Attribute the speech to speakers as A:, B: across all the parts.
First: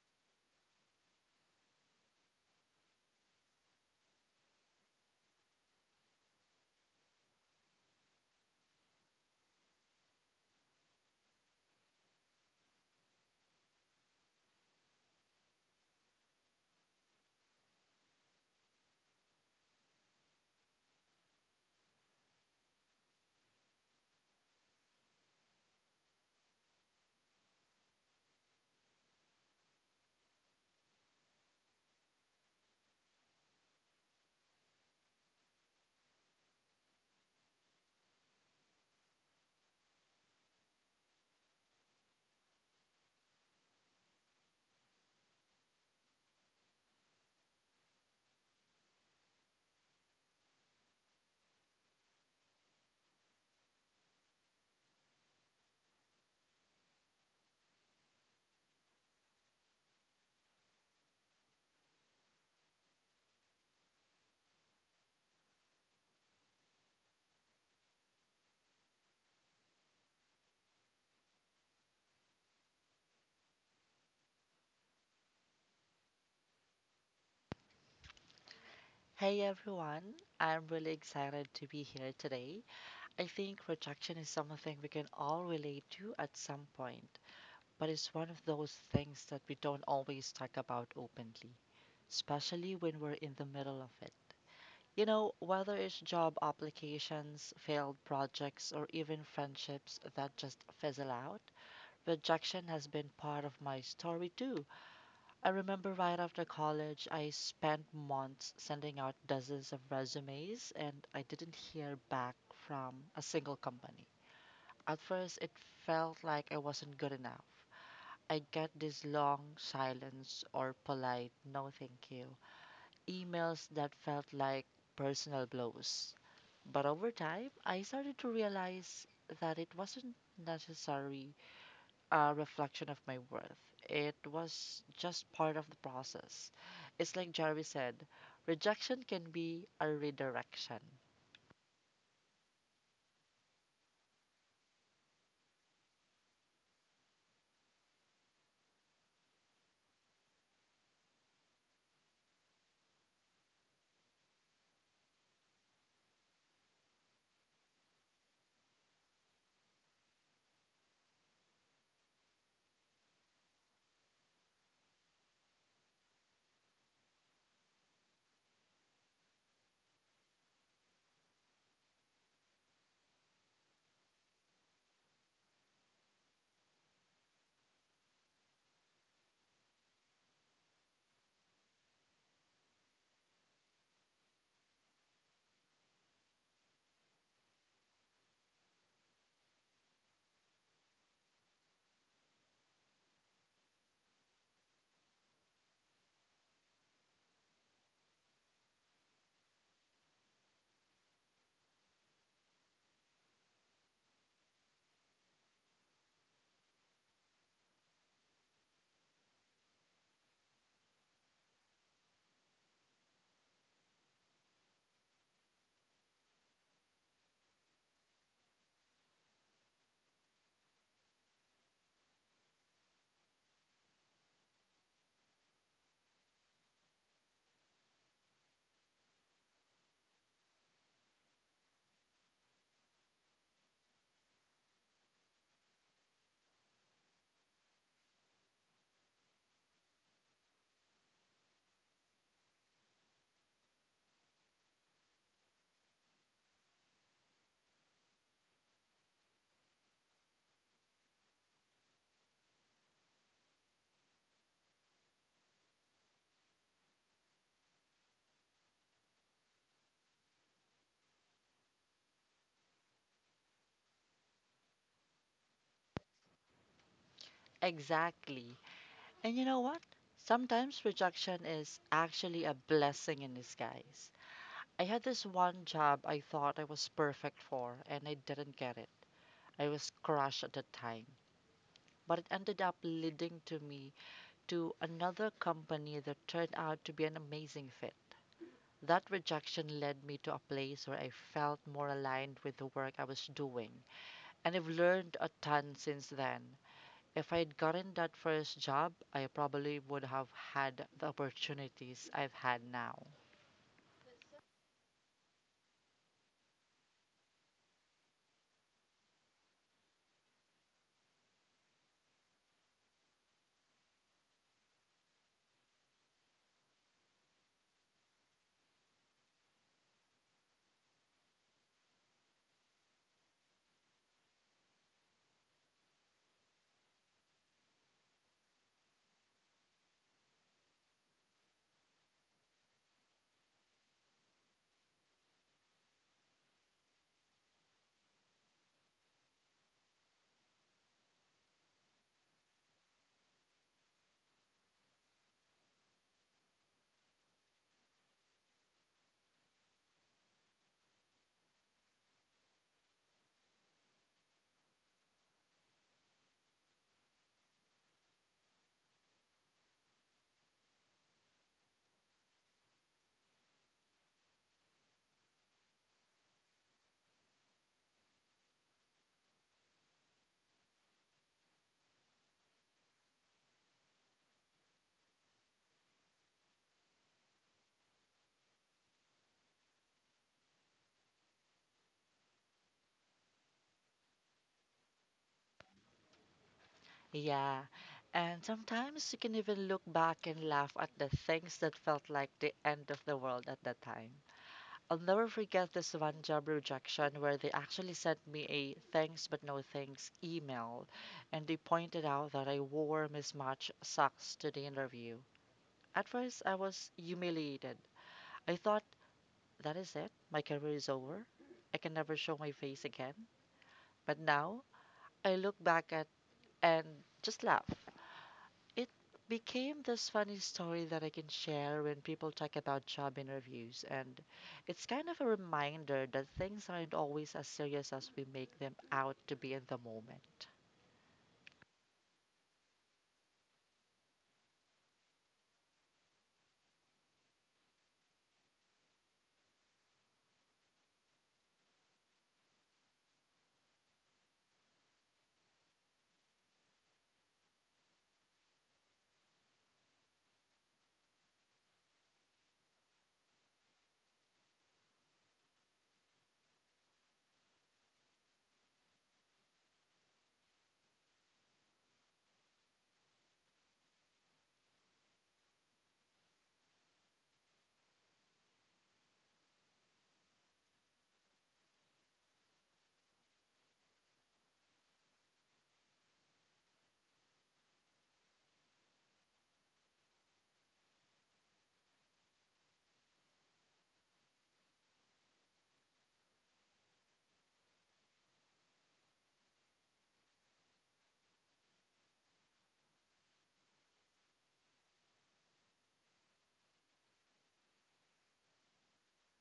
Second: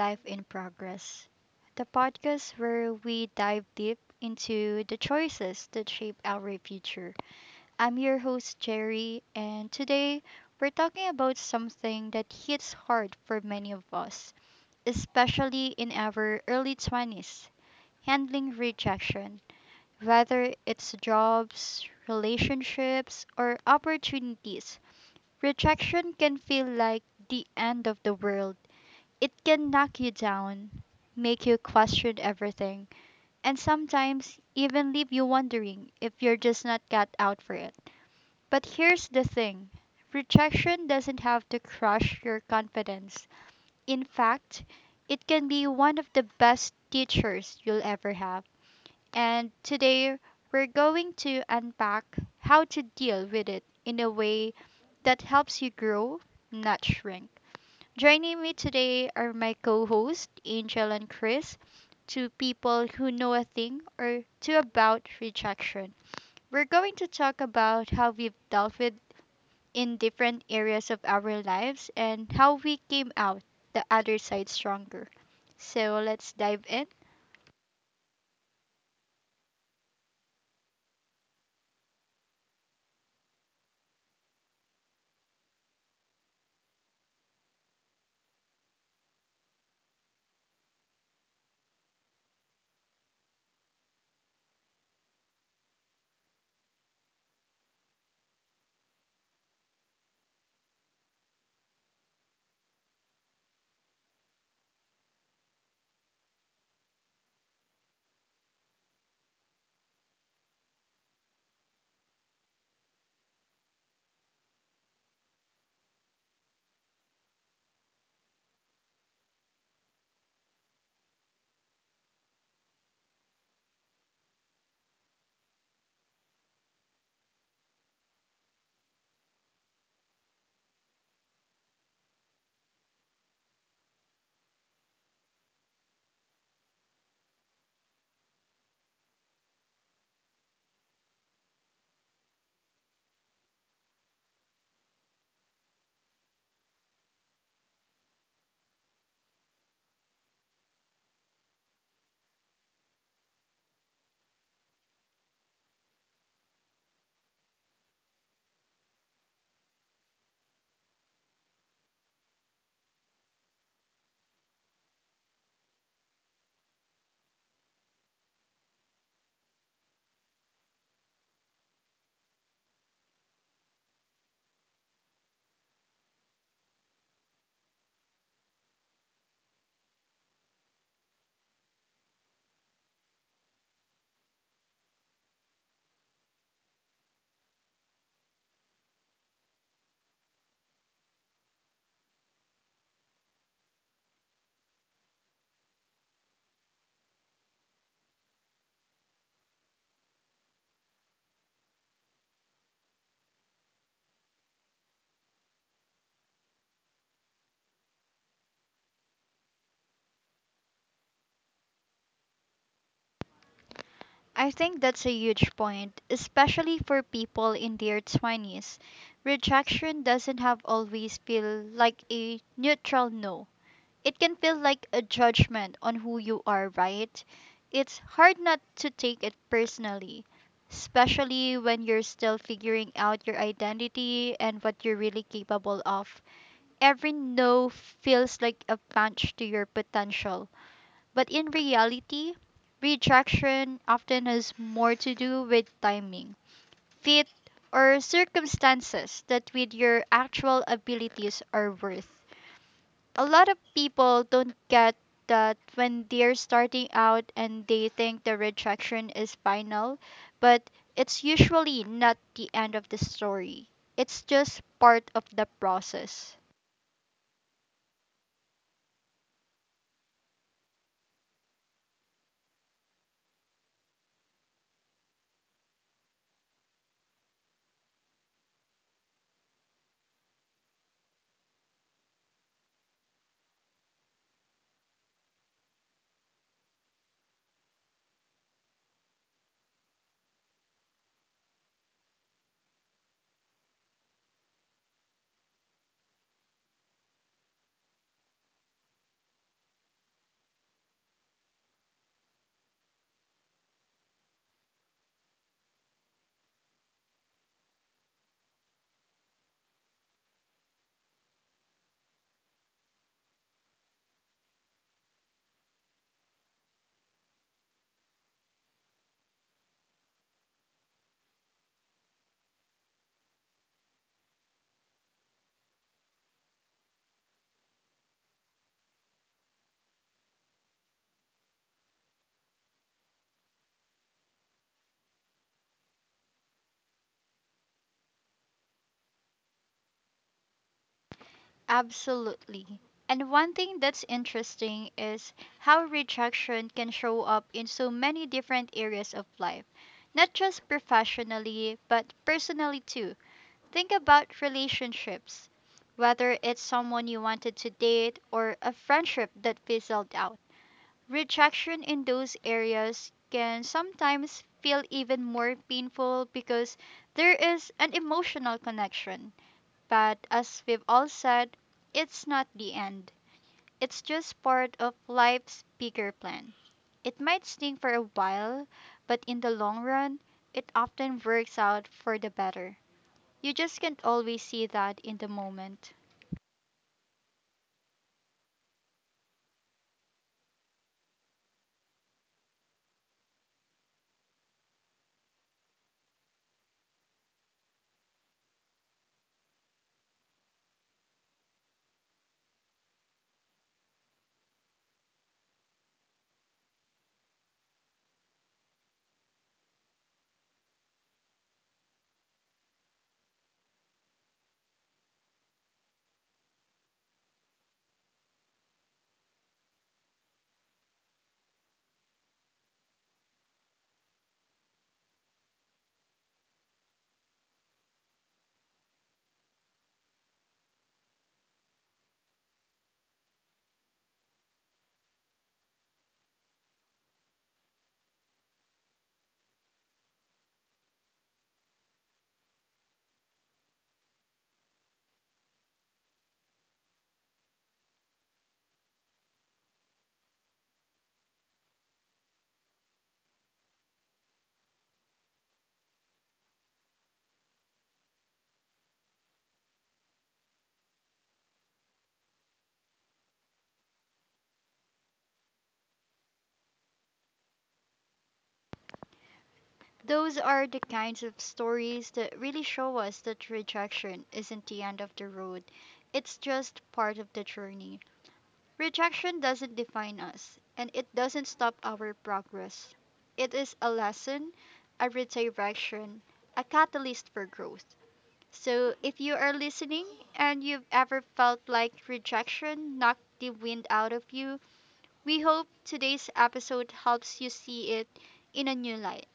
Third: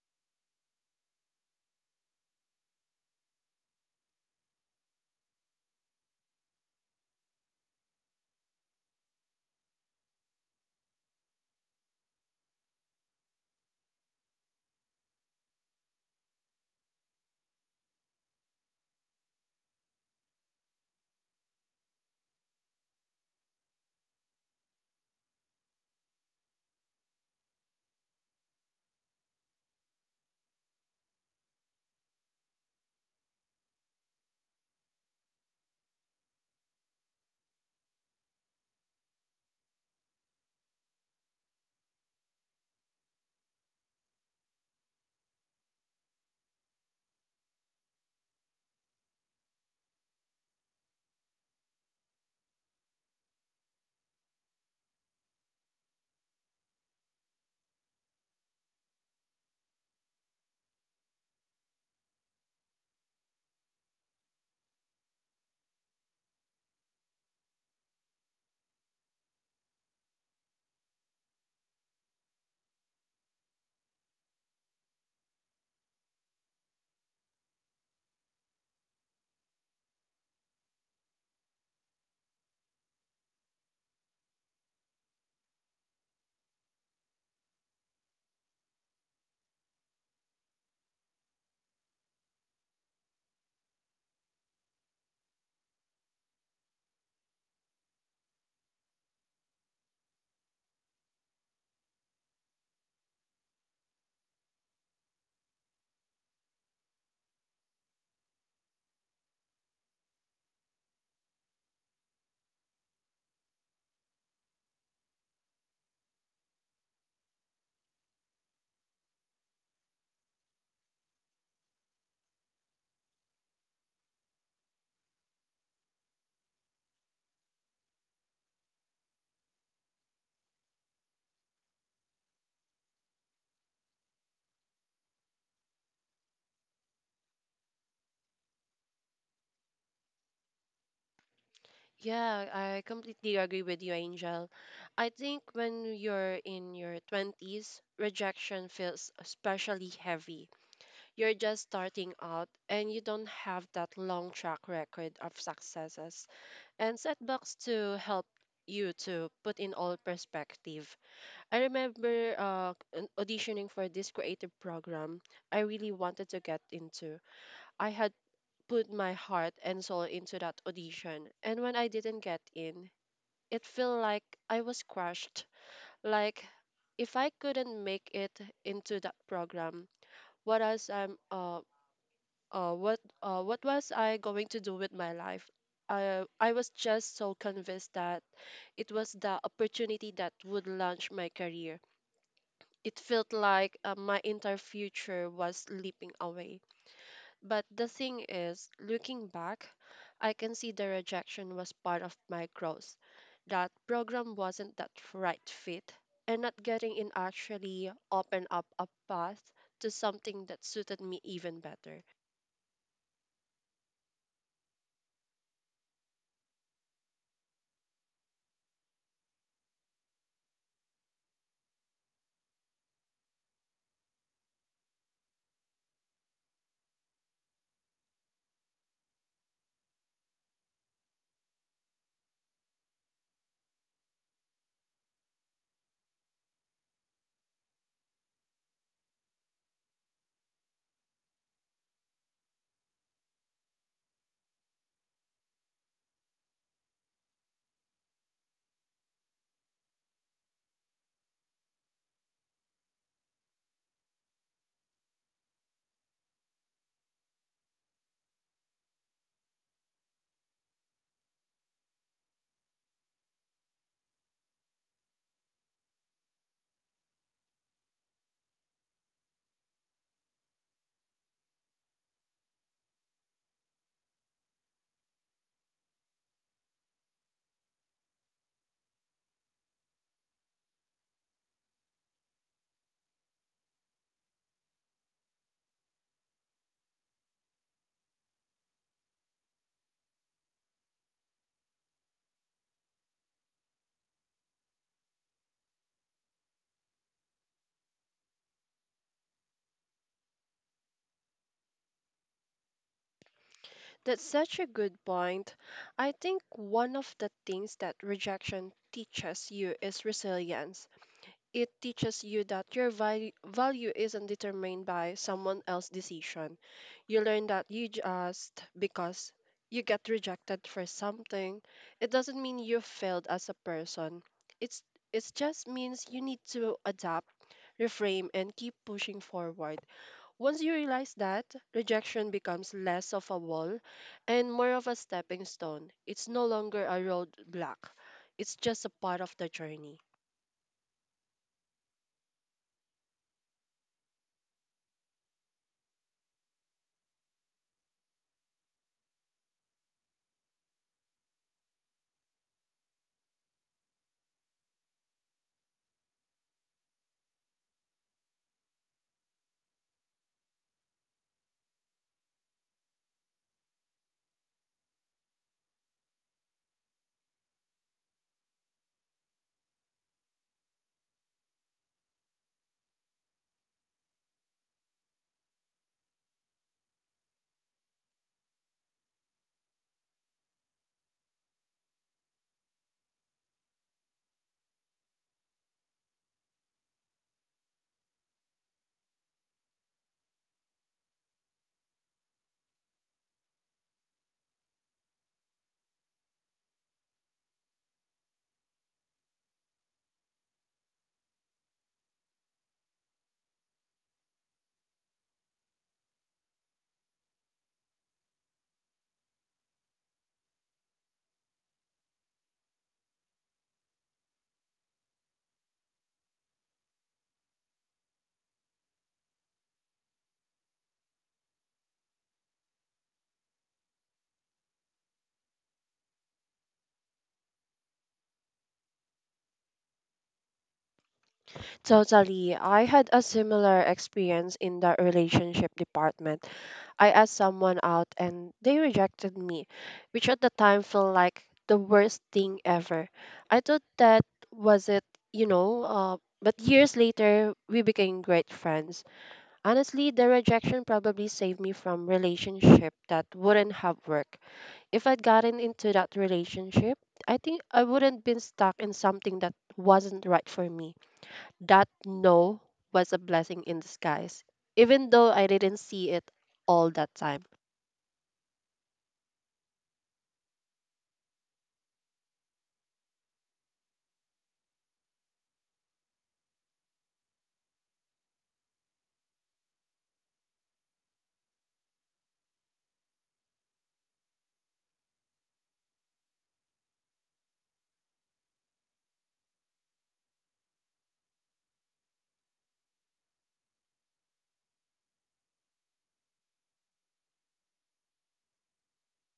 A: Life in Progress, the podcast where we dive deep into the choices that shape our future. I'm your host, Jerry, and today we're talking about something that hits hard for many of us, especially in our early 20s, handling rejection, whether it's jobs, relationships, or opportunities. Rejection can feel like the end of the world. It can knock you down, make you question everything, and sometimes even leave you wondering if you're just not cut out for it. But here's the thing: rejection doesn't have to crush your confidence. In fact, it can be one of the best teachers you'll ever have. And today, we're going to unpack how to deal with it in a way that helps you grow, not shrink. Joining me today are my co hosts, Angel and Chris, two people who know a thing or two about rejection. We're going to talk about how we've dealt with in different areas of our lives and how we came out the other side stronger. So let's dive in.
B: Hey everyone, I'm really excited to be here today. I think rejection is something we can all relate to at some point, but it's one of those things that we don't always talk about openly, especially when we're in the middle of it. You know, whether it's job applications, failed projects, or even friendships that just fizzle out, rejection has been part of my story too. I remember right after college, I spent months sending out dozens of resumes and I didn't hear back from a single company. At first, it felt like I wasn't good enough. I get this long silence or polite no thank you emails that felt like personal blows. But over time, I started to realize that it wasn't necessary a reflection of my worth. It was just part of the process. It's like Jerry said rejection can be a redirection.
C: Yeah, I completely agree with you, Angel. I think when you're in your 20s, rejection feels especially heavy. You're just starting out and you don't have that long track record of successes and setbacks to help you to put in all perspective. I remember auditioning for this creative program I really wanted to get into. I had put my heart and soul into that audition, and when I didn't get in, it felt like I was crushed. Like if I couldn't make it into that program, what else I'm uh, what was I going to do with my life? I was just so convinced that it was the opportunity that would launch my career. It felt like my entire future was slipping away. But the thing is, looking back, I can see the rejection was part of my growth. That program wasn't that right fit, and not getting in actually opened up a path to something that suited me even better.
A: I think that's a huge point, especially for people in their 20s. Rejection doesn't have always feel like a neutral no. It can feel like a judgment on who you are, right? It's hard not to take it personally, especially when you're still figuring out your identity and what you're really capable of. Every no feels like a punch to your potential, but in reality, rejection often has more to do with timing, fit, or circumstances that with your actual abilities are worth a lot of people don't get that when they're starting out and they think the rejection is final, but it's usually not the end of the story. It's just part of the process.
B: Exactly. And you know what? Sometimes rejection is actually a blessing in disguise. I had this one job I thought I was perfect for, and I didn't get it. I was crushed at the time. But it ended up leading to me to another company that turned out to be an amazing fit. That rejection led me to a place where I felt more aligned with the work I was doing, and I've learned a ton since then. If I had gotten that first job, I probably would have had the opportunities I've had now.
C: That's such a good point. I think one of the things that rejection teaches you is resilience. It teaches you that your value isn't determined by someone else's decision. You learn that you just because you get rejected for something, it doesn't mean you failed as a person. It's it just means you need to adapt, reframe, and keep pushing forward. Once you realize that, rejection becomes less of a wall and more of a stepping stone. It's no longer a roadblock. It's just a part of the journey.
A: Absolutely. And one thing that's interesting is how rejection can show up in so many different areas of life, not just professionally, but personally too. Think about relationships, whether it's someone you wanted to date or a friendship that fizzled out. Rejection in those areas can sometimes feel even more painful because there is an emotional connection. But as we've all said, it's not the end. It's just part of life's bigger plan. It might sting for a while, but in the long run, it often works out for the better. You just can't always see that in the moment.
B: Yeah, and sometimes you can even look back and laugh at the things that felt like the end of the world at that time. I'll never forget this one job rejection where they actually sent me a thanks but no thanks email and they pointed out that I wore mismatched socks to the interview. At first, I was humiliated. I thought, that is it, my career is over. I can never show my face again. But now, I look back at and just laugh. It became this funny story that I can share when people talk about job interviews. And it's kind of a reminder that things aren't always as serious as we make them out to be in the moment.
C: Totally. I had a similar experience in the relationship department. I asked someone out and they rejected me, which at the time felt like the worst thing ever. I thought that was it, but years later, we became great friends. Honestly, the rejection probably saved me from relationship that wouldn't have worked. If I'd gotten into that relationship, I think I wouldn't been stuck in something that wasn't right for me. That no was a blessing in disguise, even though I didn't see it all that time.
A: Those are the kinds of stories that really show us that rejection isn't the end of the road, it's just part of the journey. Rejection doesn't define us, and it doesn't stop our progress. It is a lesson, a redirection, a catalyst for growth. So, if you are listening and you've ever felt like rejection knocked the wind out of you, we hope today's episode helps you see it in a new light.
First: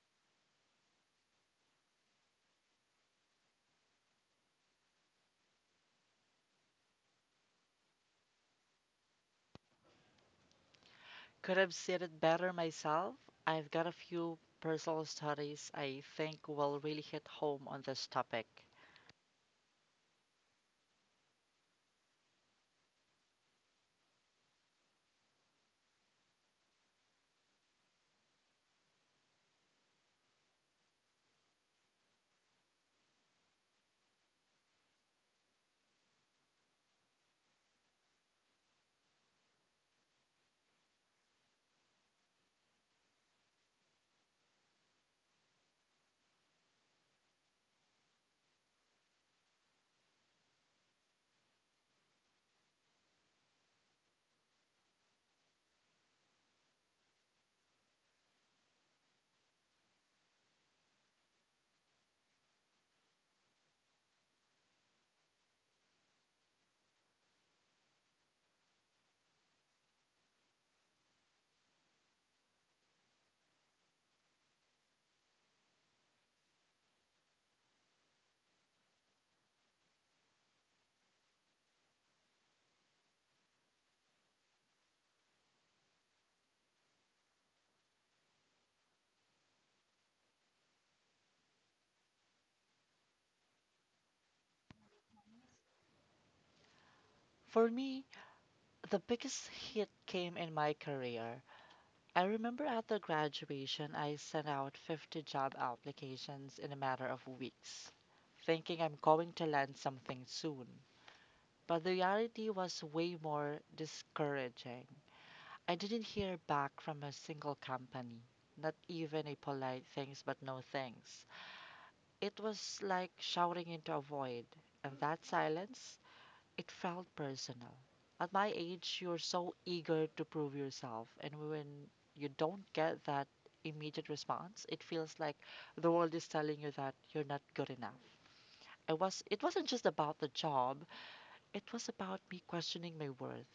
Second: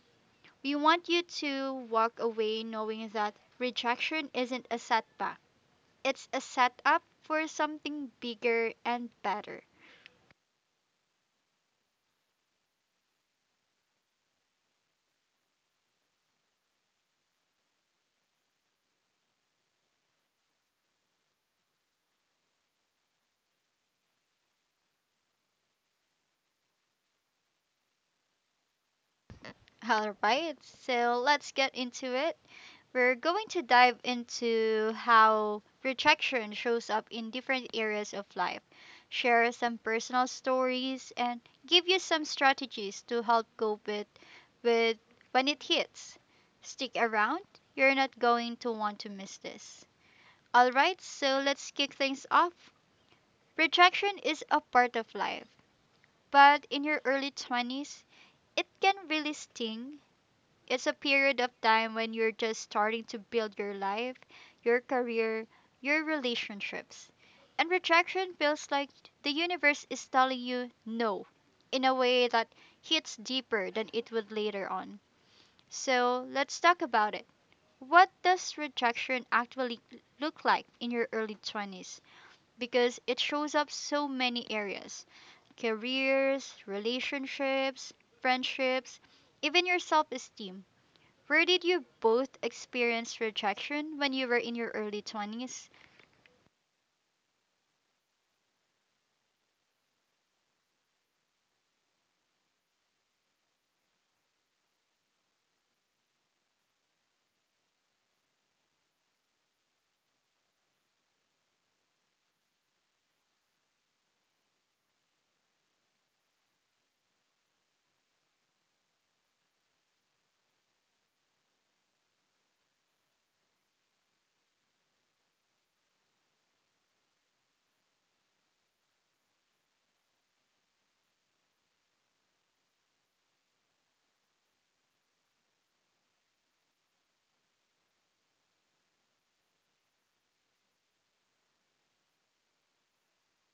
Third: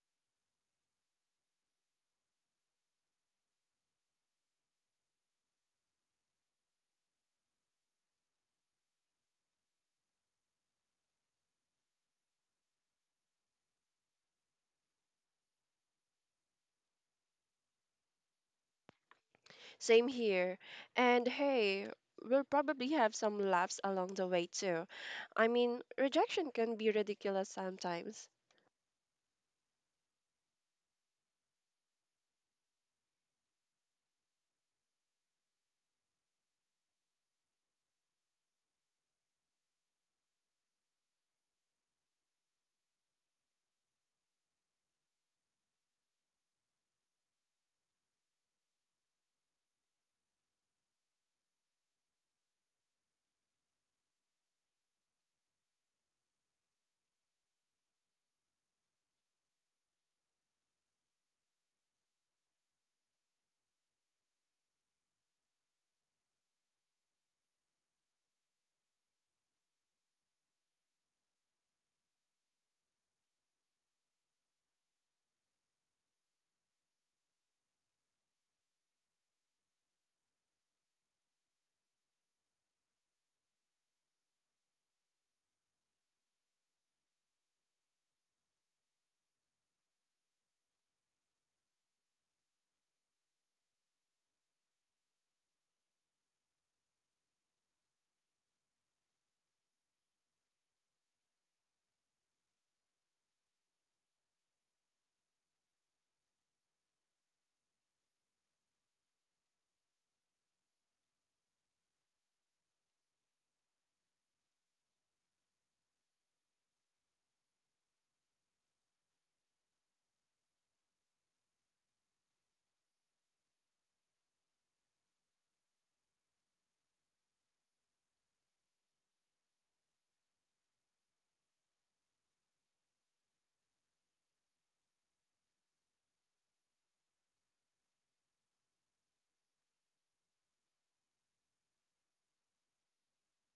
A: We want you to walk away knowing that rejection isn't a setback, it's a setup for something bigger and better.
B: Could have said it better myself. I've got a few personal stories I think will really hit home on this topic.
C: Same here. And hey, we'll probably have some laughs along the way too. I mean, rejection can be ridiculous sometimes.
A: Alright, so let's get into it. We're going to dive into how rejection shows up in different areas of life, share some personal stories, and give you some strategies to help cope with. But when it hits, stick around. You're not going to want to miss this. Alright, so let's kick things off. Rejection is a part of life, but in your early 20s, it can really sting. It's a period of time when you're just starting to build your life, your career, your relationships. And rejection feels like the universe is telling you no in a way that hits deeper than it would later on. So let's talk about it. What does rejection actually look like in your early 20s? Because it shows up so many areas: careers, relationships, friendships, even your self esteem. Where did you both experience rejection when you were in your early 20s?
B: For me, the biggest hit came in my career. I remember at the graduation, I sent out 50 job applications in a matter of weeks, thinking I'm going to land something soon. But the reality was way more discouraging. I didn't hear back from a single company, not even a polite thanks but no thanks. It was like shouting into a void, and that silence it felt personal. At my age, you're so eager to prove yourself, and when you don't get that immediate response, it feels like the world is telling you that you're not good enough. It wasn't just about the job, it was about me questioning my worth.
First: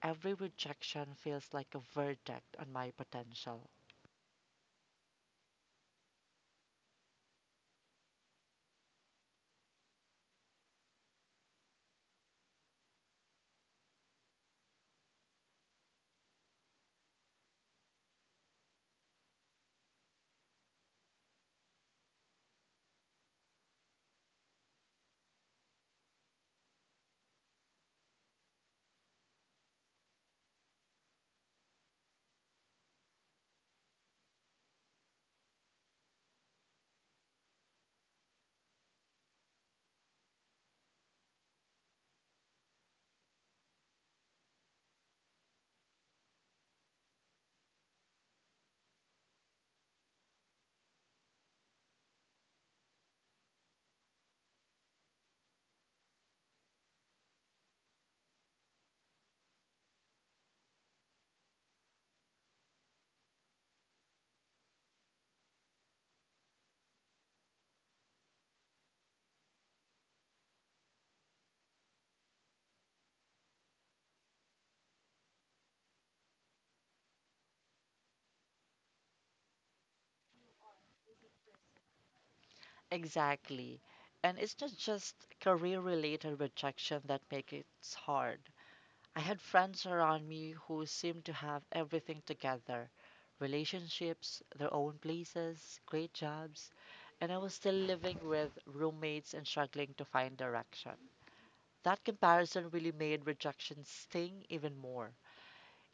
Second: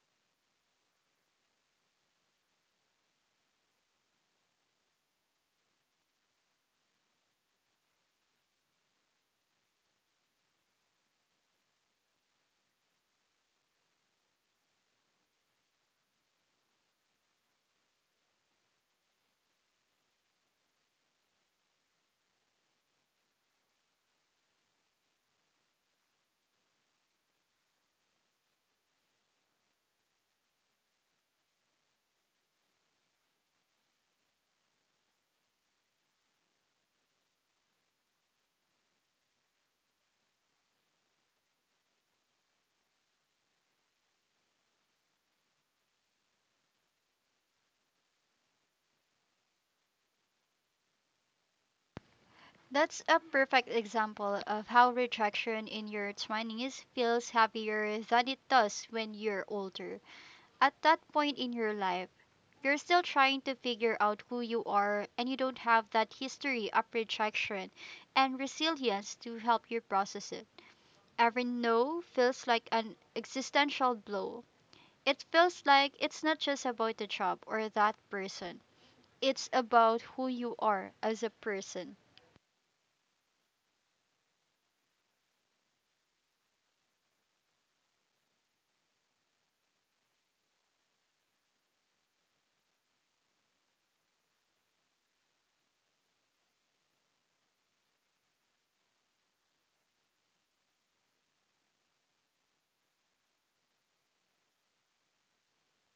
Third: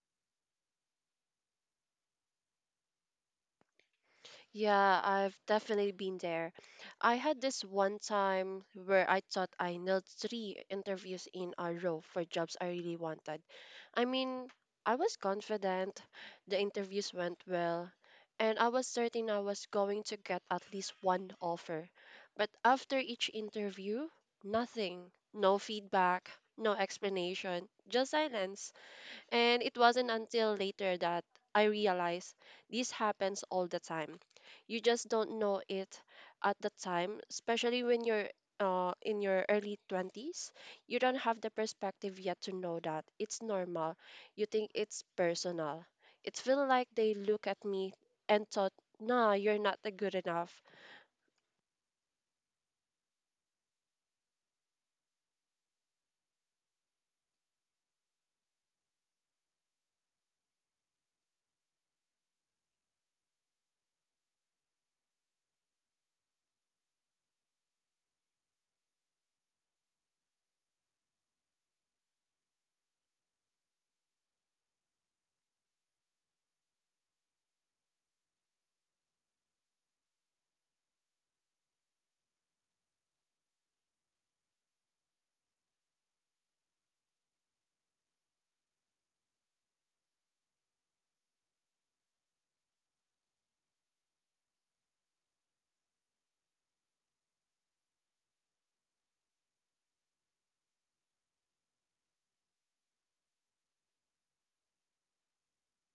B: Every rejection feels like a verdict on my potential.
C: Yeah, I've definitely been there. I had this one time where I thought I nailed three interviews in a row for jobs I really wanted. I mean, I was confident, the interviews went well, and I was certain I was going to get at least one offer. But after each interview, nothing. No feedback, no explanation, just silence. And it wasn't until later that I realized this happens all the time. You just don't know it at the time, especially when you're in your early 20s. You don't have the perspective yet to know that it's normal. You think it's personal. It feels like they look at me and thought, nah, you're not that good enough.
A: That's a perfect example of how rejection in your 20s feels heavier than it does when you're older. At that point in your life, you're still trying to figure out who you are, and you don't have that history of rejection and resilience to help you process it. Every no feels like an existential blow. It feels like it's not just about the job or that person, it's about who you are as a person.
B: Exactly. And it's not just career related rejection that makes it hard. I had friends around me who seemed to have everything together relationships, their own places, great jobs, and I was still living with roommates and struggling to find direction. That comparison really made rejection sting even more.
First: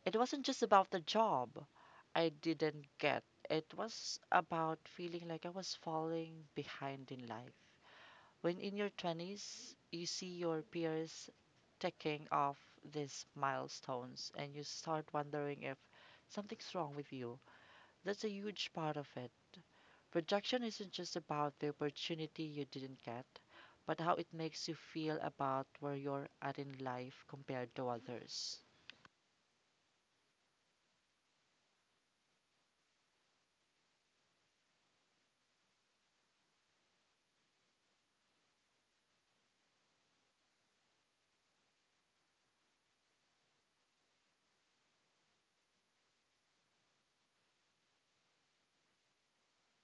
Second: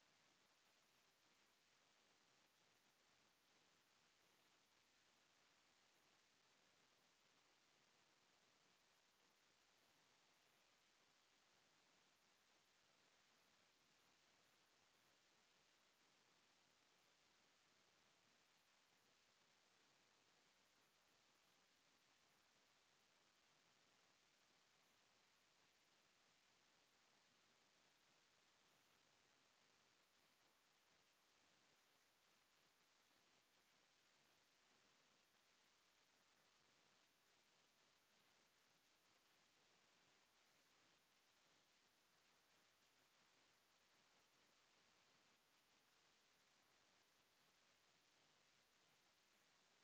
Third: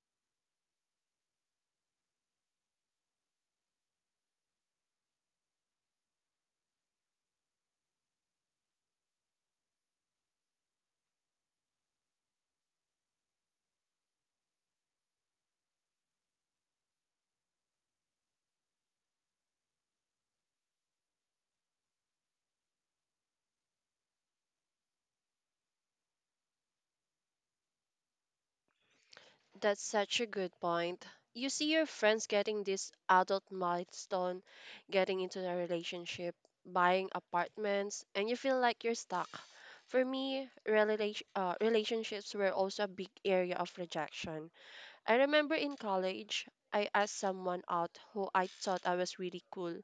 B: It wasn't just about the job I didn't get, it was about feeling like I was falling behind in life. When in your 20s, you see your peers ticking off these milestones and you start wondering if something's wrong with you. That's a huge part of it. Projection isn't just about the opportunity you didn't get, but how it makes you feel about where you're at in life compared to others.
C: That's such a good point. You see your friends getting this adult milestone, getting into a relationship, buying apartments, and you feel like you're stuck. For me, relationships were also a big area of rejection. I remember in college, I asked someone out who I thought I was really cool,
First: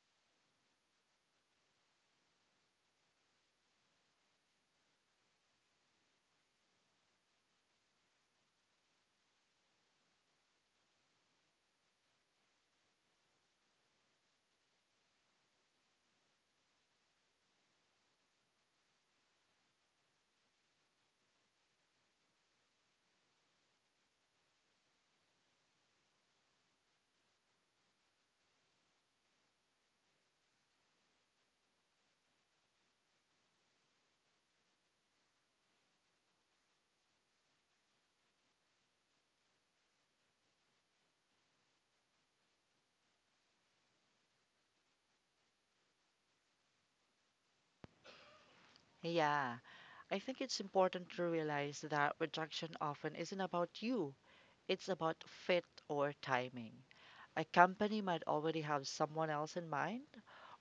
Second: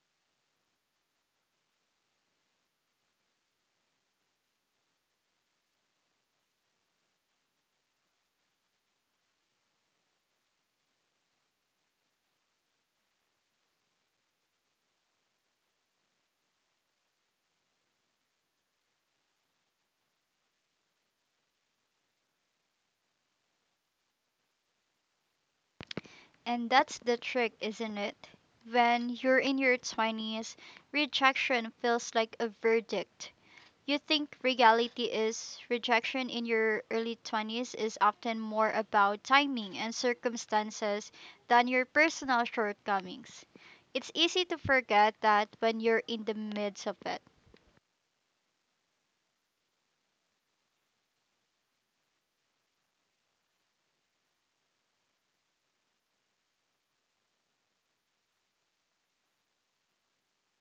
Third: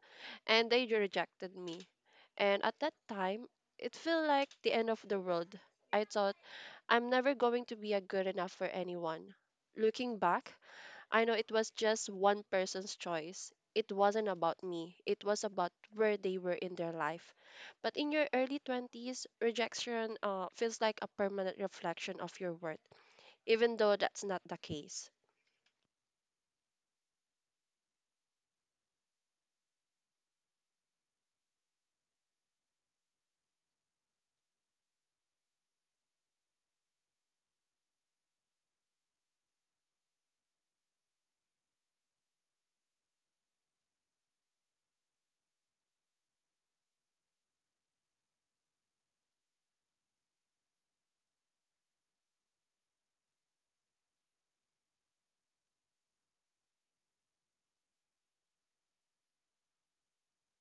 C: and they rejected me. And at that time, it felt like the end of the world. I thought I'm never going to be a good enough for anyone. Looking back, I know it was just one person's choice. It wasn't about me. It was about where they were in their life. But in your early 20s, rejection feels like a permanent reflection of your worth, even though that's not the case.
A: And that's the trick, isn't it? When you're in your 20s, rejection feels like a verdict. You think reality is rejection in your early 20s is often more about timing and circumstances than your personal shortcomings. It's easy to forget that when you're in the midst of it,
B: Yeah, I think it's important to realize that rejection often isn't about you. It's about fit or timing. A company might already have someone else in mind,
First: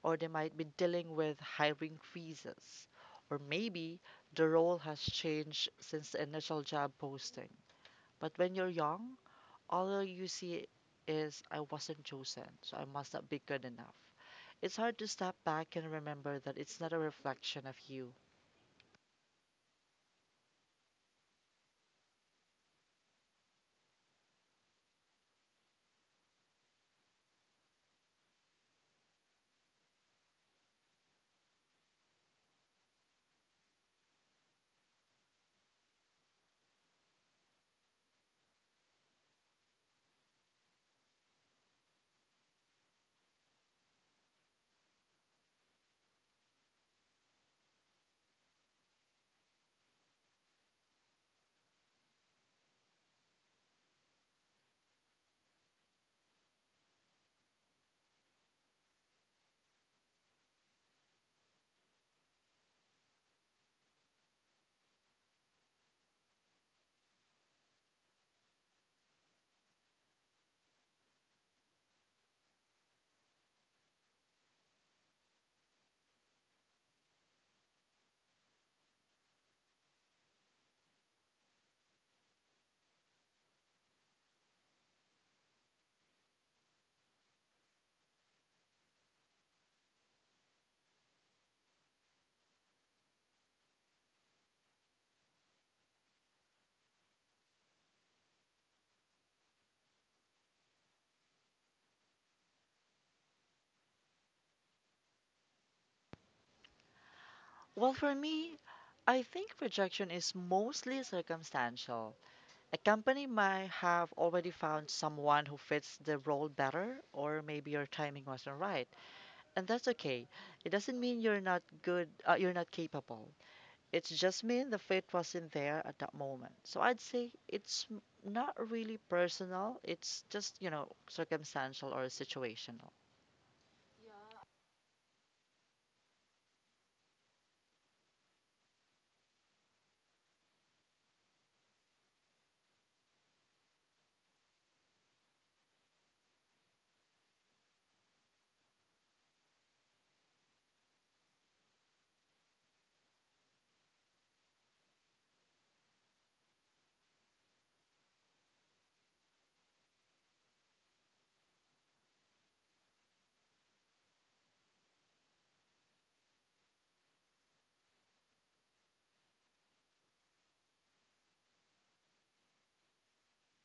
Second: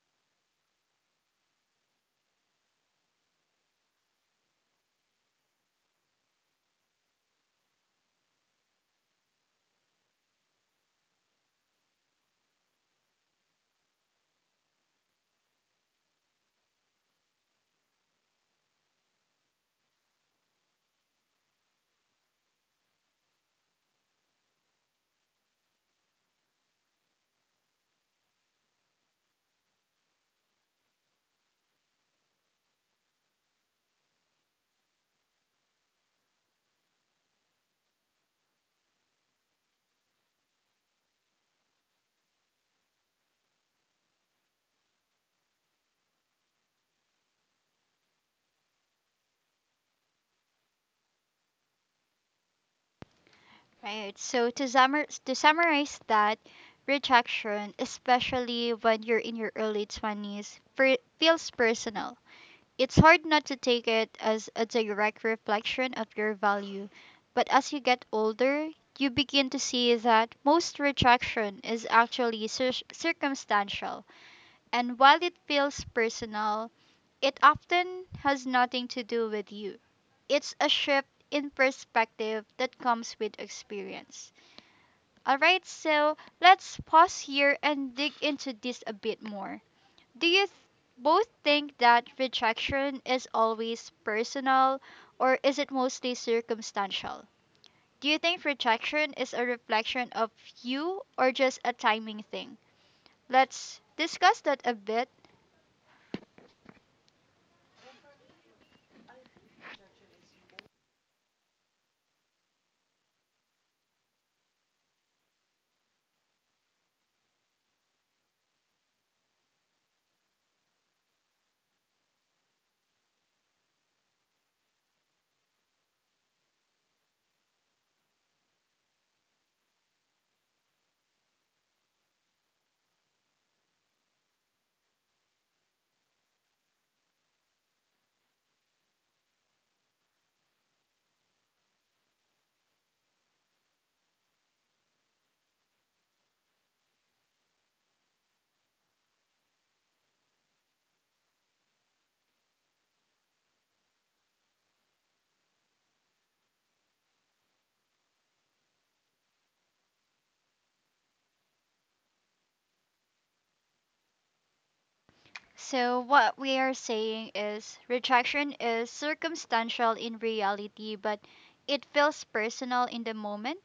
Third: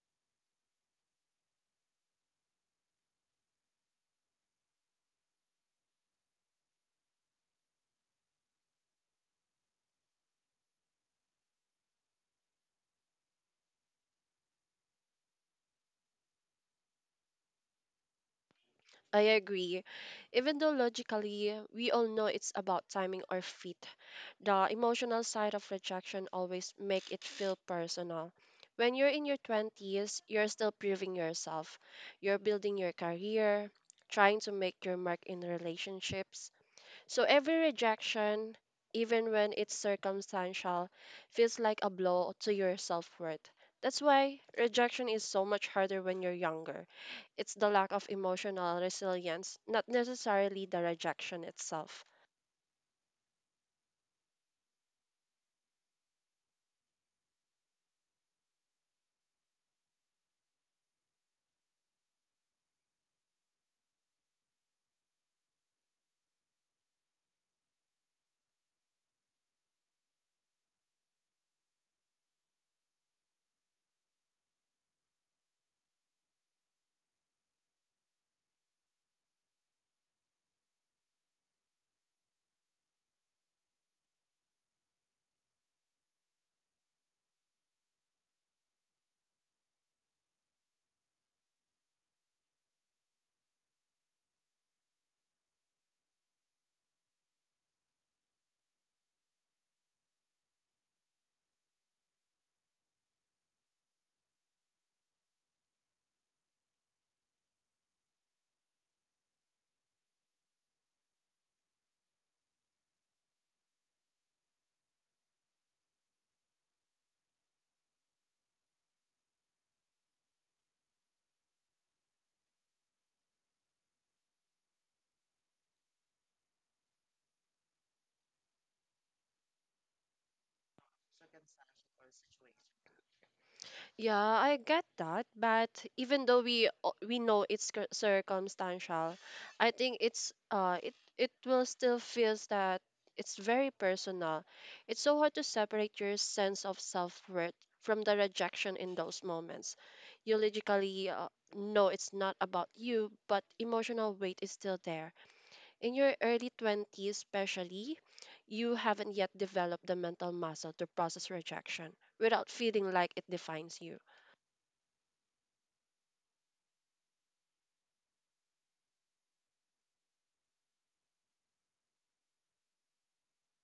B: or they might be dealing with hiring freezes, or maybe the role has changed since the initial job posting. But when you're young, all you see is I wasn't chosen, so I must not be good enough. It's hard to step back and remember that it's not a reflection of you.
C: I agree. Even though logically we all know it's about timing or fit, the emotional side of rejection always make it feel personal. When you're in your 20s, you're still proving yourself. You're building your career, trying to make your mark in relationships, so every rejection, even when it's circumstantial, feels like a blow to your self worth. That's why rejection is so much harder when you're younger. It's the lack of emotional resilience, not necessarily the rejection itself.
A: right? So to summarize that, rejection, especially when you're in your early 20s, feels personal. It's hard not to take it as a direct reflection of your value, but as you get older, you begin to see that most rejection is actually circumstantial, and while it feels personal, it often has nothing to do with you. It's a shift in perspective that comes with experience. Alright, so let's pause here and dig into this a bit more. Do you both think that rejection is always personal or is it mostly circumstantial? Do you think rejection is a reflection of you or just a timing thing? Let's discuss that a bit.
B: Well, for me, I think rejection is mostly circumstantial. A company might have already found someone who fits the role better, or maybe your timing wasn't right. And that's okay. It doesn't mean you're not good, you're not capable. It's just mean the fit wasn't there at that moment. So I'd say it's not really personal, it's just, you know, circumstantial or situational.
C: Yeah, I get that, but even though we know it's circumstantial, I think it's it will still feels that it's very personal. It's so hard to separate your sense of self-worth from the rejection in those moments. You logically know it's not about you, but emotional weight is still there. In your early 20s, especially, you haven't yet developed the mental muscle to process rejection without feeling like it defines you.
A: So, what we are saying is rejection is circumstantial in reality, but it feels personal in the moment.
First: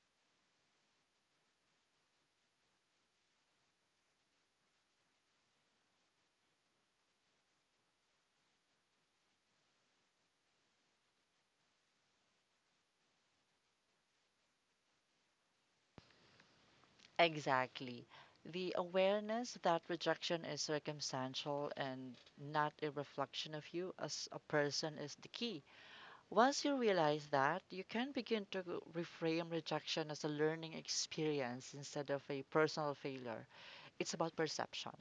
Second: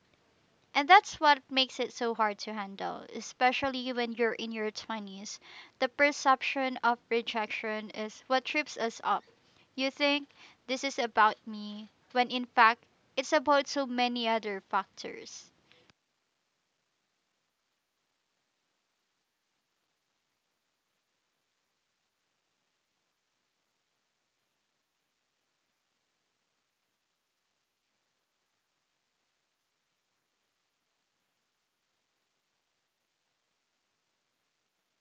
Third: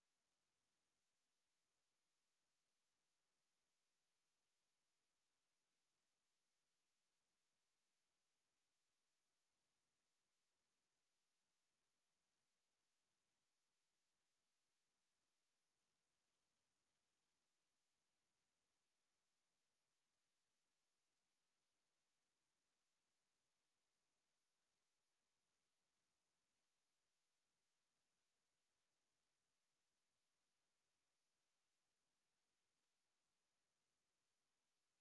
A: And that's what makes it so hard to handle, especially when you're in your 20s. The perception of rejection is what trips us up. You think this is about me, when in fact, it's about so many other factors.
B: Exactly. The awareness that rejection is circumstantial and not a reflection of you as a person is the key. Once you realize that, you can begin to reframe rejection as a learning experience instead of a personal failure. It's about perception.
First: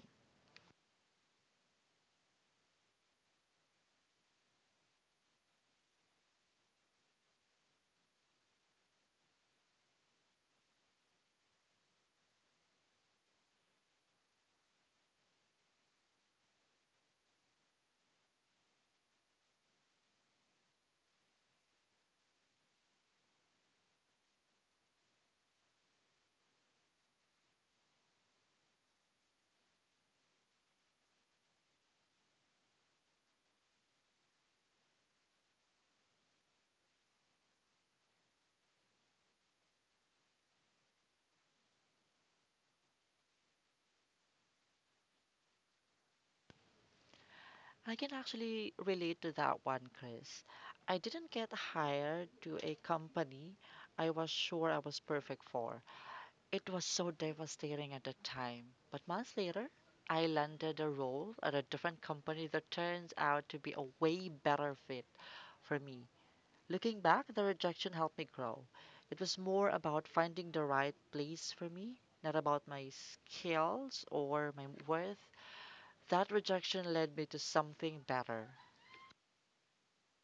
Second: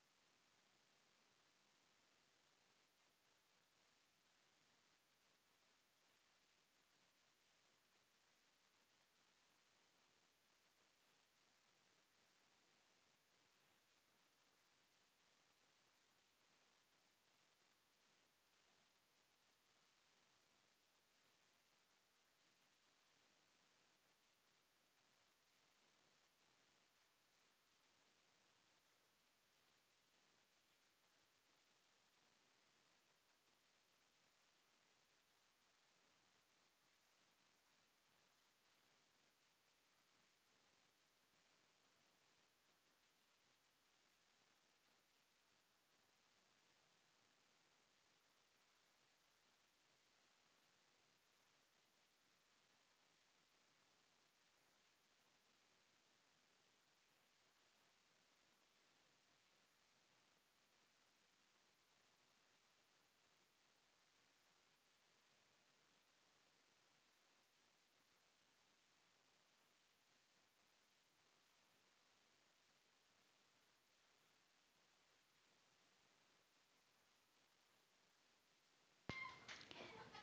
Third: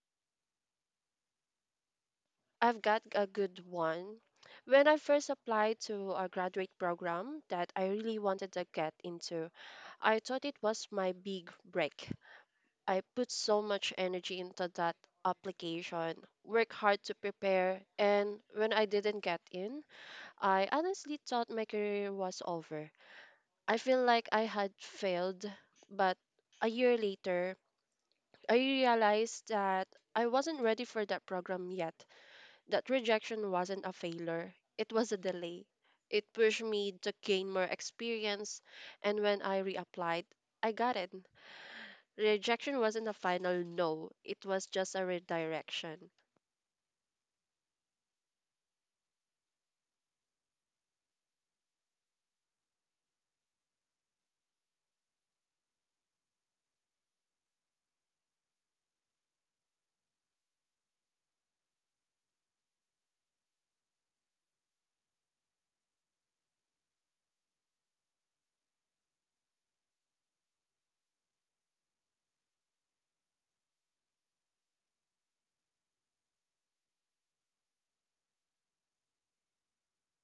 C: I've got a good one. When I first applied to a graduate program that I really wanted to get into, I thought it was my big break. I put so much energy into that application, worked hard to prepare, and when I didn't get in, I honestly thought my career was over. I feel like I had failed, but a year later, I realized that I wasn't ready for that program yet. That rejection wasn't a failure, it was a delay. It pushed me to gain more experience, and when I reapplied, I got it. Rejection wasn't a final no, it was just a redirection.
B: I can actually relate to that one, Chris. I didn't get hired to a company I was sure I was perfect for. It was so devastating at the time. But months later, I landed a role at a different company that turns out to be a way better fit for me. Looking back, the rejection helped me grow. It was more about finding the right place for me, not about my skills or my worth. That rejection led me to something better.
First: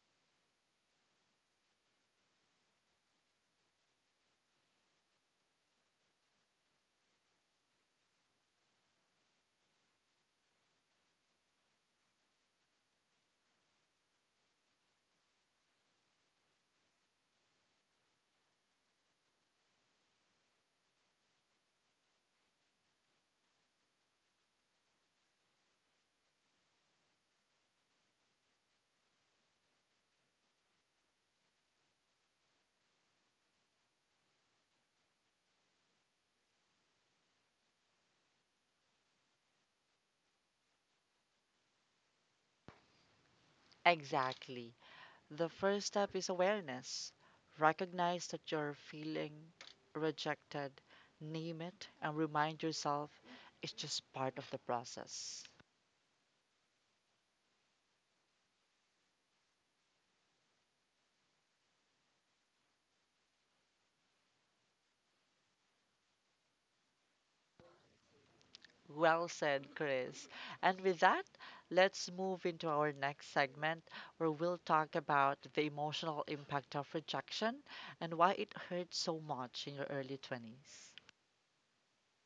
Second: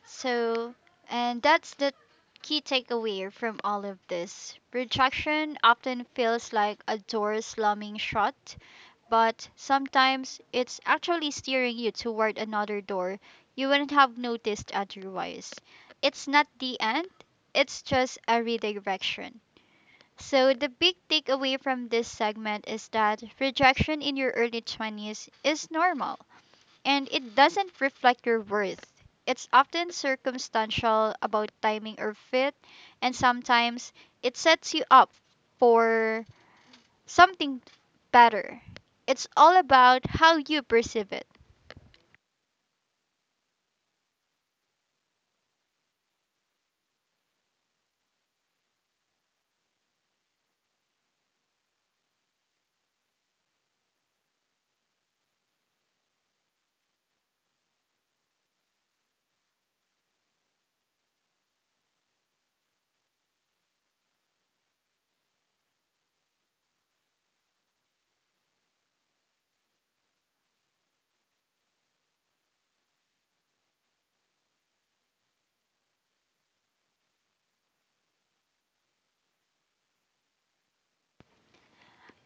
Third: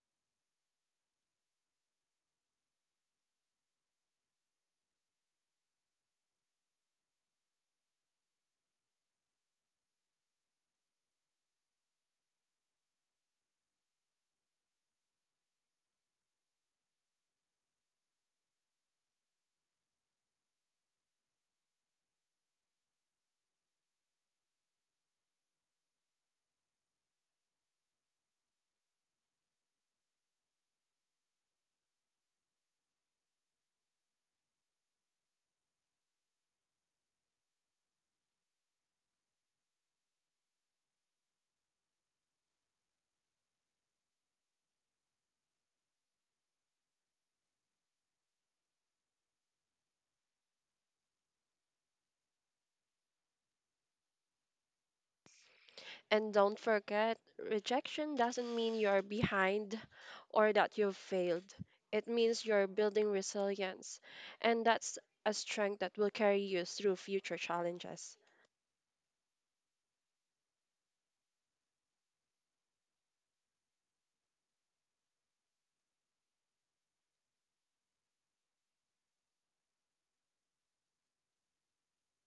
A: So, and that's the key takeaway from all of this. Rejection often feels like a door slamming shut, but sometimes it's actually steering you toward another door you wouldn't have noticed otherwise. It's not the end, it's just a redirection. So, the big takeaway from this segment is that rejection in your early 20s is normal and it doesn't reflect your worth. It's often circumstantial about timing or fit, and sometimes it sets you up for something better. It's all about how you perceive it.
B: Exactly. The first step is awareness. Recognize that you're feeling rejected, name it, and remind yourself it's just part of the process.
C: And don't forget, rejection doesn't mean you're behind or that you've failed. It means you're building resilience, and that's a strength that will carry you through future challenges.
B: Well said, Chris. And with that, let's move into our next segment where we'll talk about the emotional impact of rejection and why it hurts so much in your early 20s.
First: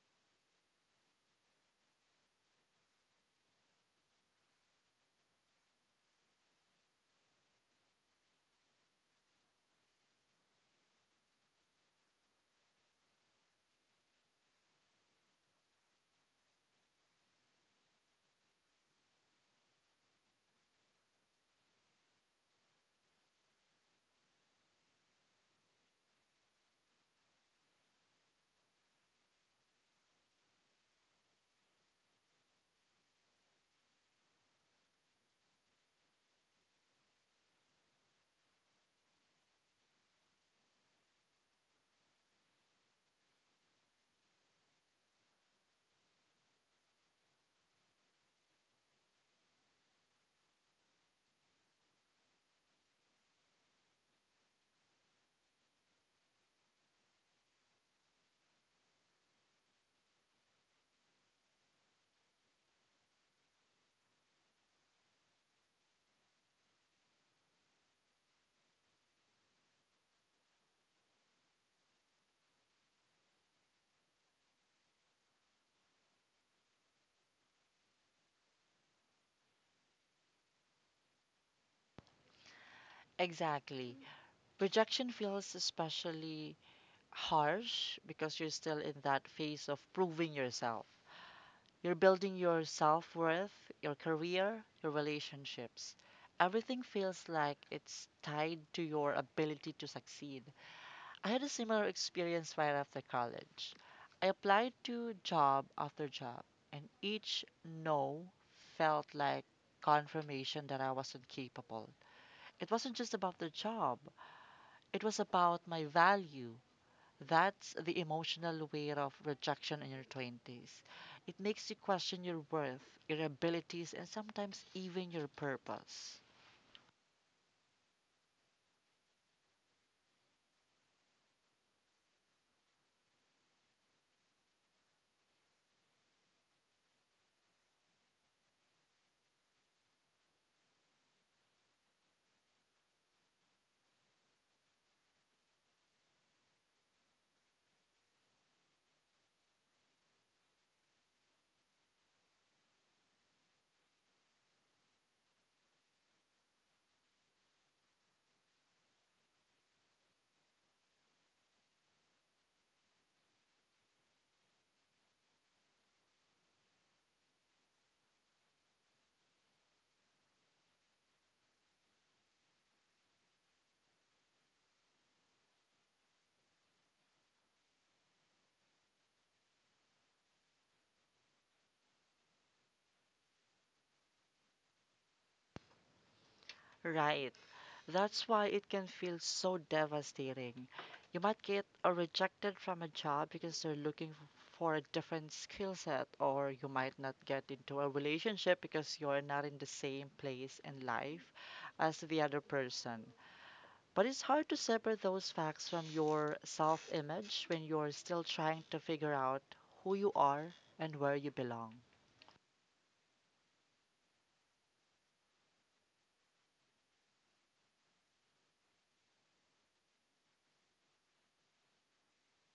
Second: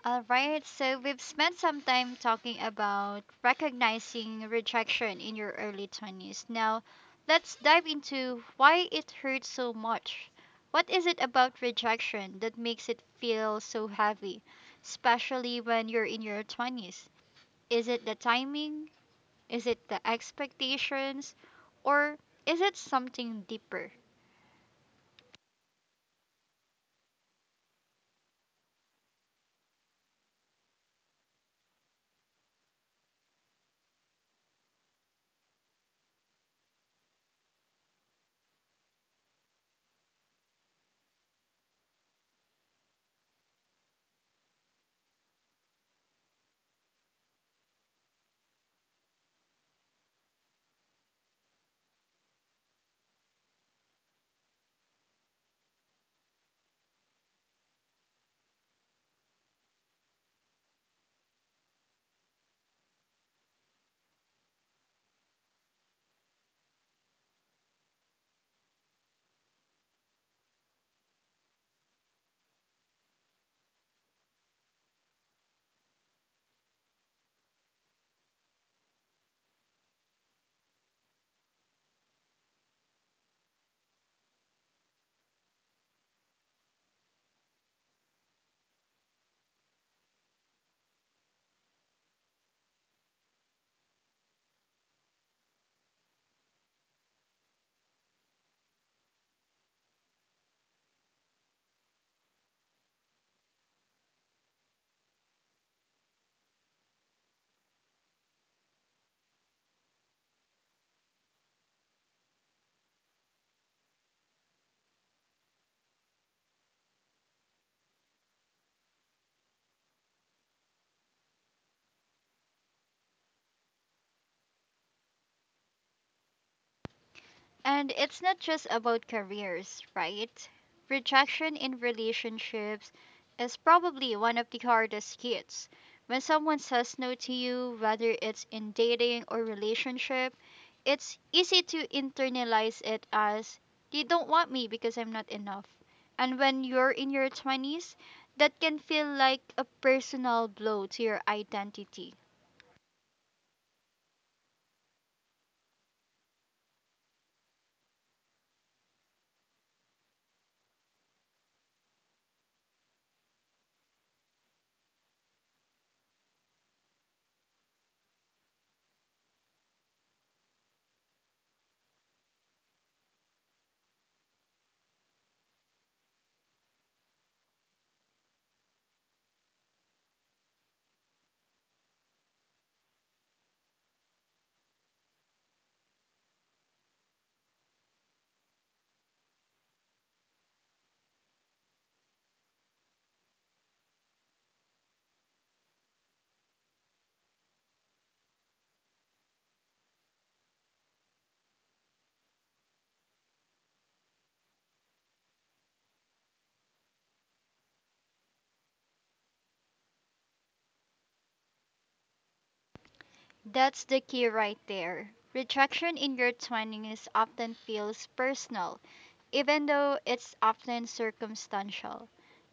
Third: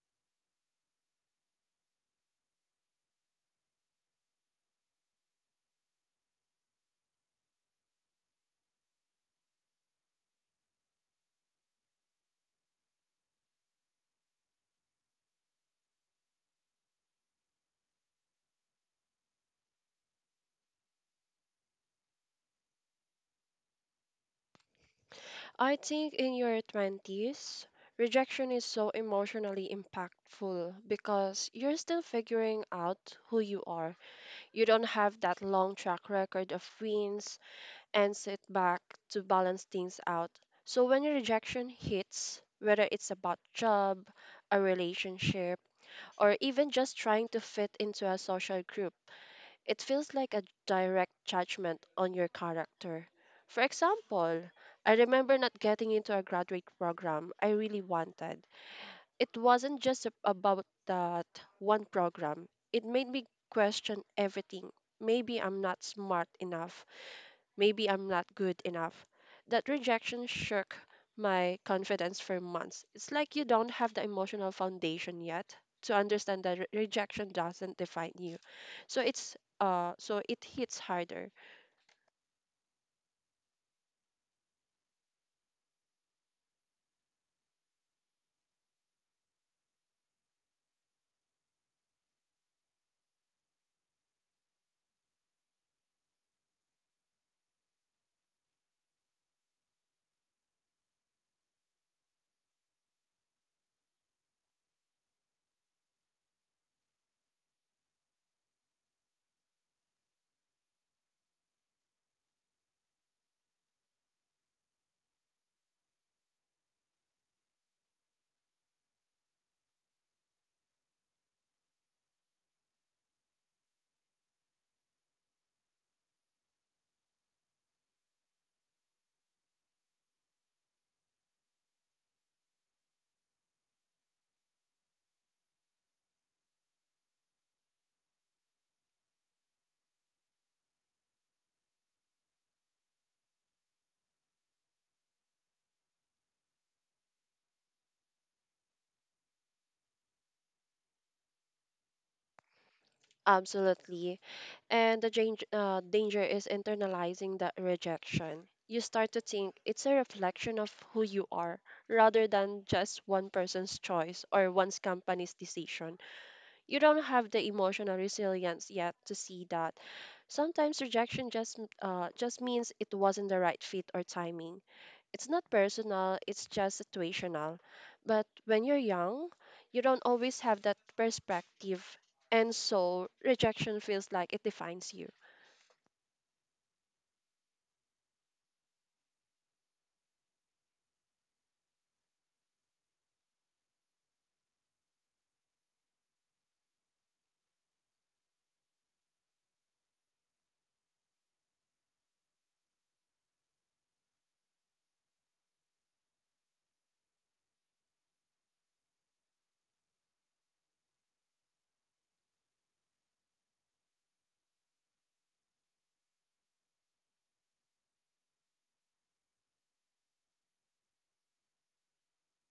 A: All right, so we've spent some time talking about recognizing rejection in your early 20s. Now, let's dive into why it hurts so much. What is it about rejection that makes it feel so heavy, especially when you're in your 20s? Is it the timing? Is it the expectations? Or is it something deeper?
C: I think in your 20s, rejection is so emotionally impactful because you're still figuring out who you are. You don't have that long track record of wins and setback to balance things out. So when your rejection hits, whether it's about job, a relationship, or even just trying to fit into a social group, it feels like a direct judgment on your character. For example, I remember not getting into a graduate program I really wanted. It wasn't just about that one program, it made me question everything. Maybe I'm not smart enough, maybe I'm not good enough. That rejection shook my confidence for months. It's like you don't have the emotional foundation yet to understand that rejection doesn't define you. So it hits harder.
B: Exactly. Rejection feels especially harsh because you're still in that phase of proving yourself. You're building your self worth, your career, your relationships. Everything feels like it's tied to your ability to succeed. I had a similar experience right after college. I applied to job after job, and each no felt like confirmation that I wasn't capable. It wasn't just about the job, it was about my value. That's the emotional weight of rejection in your 20s. It makes you question your worth, your abilities, and sometimes even your purpose.
A: And it's not just about careers, right? Rejection in relationships is probably one of the hardest hits. When someone says no to you, whether it's in dating or relationship, it's easy to internalize it as they don't want me because I'm not enough. And when you're in your 20s, that can feel like a personal blow to your identity.
C: Absolutely. And the danger is internalizing that rejection. You start to think it's a reflection of who you are rather than just one person's choice or one's company's decision. You don't have the emotional resilience yet to see that. Sometimes rejection just means it wasn't the right fit or timing. It's not personal, it's just situational. But when you're young, you don't always have that perspective. And so rejection feels like it defines you.
B: Right. That's why it can feel so devastating. You might get rejected from a job because they're looking for a different skill set, or you might not get into a relationship because you're not in the same place in life as the other person. But it's hard to separate those facts from your self image when you're still trying to figure out who you are and where you belong.
A: That's the key right there. Rejection in your 20s often feels personal even though it's often circumstantial.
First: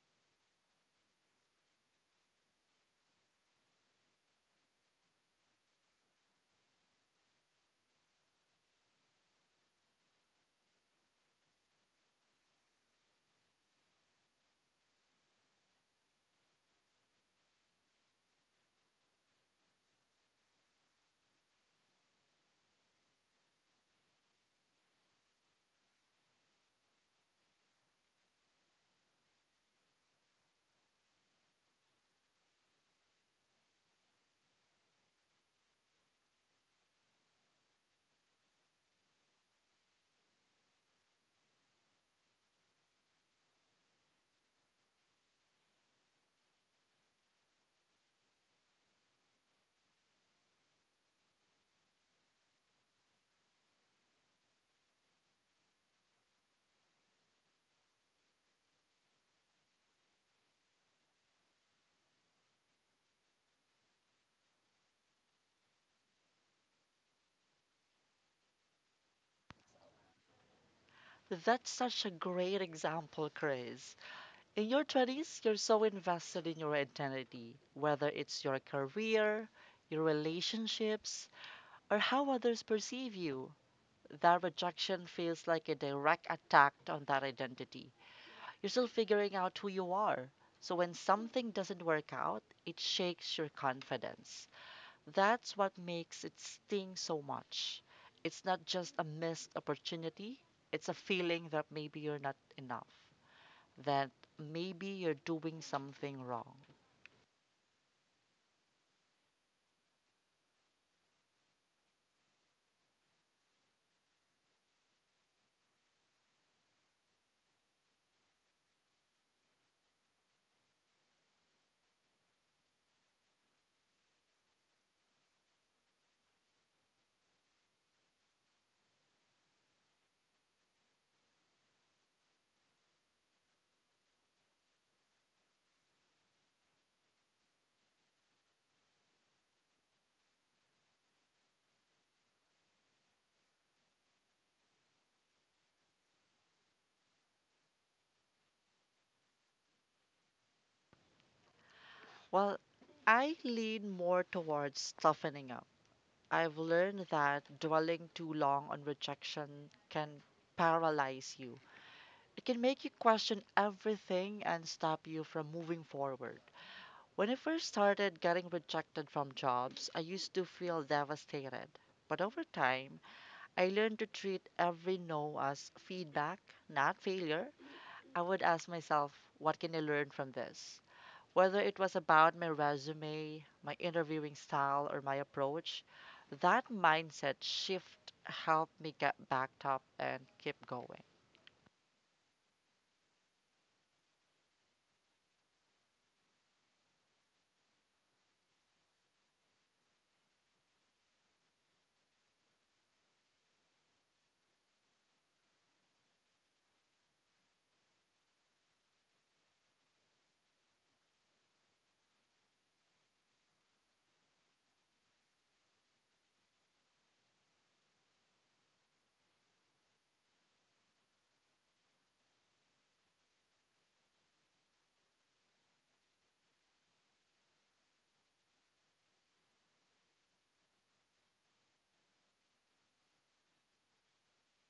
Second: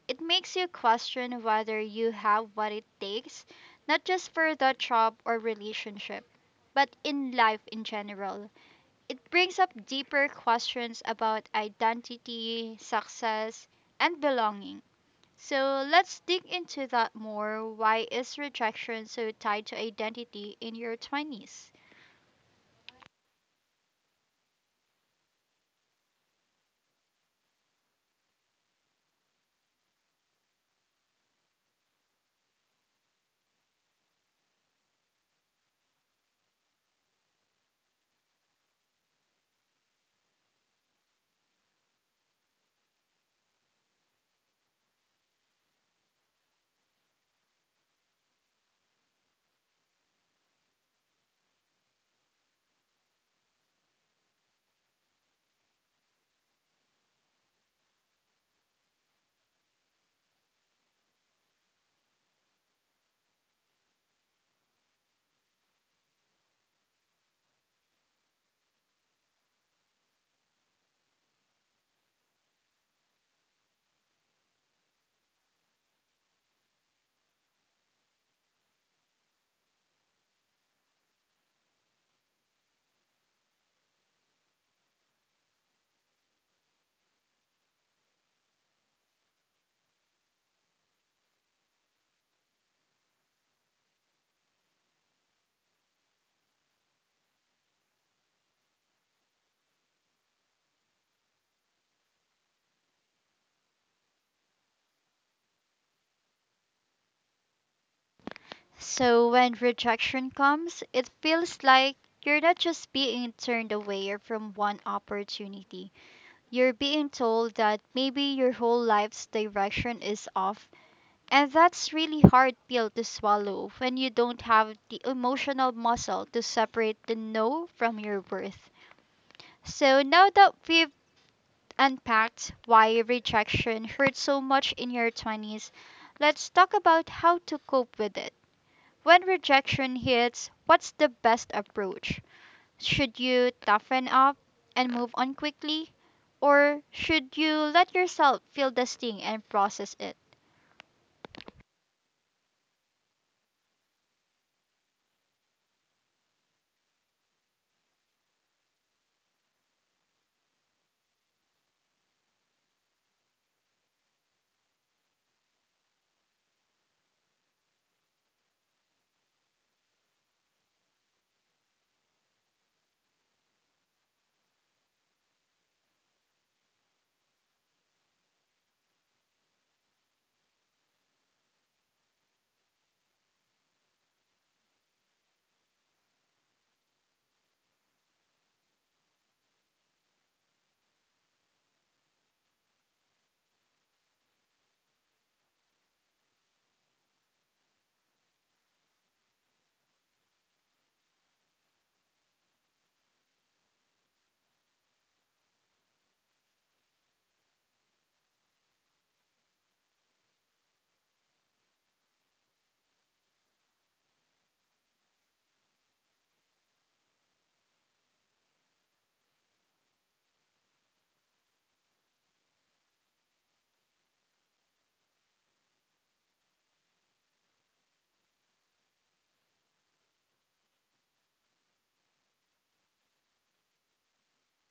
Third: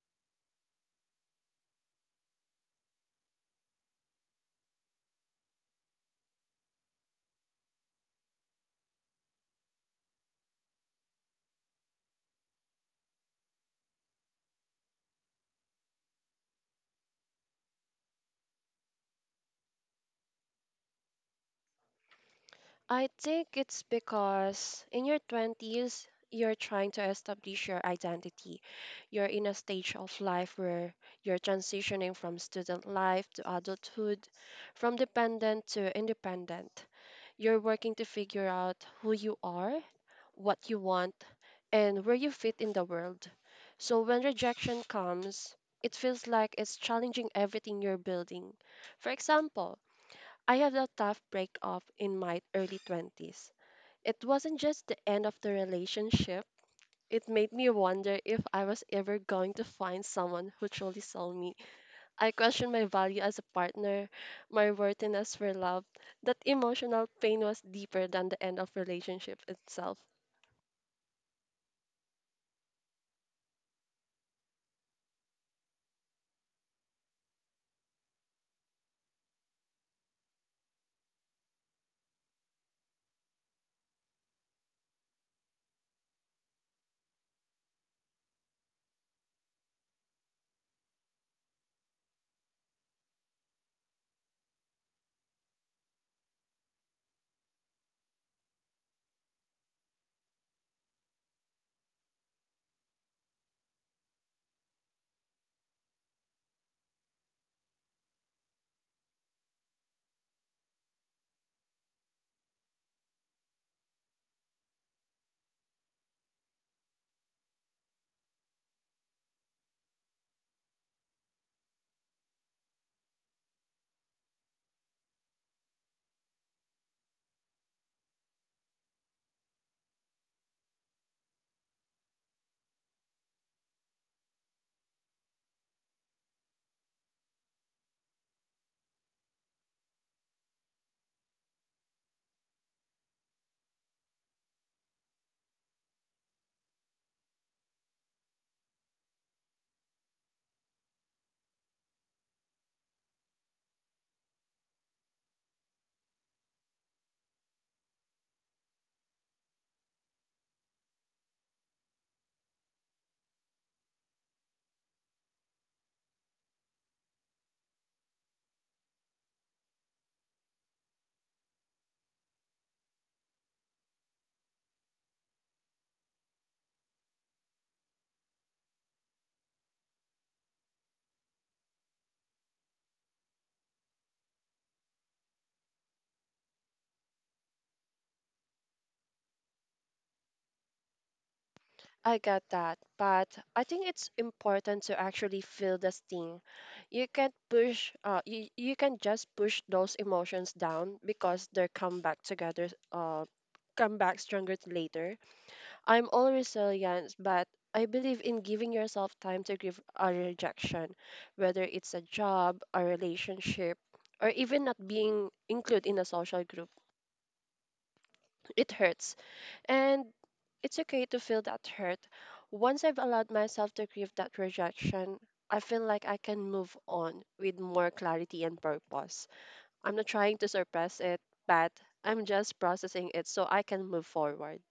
A: It makes you question whether you have what it takes, not just for the job or relationship, but in life in general. It brings up deeper questions about identity, success, and belonging. So let's dig into that more. Why is rejection so tied to identity in your 20s?
C: I think it's because in your 20s, you're trying to establish your identity. You're in a stage of life where you're transitioning from student life to adulthood, from dependent to independent. You're working to figure out who you are, what you want, and where you fit in the world. So when rejection comes, it feels like it's challenging everything you're building. For example, I had a tough breakup in my early 20s. It wasn't just the end of the relationship, it made me wonder if I was ever going to find someone who truly saw me. I questioned my value as a partner, my worthiness for love. That emotional pain was deeper than the end of relationship itself.
B: That's such a great example, Chris. In your 20s, you're so invested in your identity, whether it's your career, your relationships, or how others perceive you. That rejection feels like a direct attack on that identity. You're still figuring out who you are. So when something doesn't work out, it shakes your confidence. That's what makes it sting so much. It's not just a missed opportunity, it's a feeling that maybe you're not enough that maybe you're doing something wrong.
A: So when rejection comes, it feels like you're not just being turned away from one opportunity. You're being told that maybe your whole life's direction is off. And that's really hard pill to swallow when you don't have the emotional muscle to separate the no from your worth. So now that we've unpacked why rejection hurts so much in your 20s, let's talk about how to cope with it. When rejection hits, what's the best approach? Should you toughen up and move on quickly? Or should you let yourself feel the sting and process it?
B: Well, I lean more towards toughening up. I've learned that dwelling too long on rejection can paralyze you. It can make you question everything and stop you from moving forward. When I first started getting rejected from jobs, I used to feel devastated. But over time, I learned to treat every no as feedback, not failure. I would ask myself, what can I learn from this? Whether it was about my resume, my interviewing style, or my approach, that mindset shift helped me get back up and keep going.
C: I get that, but I think it's important to actually feel the sting. You can't push, you, you can just push those emotions down because they come back come back stronger later. I'm all resilience, but I believe in giving yourself time to give a rejection, whether it's a job, a relationship, or even not being included in a social group. It hurts. And it's okay to feel that hurt. Once I've allowed myself to grieve that rejection, I feel like I can move on with more clarity and purpose. I'm not trying to suppress it, but I'm just processing it so I can move forward.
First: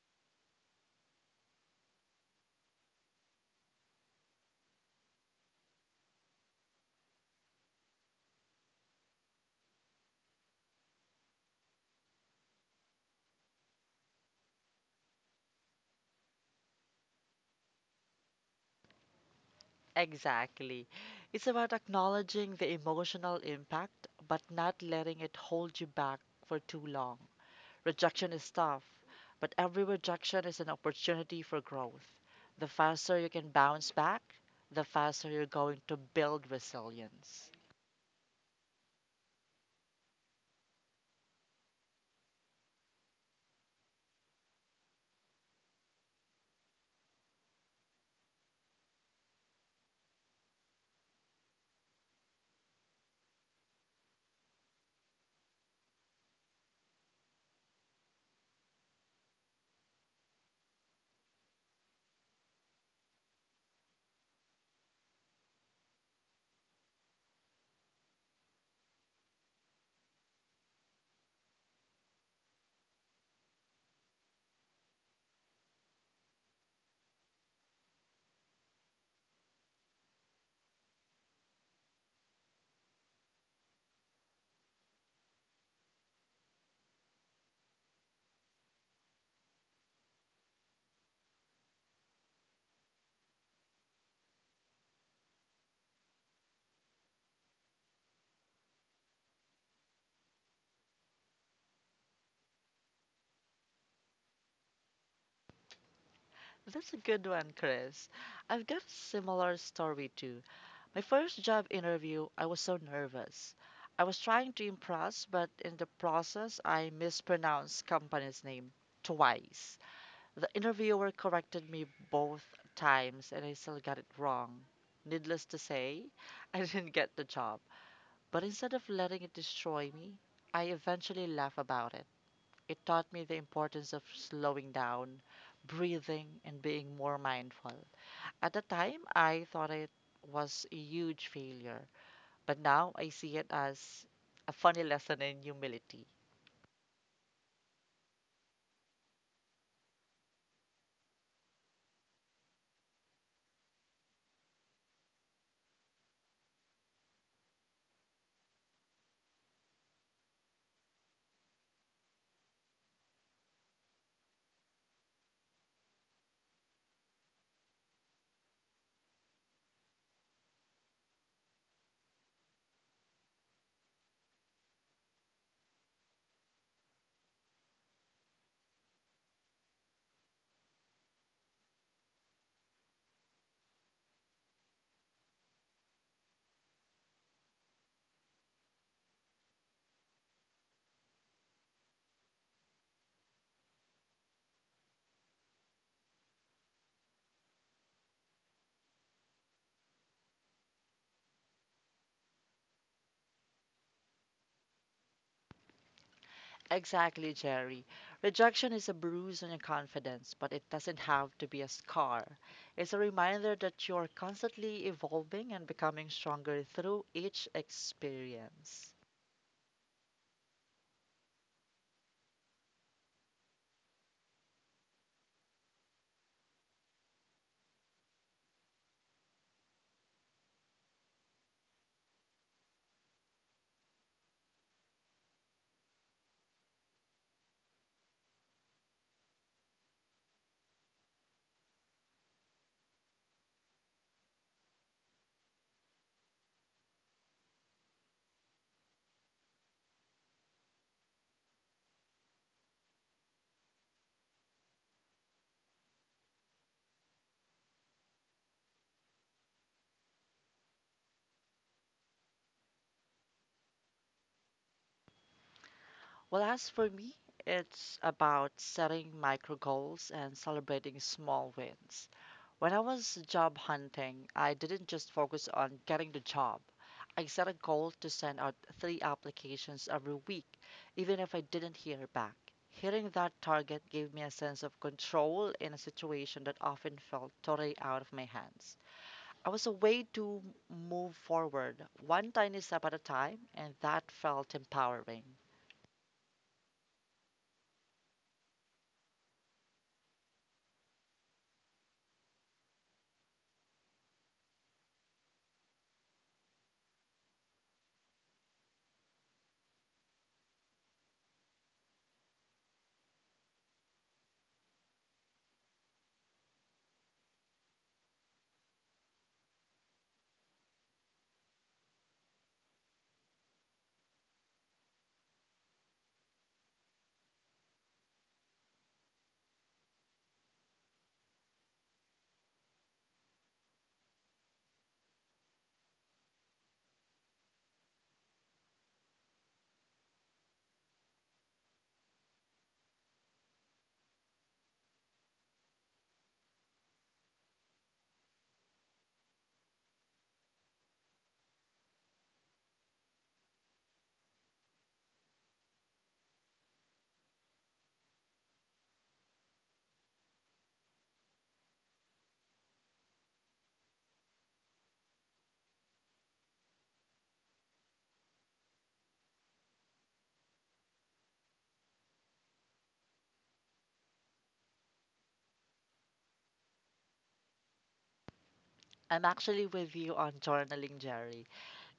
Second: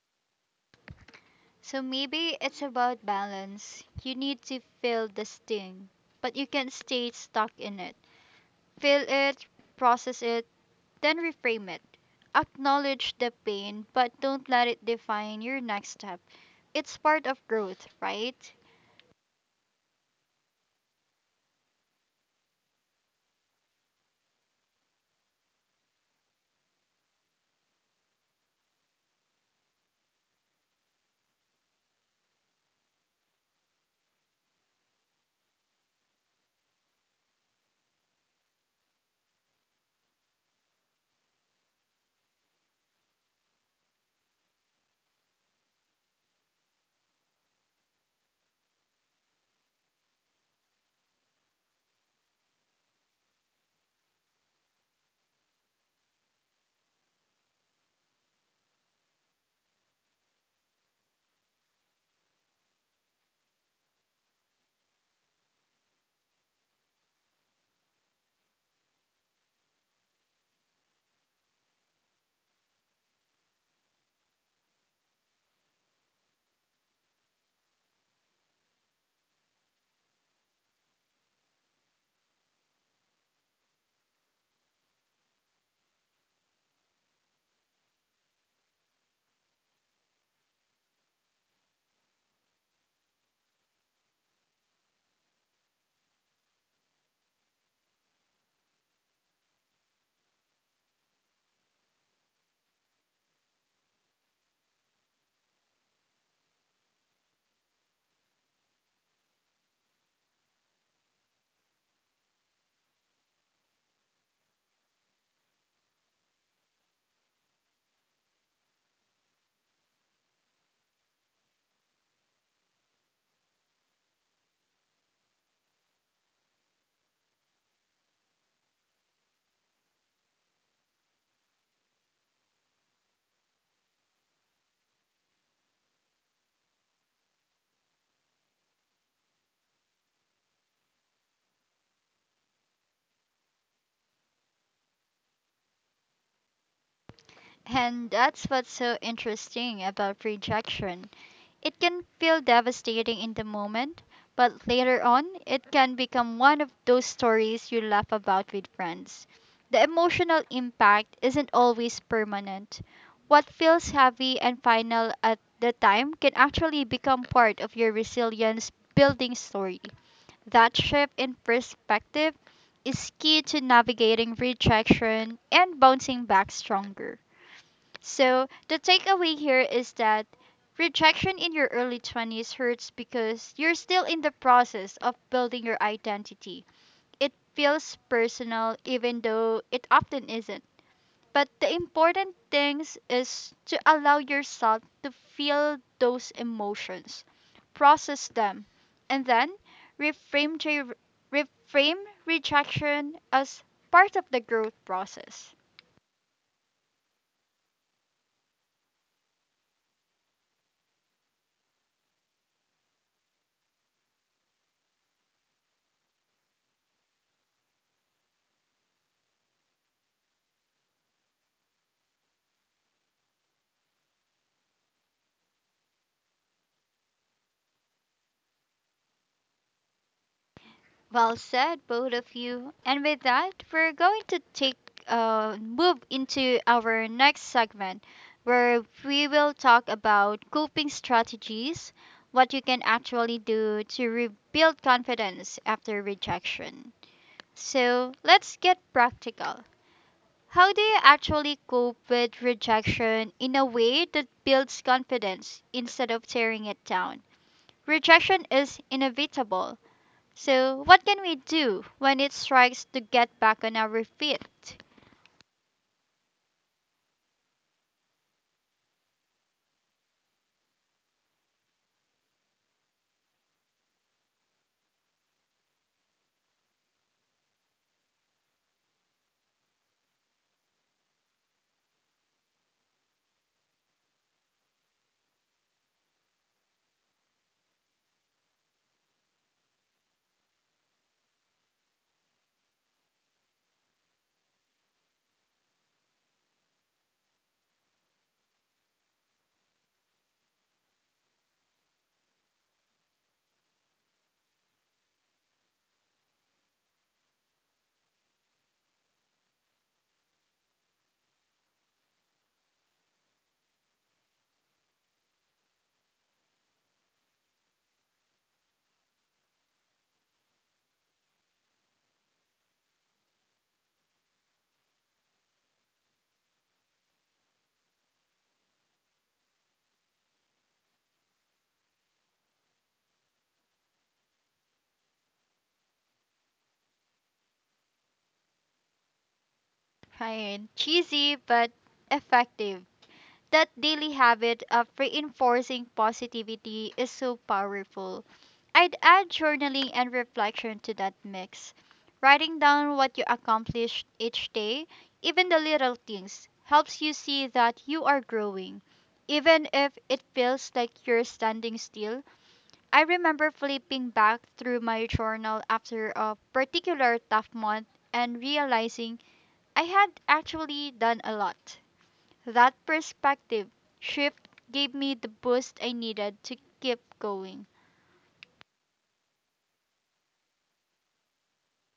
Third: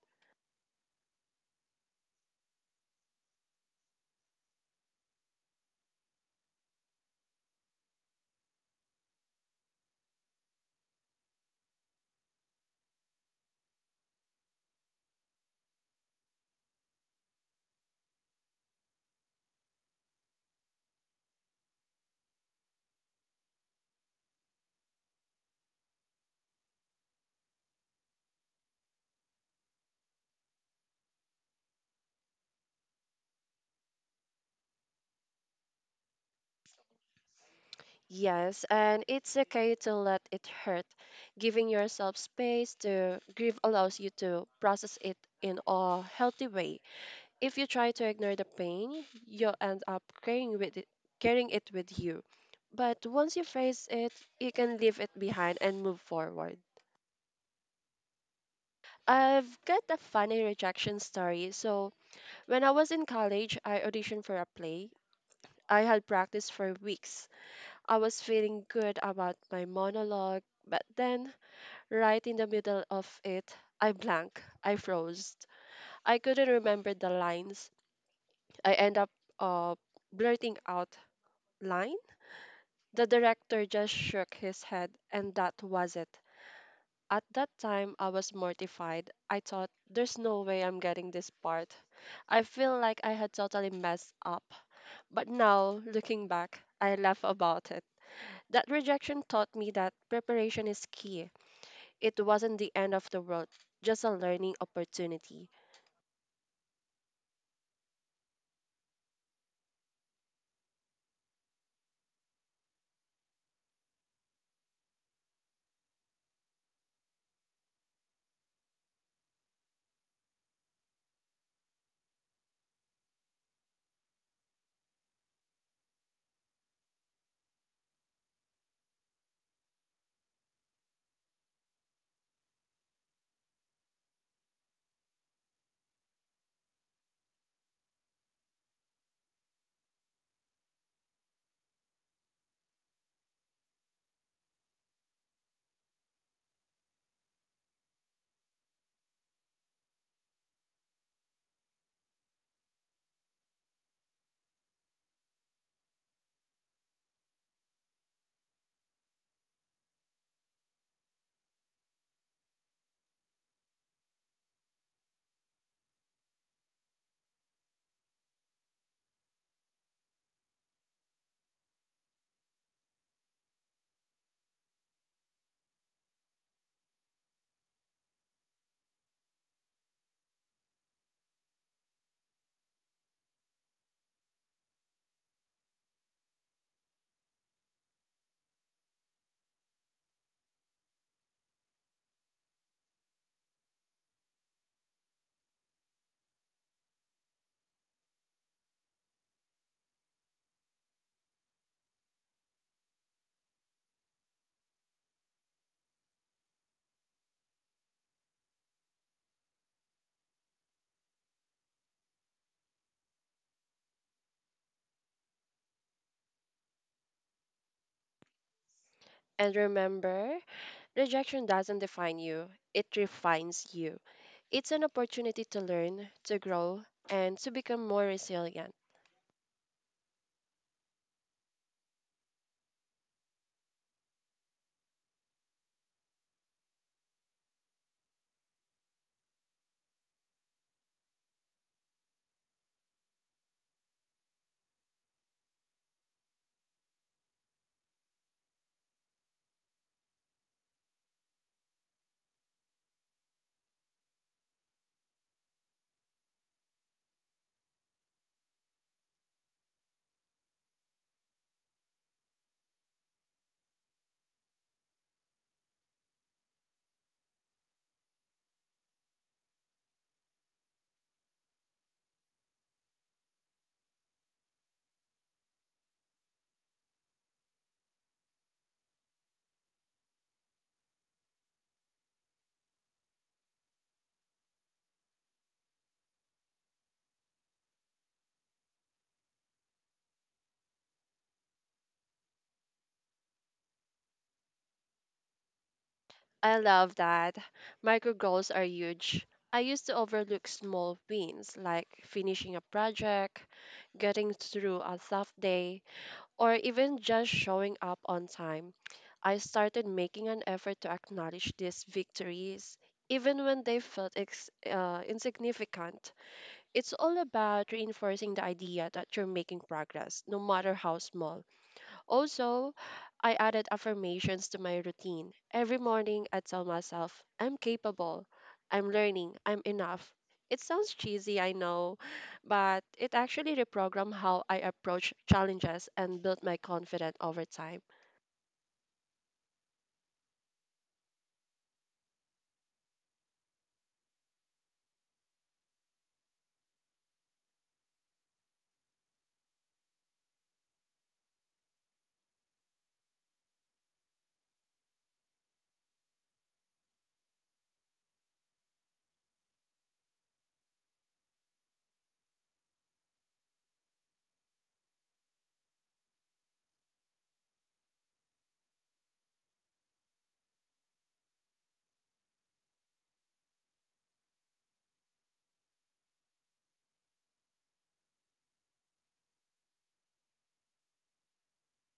A: So maybe it's about balance. You need to feel the sting, but you can't stay stuck in it. Feel it, process it, then reframe it. Acknowledge the pain, but don't let it define your next step. It's part of growth, right?
B: Exactly. It's about acknowledging the emotional impact, but not letting it hold you back for too long. Rejection is tough, but every rejection is an opportunity for growth. The faster you can bounce back, the faster you're going to build resilience.
C: Yes, and it's okay to let it hurt. Giving yourself space to grieve allows you to process it in a healthy way. If you try to ignore the pain, you'll end up carrying it with you. But once you face it, you can leave it behind and move forward. I've got a funny rejection story. So, when I was in college, I auditioned for a play. I had practiced for weeks. I was feeling good about my monologue, but then right in the middle of it, I blank. I froze. I couldn't remember the lines. I end up uh, blurting out line. The director just shook his head, and that was it. At that time, I was mortified. I thought, there's no way I'm getting this part. I feel like I had totally messed up. But now, looking back, I laugh about it. That rejection taught me that preparation is key. It wasn't the end of the world, just a learning opportunity.
B: That's a good one, Chris. I've got a similar story too. My first job interview, I was so nervous. I was trying to impress, but in the process, I mispronounced company's name twice. The interviewer corrected me both times, and I still got it wrong. Needless to say, I didn't get the job. But instead of letting it destroy me, I eventually laughed about it. It taught me the importance of slowing down, breathing, and being more mindful. At the time, I thought it was a huge failure, but now I see it as a funny lesson in humility.
A: And that's what's so interesting about rejection. It can feel devastating in the moment, but later on, it can become one of those stories you laugh about with friends. The emotional impact isn't always permanent. What feels heavy and final at the time can actually become part of your resilience building story. That shift in perspective is key to navigating rejection and bouncing back stronger. So the takeaway here is that rejection in your early 20s hurts because you're still in the process of building your identity. It feels personal even though it often isn't. But the important thing is to allow yourself to feel those emotions, process them, and then reframe to reframe rejection as part of the growth process.
B: Exactly, Jerry. Rejection is a bruise on your confidence, but it doesn't have to be a scar. It's a reminder that you're constantly evolving and becoming stronger through each experience.
C: And remember, rejection doesn't define you, it refines you. It's an opportunity to learn, to grow, and to become more resilient.
A: Well said, both of you. And with that, we're going to take move into our next segment where we will talk about coping strategies, what you can actually do to rebuild confidence after rejection. So let's get practical. How do you actually cope with rejection in a way that builds confidence instead of tearing it down? Rejection is inevitable, so what can we do when it strikes to get back on our feet?
B: Well, as for me, it's about setting micro goals and celebrating small wins. When I was job hunting, I didn't just focus on getting the job. I set a goal to send out three applications every week, even if I didn't hear back. Hitting that target gave me a sense of control in a situation that often felt totally out of my hands. I was a way to move forward, one tiny step at a time, and that felt empowering.
C: I love that. Micro goals are huge. I used to overlook small wins like finishing a project, getting through a tough day, or even just showing up on time. I started making an effort to acknowledge these victories, even when they felt insignificant. It's all about reinforcing the idea that you're making progress, no matter how small. Also, I added affirmations to my routine. Every morning, I tell myself, I'm capable, I'm learning, I'm enough. It sounds cheesy, I know, but it actually reprogrammed how I approach challenges and built my confidence over time.
A: Right. Cheesy but effective. That daily habit of reinforcing positivity is so powerful. I'd add journaling and reflection to that mix. Writing down what you accomplished each day, even the little things, helps you see that you are growing. Even if it feels like you're standing still, I remember flipping back through my journal after a particular tough month and realizing I had actually done a lot. That perspective shift gave me the boost I needed to keep going.
B: I'm actually with you on journaling, Jerry.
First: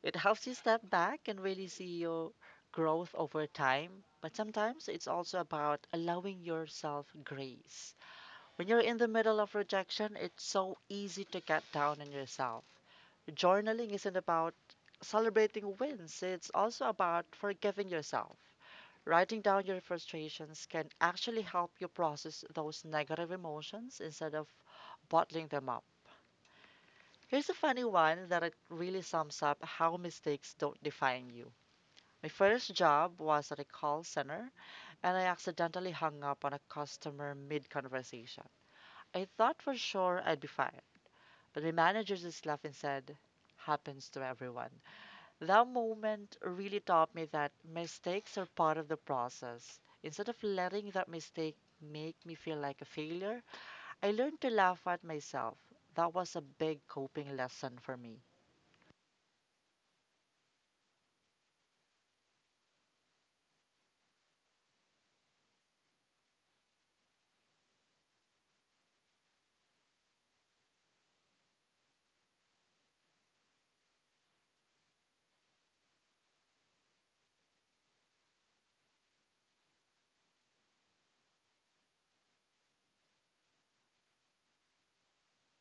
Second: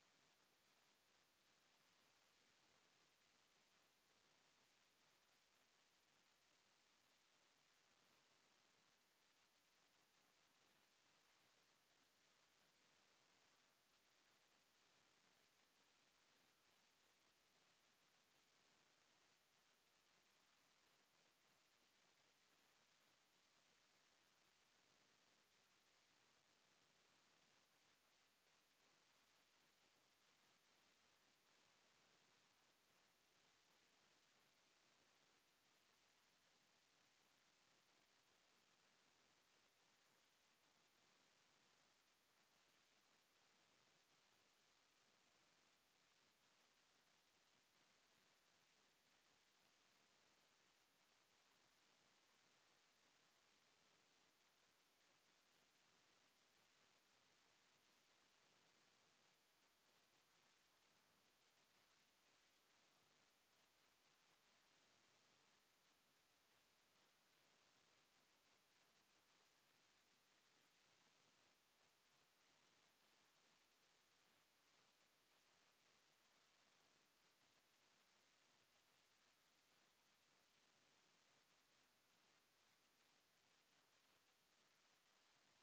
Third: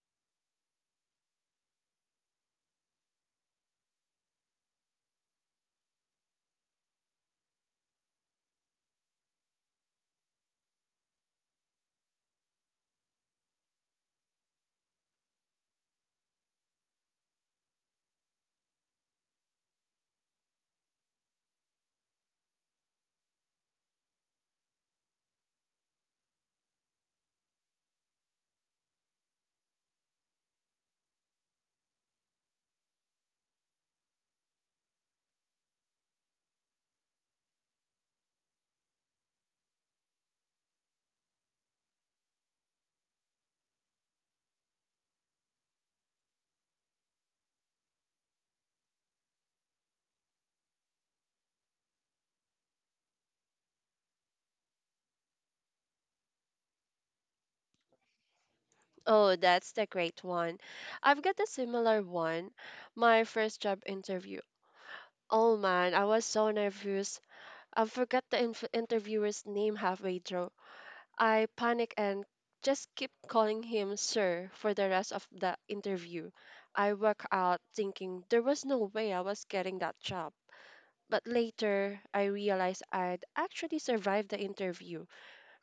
B: It helps you step back and really see your growth over time. But sometimes it's also about allowing yourself grace. When you're in the middle of rejection, it's so easy to get down on yourself. Journaling isn't about celebrating wins, it's also about forgiving yourself. Writing down your frustrations can actually help you process those negative emotions instead of bottling them up. Here's a funny one that it really sums up how mistakes don't define you. My first job was at a call center, and I accidentally hung up on a customer mid conversation. I thought for sure I'd be fired, but my manager just laughed and said, Happens to everyone. That moment really taught me that mistakes are part of the process. Instead of letting that mistake make me feel like a failure, I learned to laugh at myself. That was a big coping lesson for me.
C: Oh, that's the great one. I've got a similar one. My first job interview. Oh man, I was so nervous I forgot the interviewer's name halfway through. I panic and just keep calling him sir for the rest of the interview. I walk out thinking there was no way I was getting that job. But later, I realized I'd actually survived the interview.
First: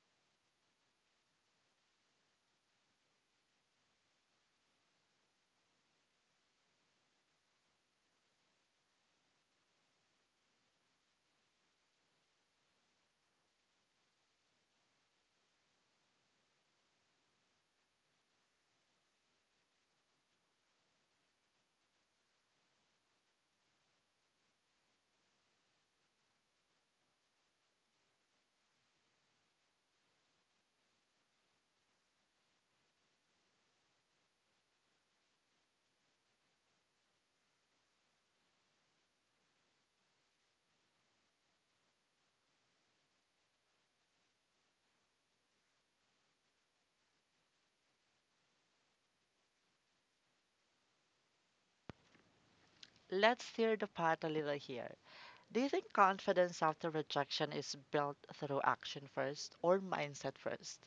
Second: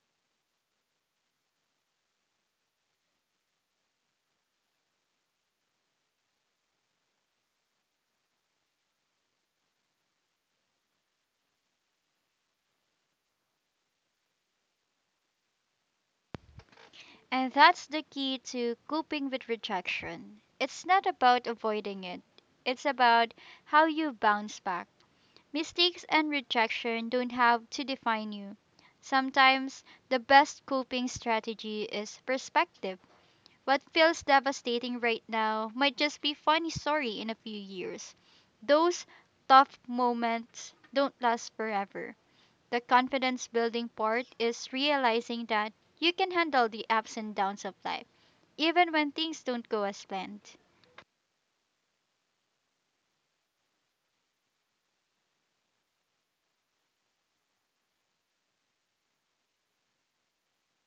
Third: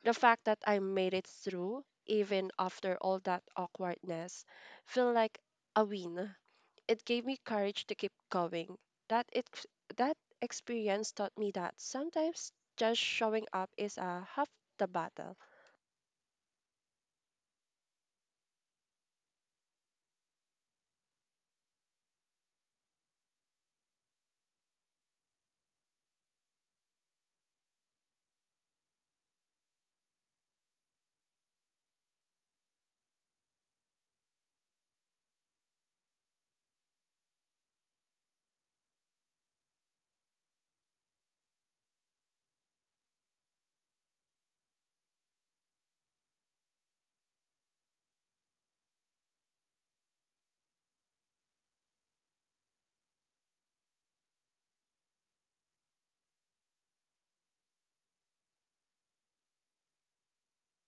C: The fact that I made it through, even after all that awkwardness, felt like a win. It gave me courage to keep going. That it that experience taught me that sometimes just showing up is a half the battle.
A: And that's the key to coping with rejection. It's not about avoiding it, it's about how you bounce back. Mistakes and rejection don't have to define you. Sometimes the best coping strategy is perspective. What feels devastating right now might just be funny story in a few years. Those tough moments don't last forever. The confidence building part is realizing that you can handle the ups and downs of life, even when things don't go as planned.
B: Let's steer the pot a little here. Do you think confidence after rejection is built through action first or mindset first?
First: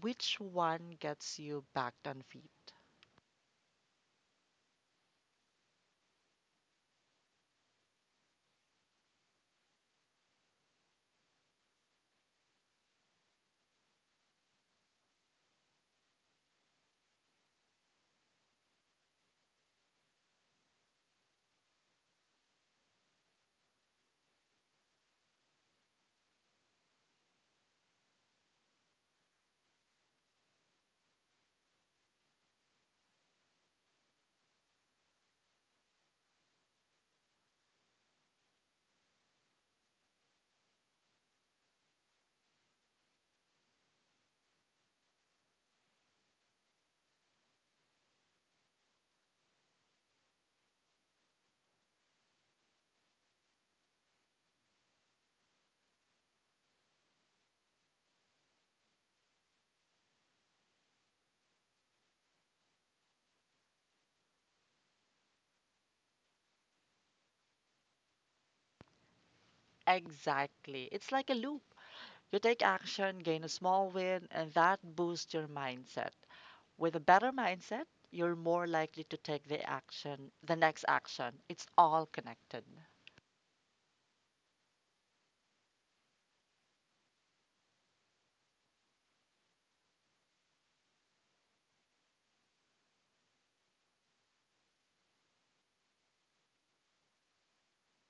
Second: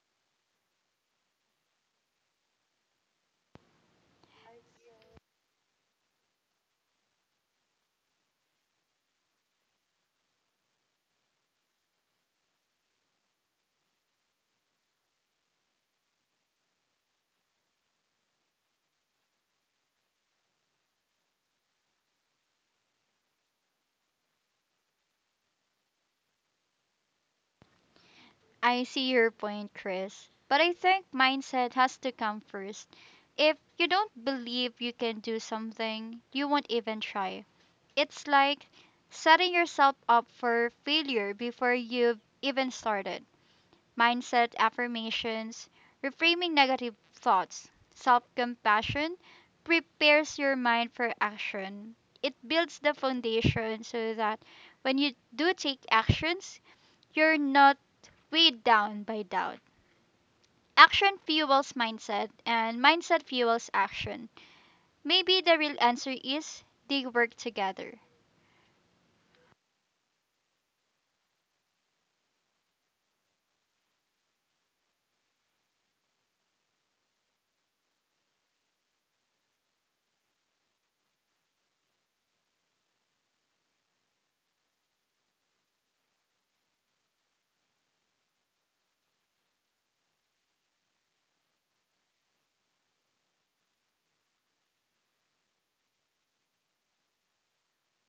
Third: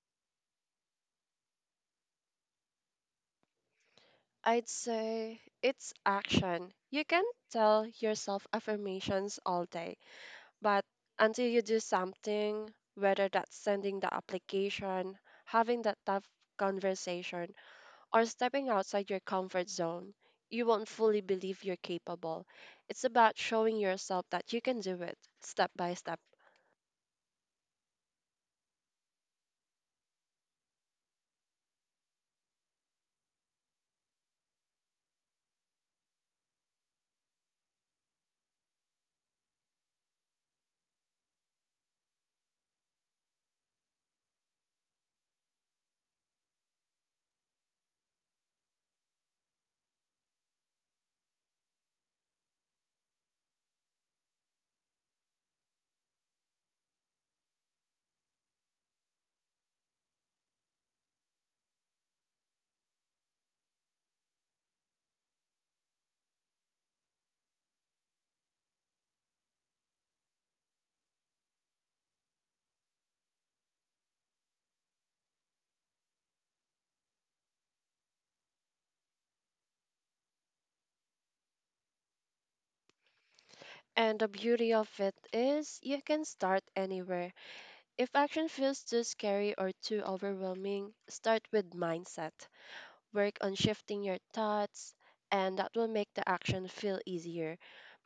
B: Which one gets you back on feet?
C: I'd say it's action. You can tell yourself affirmations all day, but until you do something, whether that's sending the application, having that tough conversation, or stepping outside your comfort zone, you won't fully believe you're capable. It's about showing yourself that you can do it step by step.
A: I see your point, Chris, but I think mindset has to come first. If you don't believe you can do something, you won't even try. It's like setting yourself up for failure before you've even started. Mindset affirmations, reframing negative thoughts, self compassion prepares your mind for action. It builds the foundation so that when you do take actions, you're not weighed down by doubt. Action fuels mindset, and mindset fuels action. Maybe the real answer is they work together.
B: Exactly. It's like a loop. You take action, gain a small win, and that boosts your mindset. With a better mindset, you're more likely to take the action, the next action. It's all connected.
C: And the beauty of it is you can start anywhere. If action feels too scary or too overwhelming, start with mindset. Work on shifting your thoughts, and that will make the action feel easier.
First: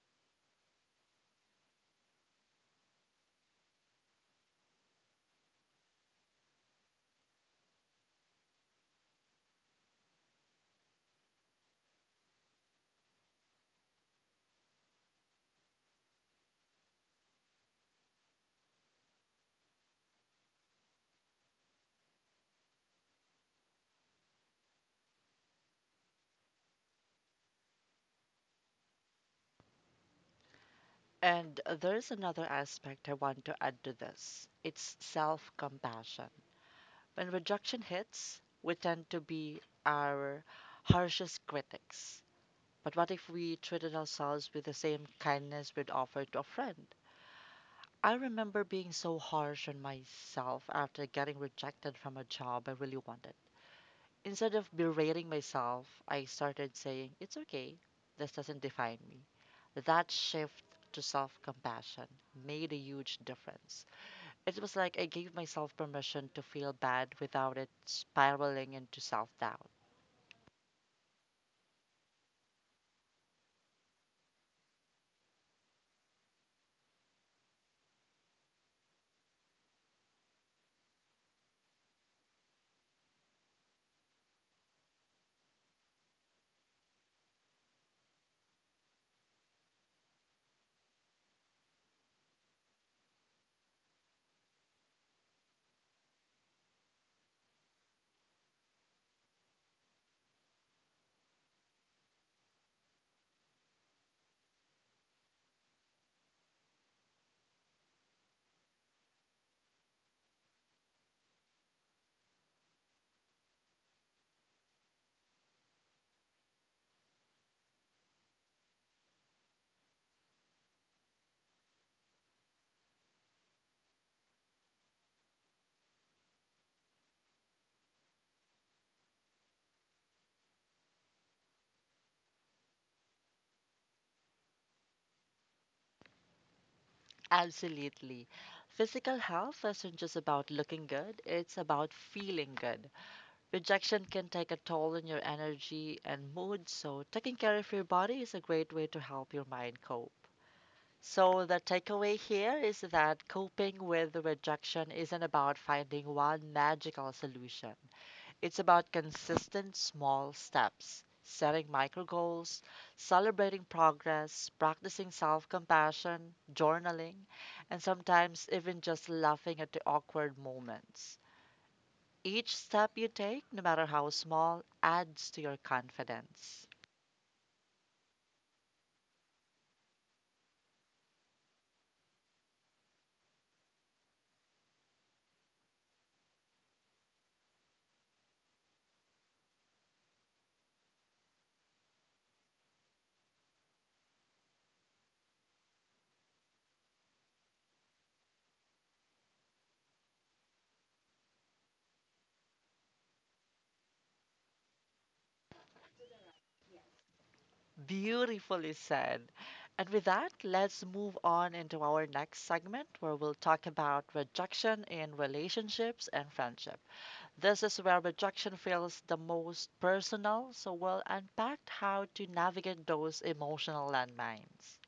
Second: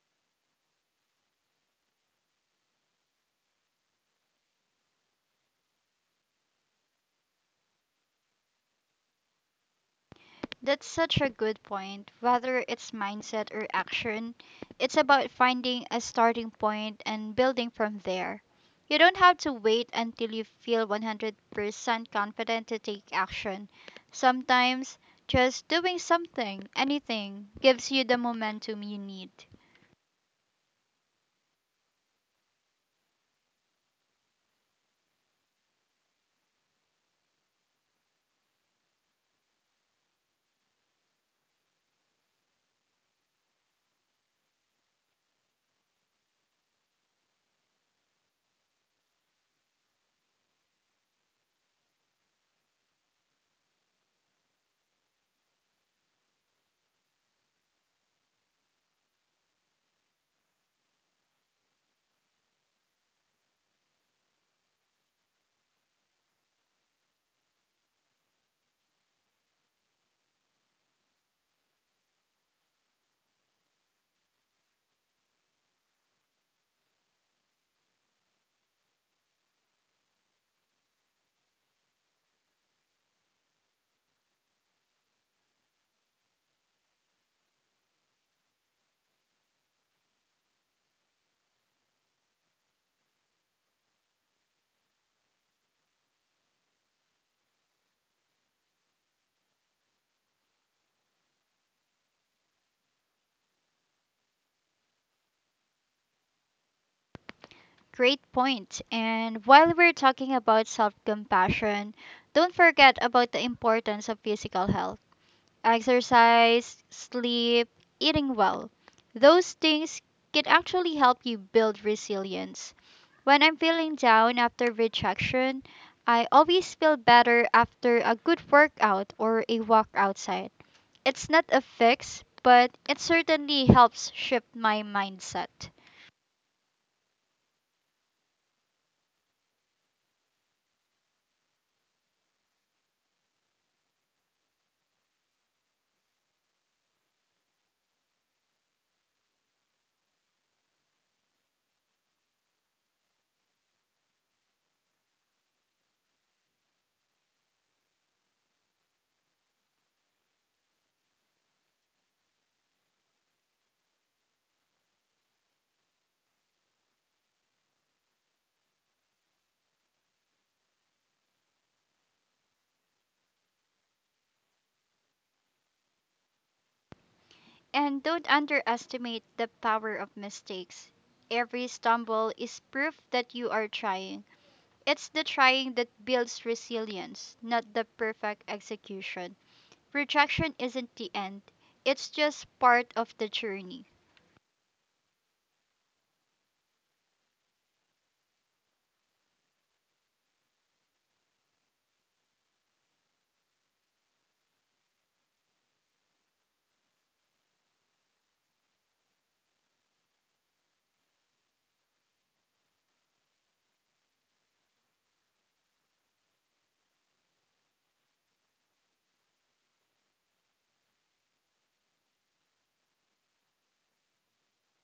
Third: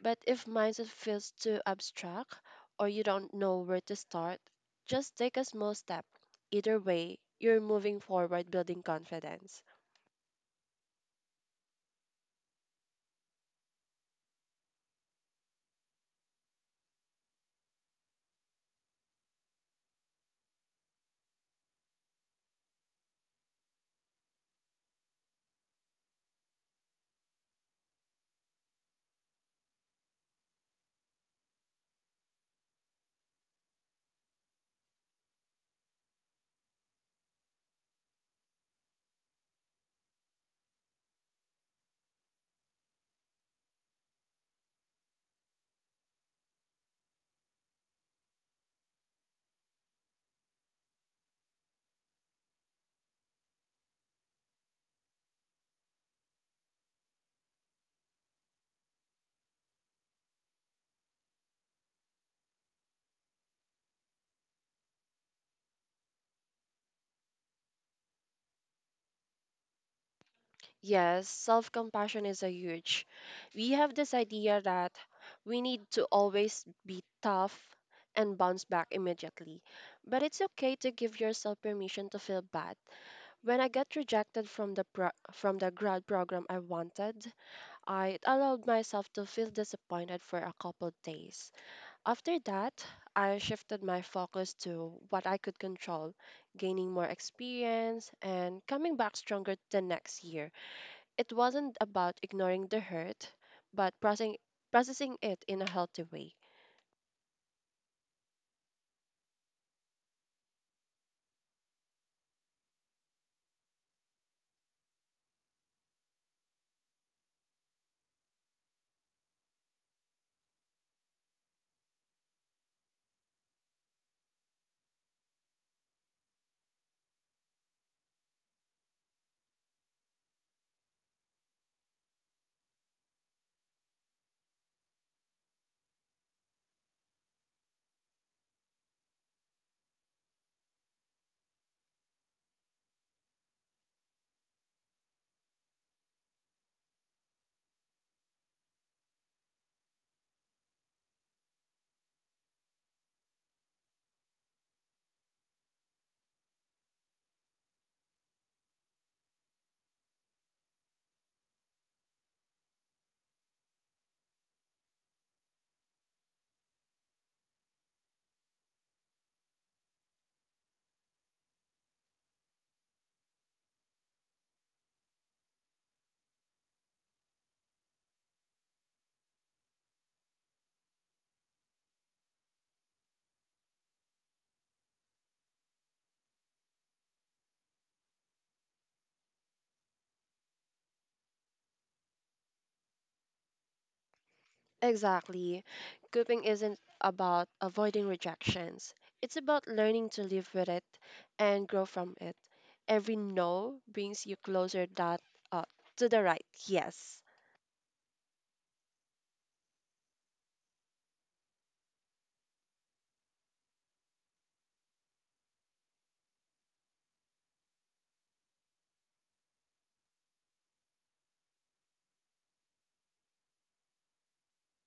C: But if mindset feels too abstract or you don't know where to start, just take a small step. Either way, you're moving forward building confidence.
A: That's such a good point. Whether it's mindset or action, it's about finding a starting point and building from there. You don't have to wait until you feel 100% confident to take action. Sometimes, just doing something, anything, gives you the momentum you need.
B: And there's another aspect I want to add to this. It's self compassion. When rejection hits, we tend to be our harshest critics. But what if we treated ourselves with the same kindness we'd offer to a friend? I remember being so harsh on myself after getting rejected from a job I really wanted. Instead of berating myself, I started saying, It's okay, this doesn't define me. That shift to self compassion made a huge difference. It was like I gave myself permission to feel bad without it spiraling into self doubt.
C: Yes, self compassion is a huge. We have this idea that we need to always be tough and bounce back immediately. But it's okay to give yourself permission to feel bad. When I got rejected from from the grad program I wanted, I allowed myself to feel disappointed for a couple days. After that, I shifted my focus to what I could control, gaining more experience and coming back stronger the next year. It wasn't about ignoring the hurt, but processing it in a healthy way.
A: Great point. And while we're talking about self compassion, don't forget about the importance of physical health. Exercise, sleep, eating well. Those things can actually help you build resilience. When I'm feeling down after rejection, I always feel better after a good workout or a walk outside. It's not a fix, but it certainly helps shift my mindset.
B: Absolutely. Physical health isn't just about looking good, it's about feeling good. Rejection can take a toll on your energy and mood, so taking care of your body is a great way to help your mind cope. So, the takeaway here is that coping with rejection isn't about finding one magical solution. It's about consistent small steps, setting micro goals, celebrating progress, practicing self compassion, journaling, and sometimes even just laughing at the awkward moments. Each step you take, no matter how small, adds to your confidence.
A: And don't underestimate the power of mistakes. Every stumble is proof that you are trying. It's the trying that builds resilience, not the perfect execution. Rejection isn't the end, it's just part of the journey,
C: Exactly. Coping isn't about avoiding rejections. It's about learning to live with it and grow from it. Every no brings you closer that uh, to the right yes.
B: Beautifully said. And with that, let's move on into our next segment where we'll talk about rejection in relationships and friendship. This is where rejection feels the most personal, so we'll unpack how to navigate those emotional landmines.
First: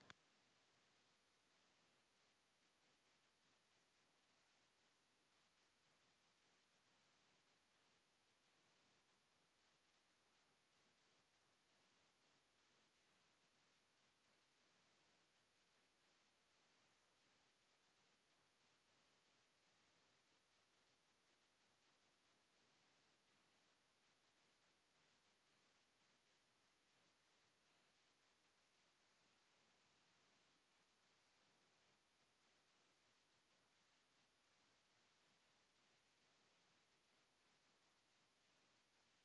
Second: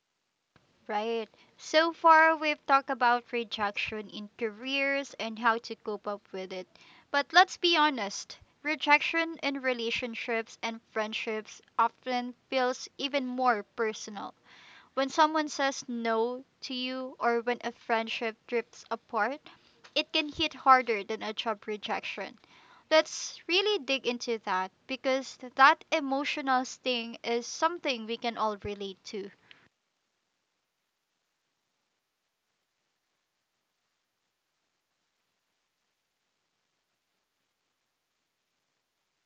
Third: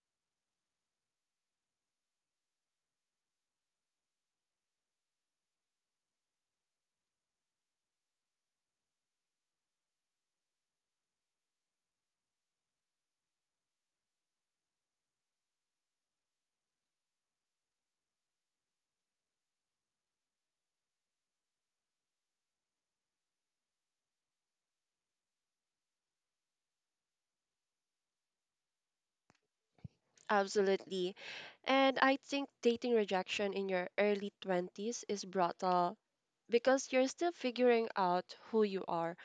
A: right? So far, we've talked about rejection in careers and how to cope up with it. But let's be honest, rejection in relationships and friendships often feels even more personal. When someone says no to you, or when a friendship drifts apart, it can hit harder than a job rejection. Let's really dig into that because that emotional sting is something we can all relate to.
C: Absolutely. And I think dating rejection in your early 20s is brutal because you're still figuring out who you are.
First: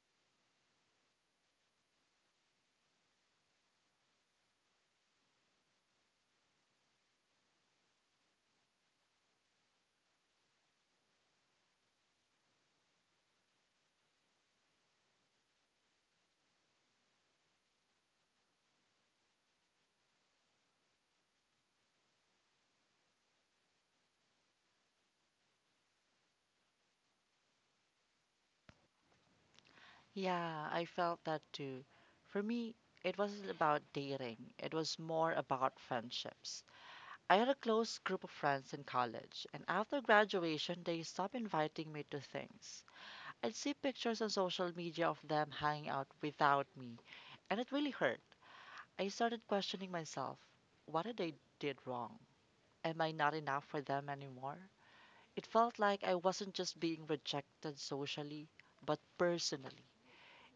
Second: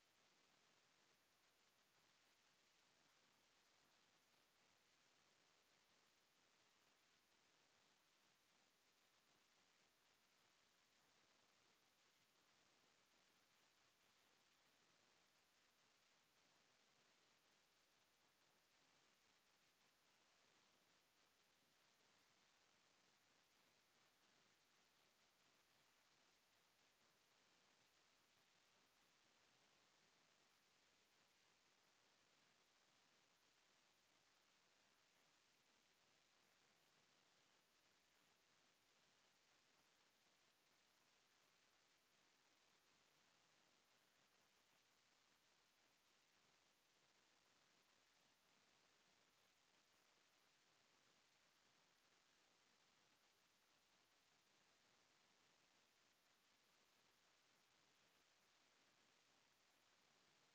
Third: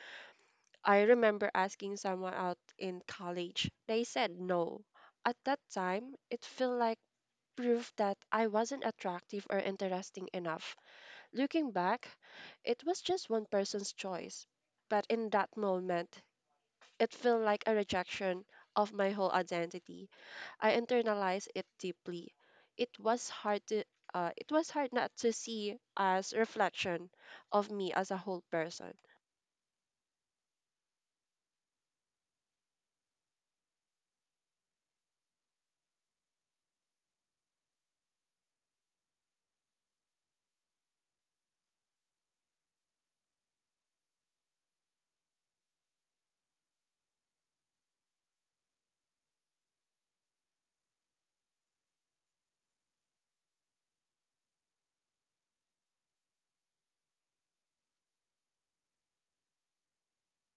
C: I remember asking someone out in college. They said no. At that time, it felt like proof that I wasn't attractive or interesting enough. Looking back, it was just one person's choice. But in that moment, it felt like a rejection of my whole identity. I internalized it deeply. It was hard to it was hard not to see as reflection of me as a whole person.
B: Yeah, I felt that too. For me, it wasn't about dating, it was more about friendships. I had a close group of friends in college, and after graduation, they stopped inviting me to things. I'd see pictures on social media of them hanging out without me, and it really hurt. I started questioning myself, what did I did wrong? Am I not enough for them anymore? It felt like I wasn't just being rejected socially, but personally.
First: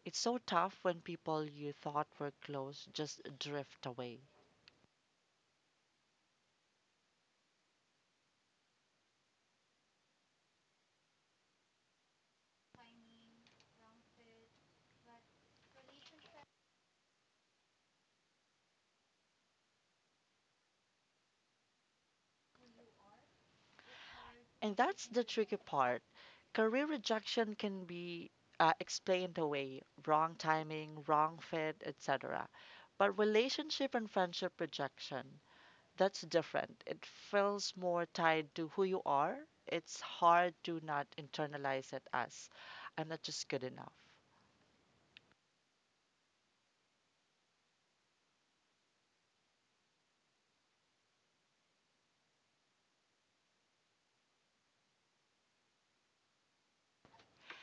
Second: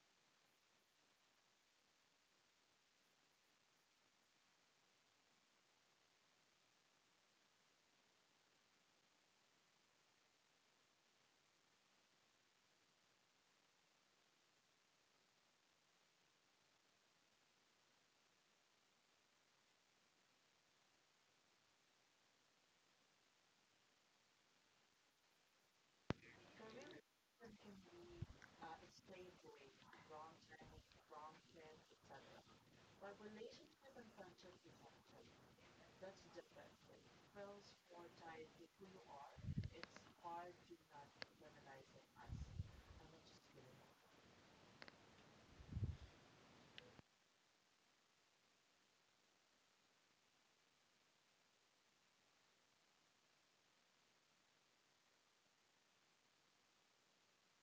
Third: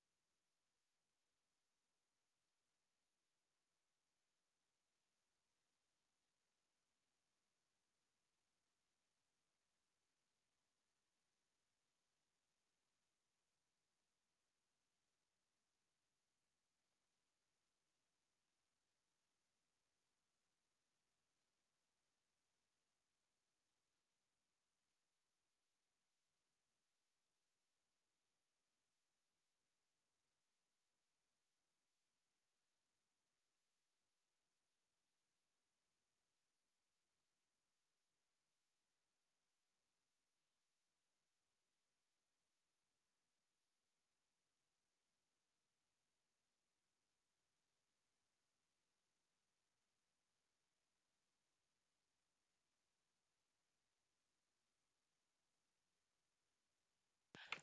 B: It's so tough when people you thought were close just drift away. And that's the tricky part. Career rejection can be explained away, wrong timing, wrong fit, etc. But relationship and friendship rejection, that's different. It feels more tied to who you are. It's hard to not internalize it as I'm not just good enough.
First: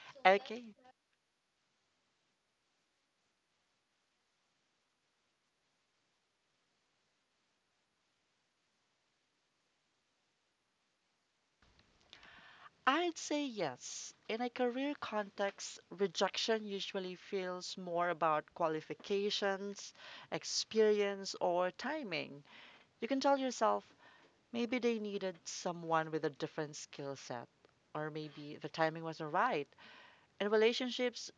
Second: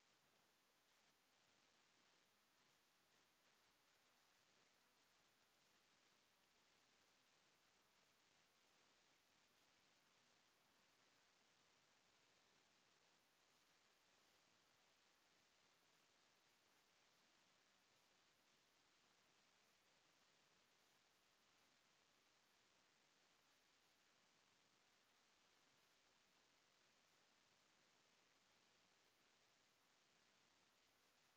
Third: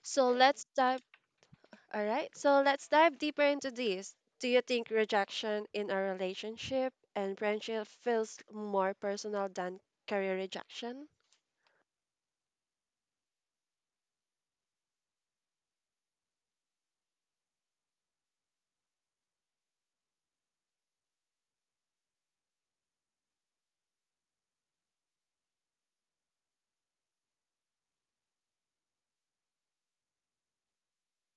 C: So let's
B: Okay.
C: dive All right, so let's dive deeper into this. Do you think rejection in a relationship and friendship feels more personal than career rejection?
B: I'd say yes. In a career context, rejection usually feels more about qualifications, experience, or timing. You can tell yourself maybe they needed someone with a different skill set, or maybe the timing wasn't right. In relationships,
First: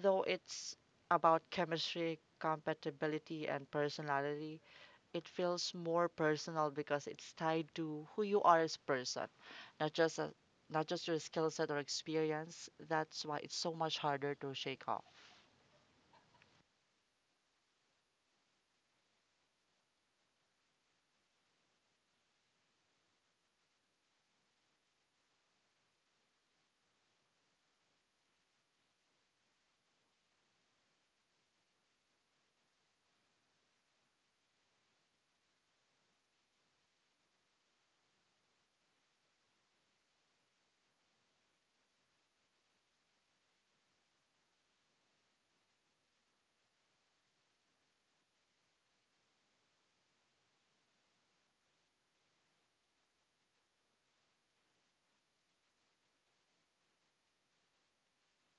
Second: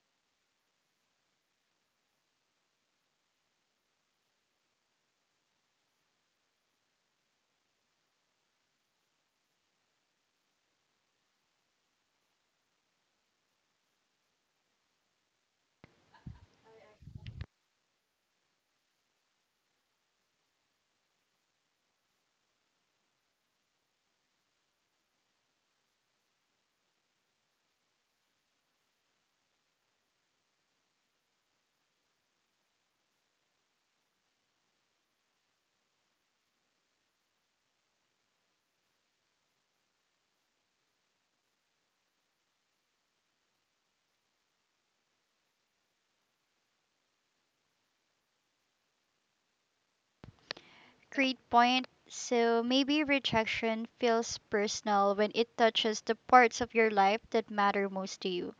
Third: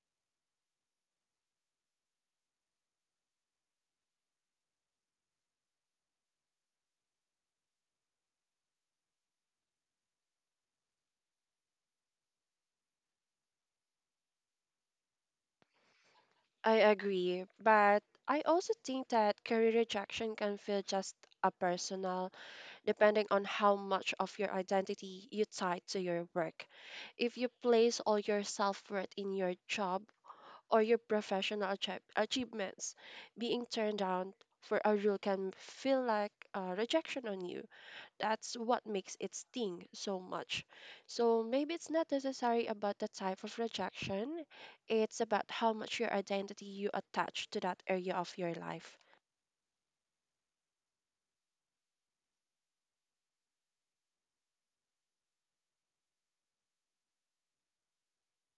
B: though, it's about chemistry, compatibility, and personality. It feels more personal because it's tied to who you are as a person, not just a, not just your skill set or experience. That's why it's so much harder to shake off.
C: I agree, but I also think that career rejection can feel just a personal, depending on how much of your identity you tie to your work. If you place all your self worth in your job or your professional achievements, being turned down for a role can feel like rejection on you. That's what makes it sting so much. So maybe it's not necessary about the type of rejection, it's about how much your identity you attach to that area of your life.
A: Great point. So maybe rejection feels personal when it touches the parts of your life that matter most to you,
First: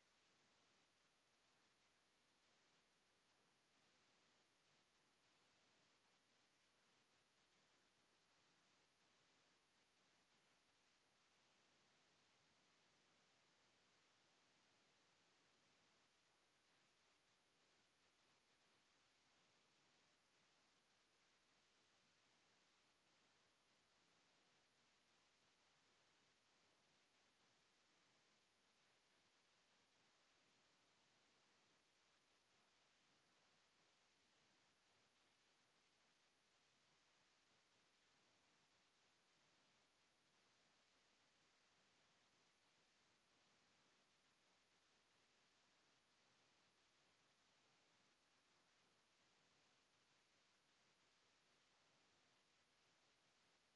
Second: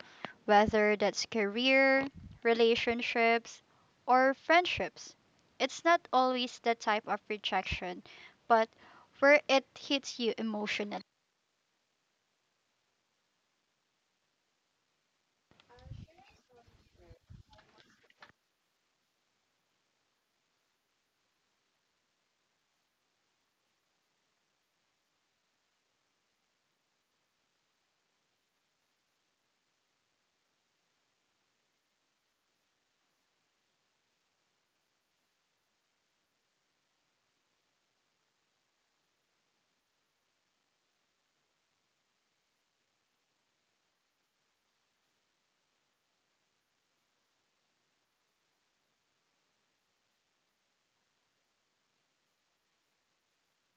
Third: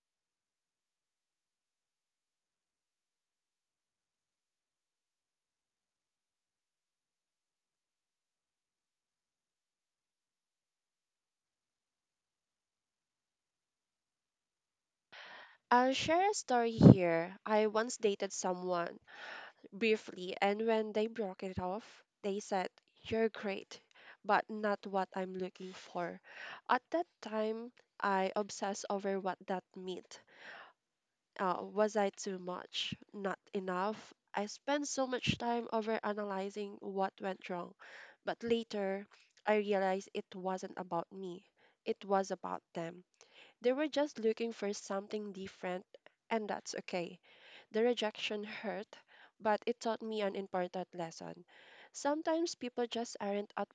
A: whether that's career, relationships, or friendships. It's not always the type of rejection, but where it hits you emotionally.
C: I'll share a story here. I once dated someone briefly, and when they broke it off, they said, "You're great, but not what I'm looking for." At that time, I obsessed over what that meant. Was I too much? Not enough? I spent so much time over analyzing what went wrong. But later, I realized it wasn't about me, it was about them. They were just looking for something different, and that's okay. The rejection hurt, but it taught me an important lesson. Sometimes people just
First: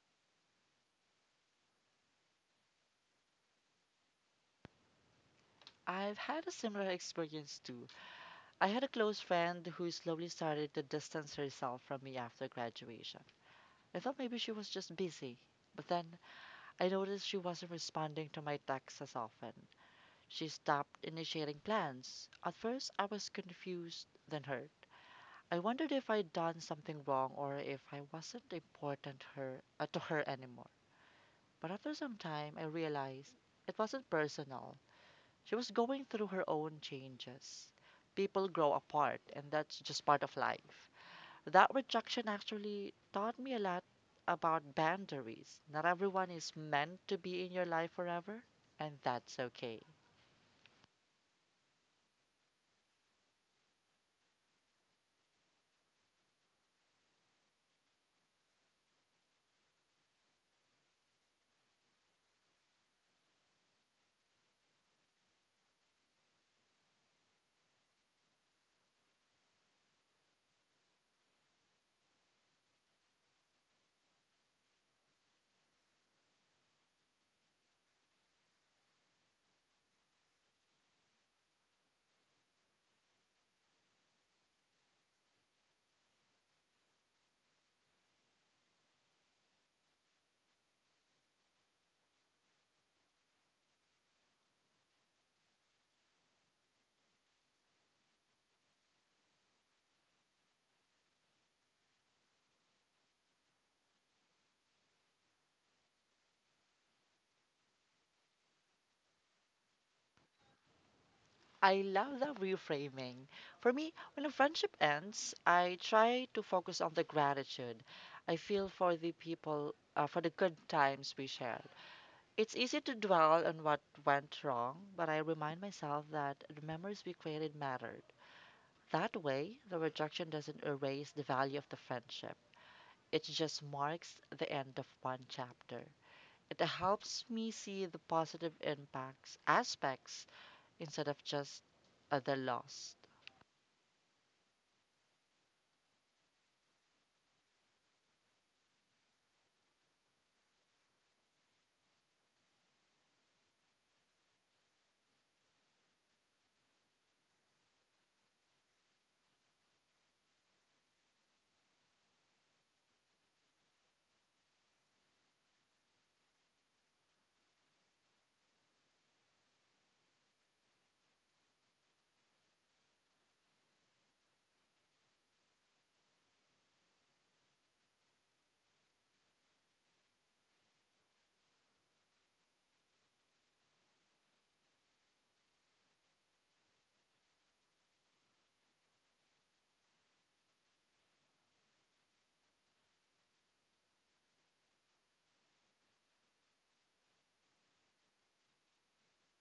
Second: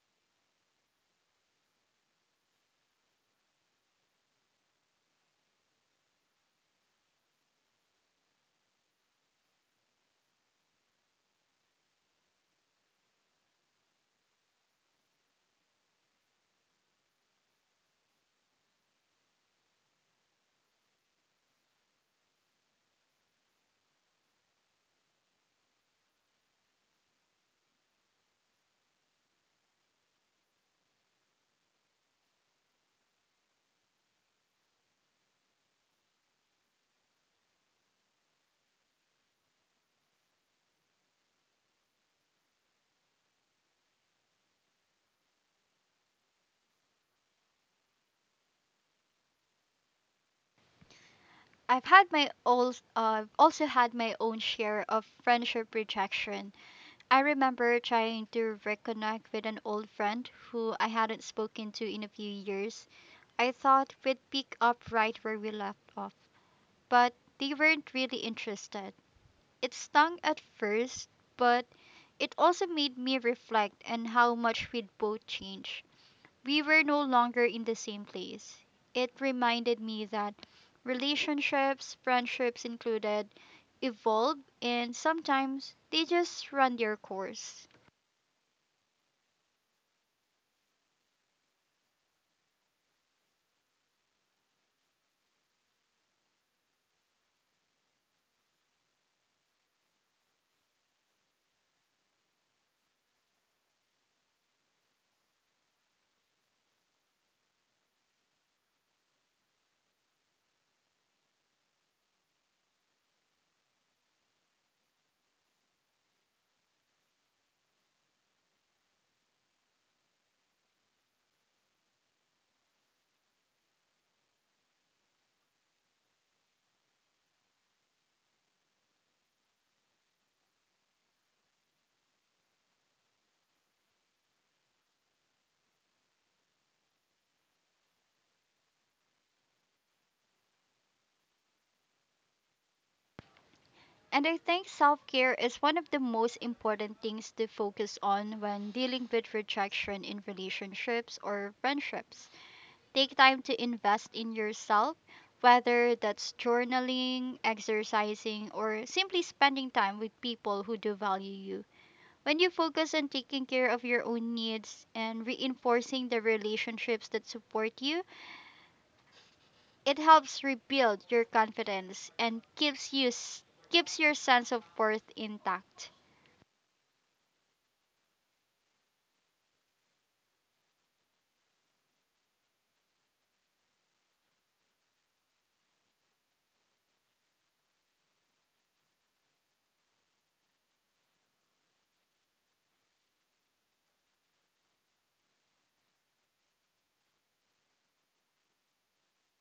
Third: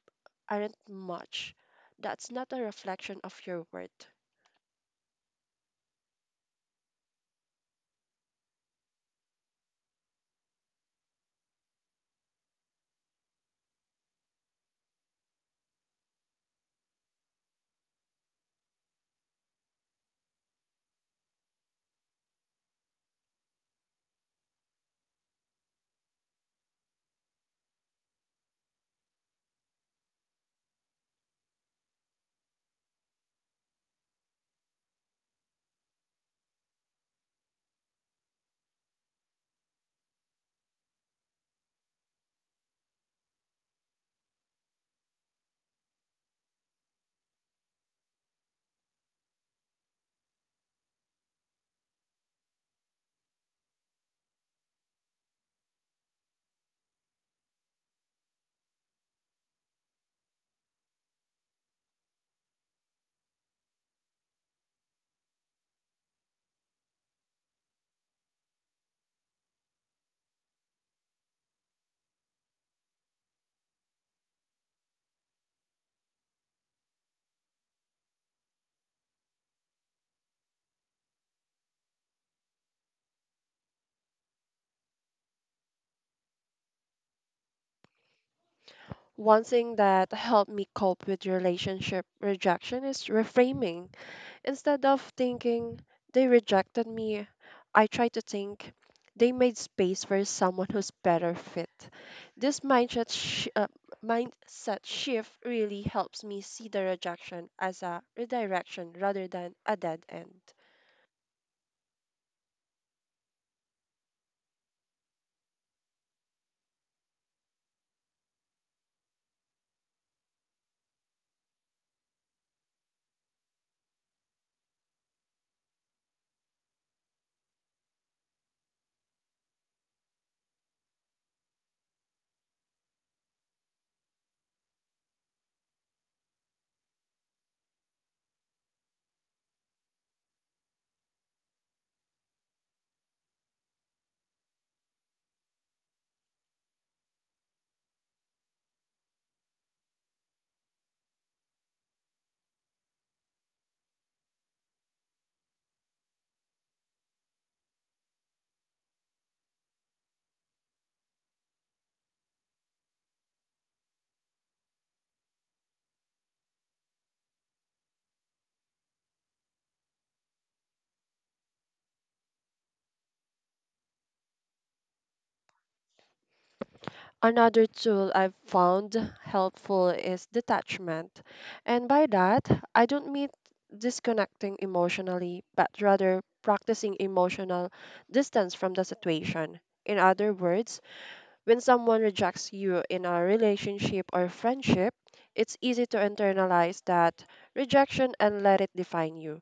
C: aren't much. That's not a reflection of your worth.
B: I've had a similar experience too. I had a close friend who slowly started to distance herself from me after graduation. I thought maybe she was just busy, but then I noticed she wasn't responding to my texts as often. She stopped initiating plans. At first, I was confused, then hurt. I wondered if I'd done something wrong or if I wasn't important to her anymore. But after some time, I realized it wasn't personal. She was going through her own changes. People grow apart, and that's just part of life. That rejection actually taught me a lot about boundaries. Not everyone is meant to be in your life forever, and that's okay.
A: I've also had my own share of friendship rejection. I remember trying to reconnect with an old friend who I hadn't spoken to in a few years. I thought we'd pick up right where we left off, but they weren't really interested. It stung at first, but it also made me reflect on how much we'd both changed. We were no longer in the same place. It reminded me that relationships, friendships included, evolve, and sometimes they just run their course.
C: One thing that helped me cope with relationship rejection is reframing. Instead of thinking they rejected me, I try to think they made space for someone who's better fit. This mindset shift really helps me see the rejection as a redirection rather than a dead end.
B: I love that reframing. For me, when a friendship ends, I try to focus on the gratitude I feel for for the good times we shared. It's easy to dwell on what went wrong, but I remind myself that the memories we created mattered. That way, the rejection doesn't erase the value of the friendship, it just marks the end of one chapter. It helps me see the aspects, instead of just the loss.
A: And I think self care is one of the most important things to focus on when dealing with rejection in relationships or friendships. Take time to invest in yourself, whether that's journaling, exercising, or simply spending time with people who do value you. When you focus on taking care of your own needs and reinforcing the relationships that support you, it helps rebuild your confidence and keeps your sense of worth intact.
C: Another tool I've found helpful is detachment. And by that, I don't mean disconnecting emotionally, but rather practicing emotional distance from the situation. In other words, when someone rejects you in a relationship or friendship, it's easy to internalize that rejection and let it define you.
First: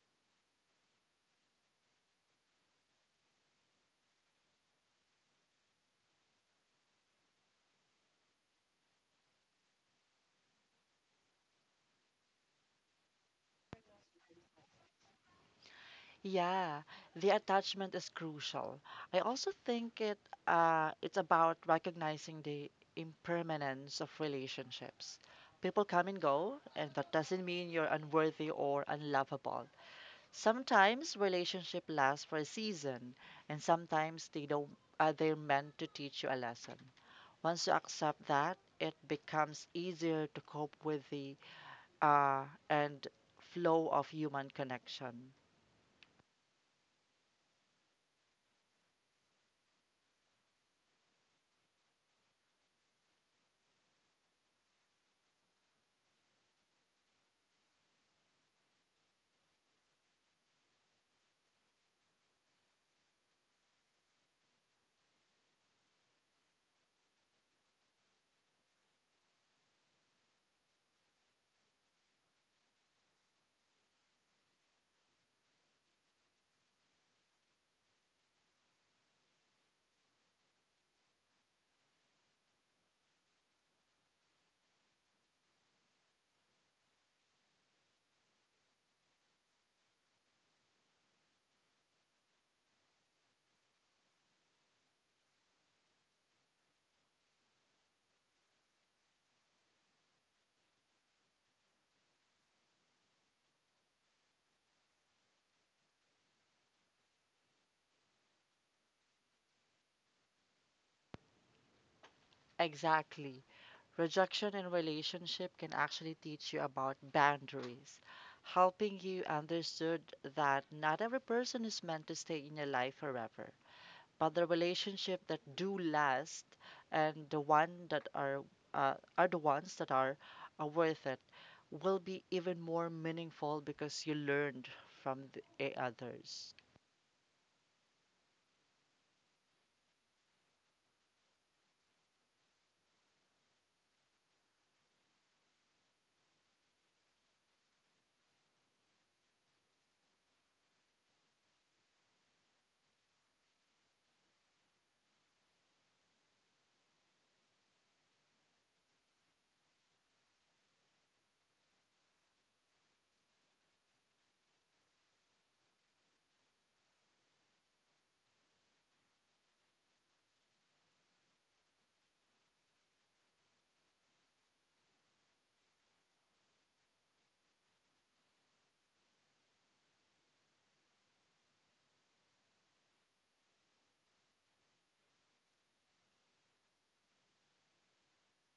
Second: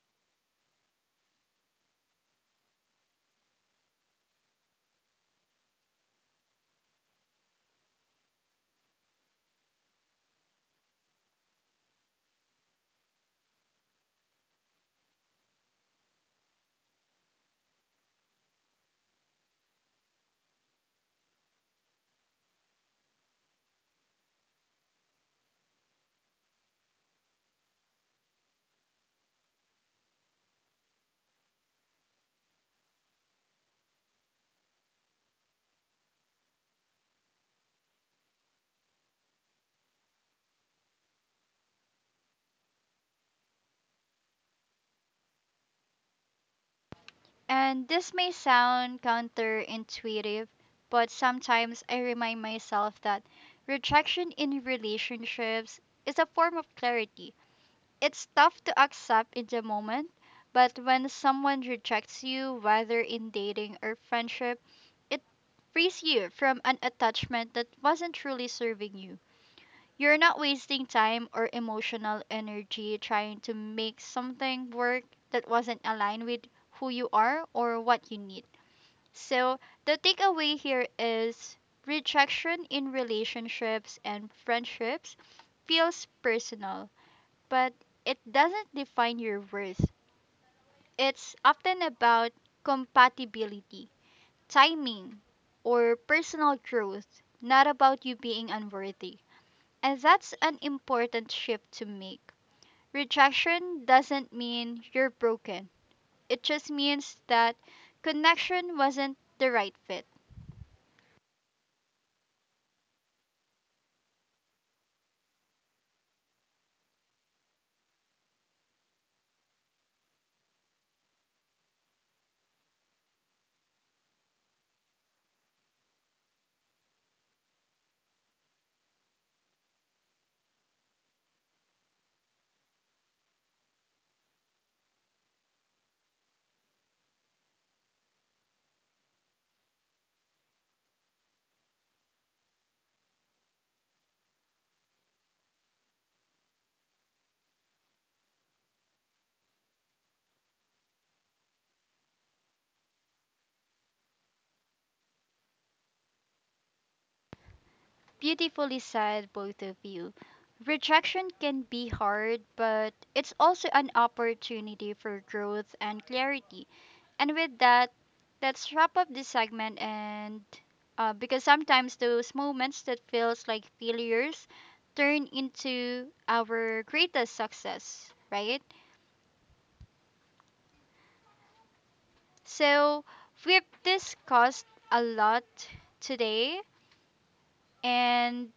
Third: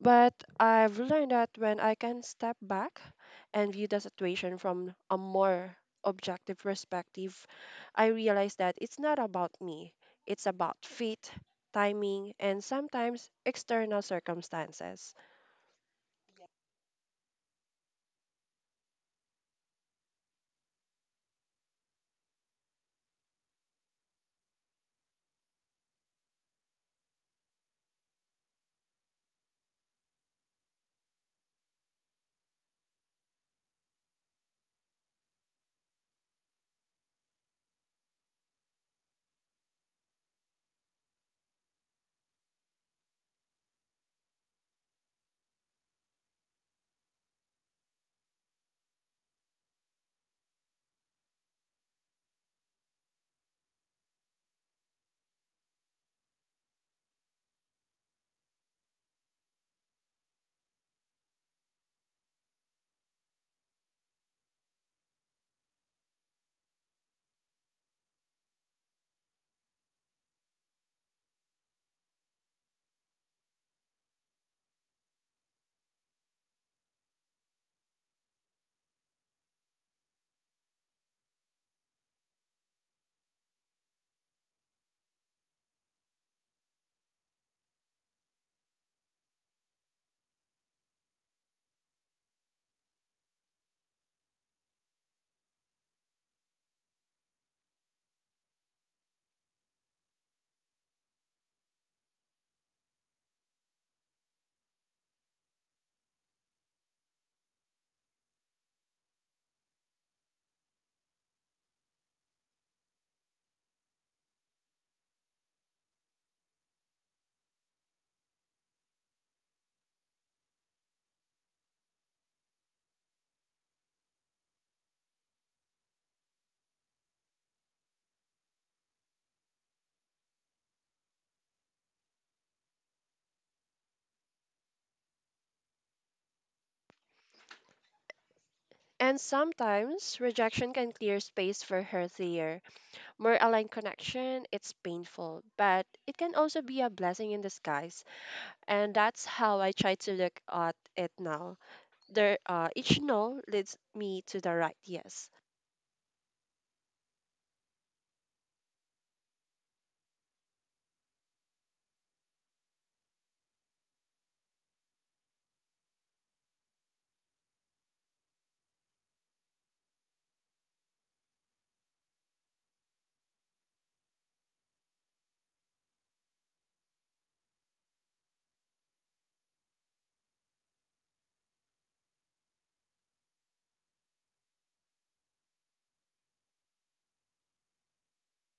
C: But I've learned that when I can step back and view the situation from a more objective perspective, I realize that it's not about me. It's about fate, timing, and sometimes external circumstances.
B: Yeah, the attachment is crucial. I also think it's about recognizing the impermanence of relationships. People come and go, and that doesn't mean you're unworthy or unlovable. Sometimes relationship lasts for a season, and sometimes they don't they're meant to teach you a lesson. Once you accept that, it becomes easier to cope with the uh, and flow of human connection.
A: And this may sound counterintuitive, but sometimes I remind myself that rejection in relationships is a form of clarity. It's tough to accept in the moment, but when someone rejects you, whether in dating or friendship, it frees you from an attachment that wasn't truly serving you. You're not wasting time or emotional energy trying to make something work that wasn't aligned with who you are or what you need. So, the takeaway here is rejection in relationships and friendships feels personal, but it doesn't define your worth. It's often about compatibility, timing, or personal growth, not about you being unworthy. And that's an important shift to make. Rejection doesn't mean you're broken, it just means that connection wasn't the right fit.
B: Exactly. Rejection in relationship can actually teach you about boundaries, helping you understood that not every person is meant to stay in your life forever. But the relationship that do last, and the one that are the ones that are worth it will be even more meaningful because you learned from the others.
C: And sometimes rejection can clear space for healthier, more aligned connection. It's painful, but it can also be a blessing in disguise. And that's how I try to look at it now. Each no leads me to the right yes.
A: Beautifully said, both of you. Rejection can be hard, but it's also an opportunity for growth and clarity. And with that, let's wrap up this segment, and because sometimes those moments that feels like failures turn into our greatest success, right? So we've discussed a lot today and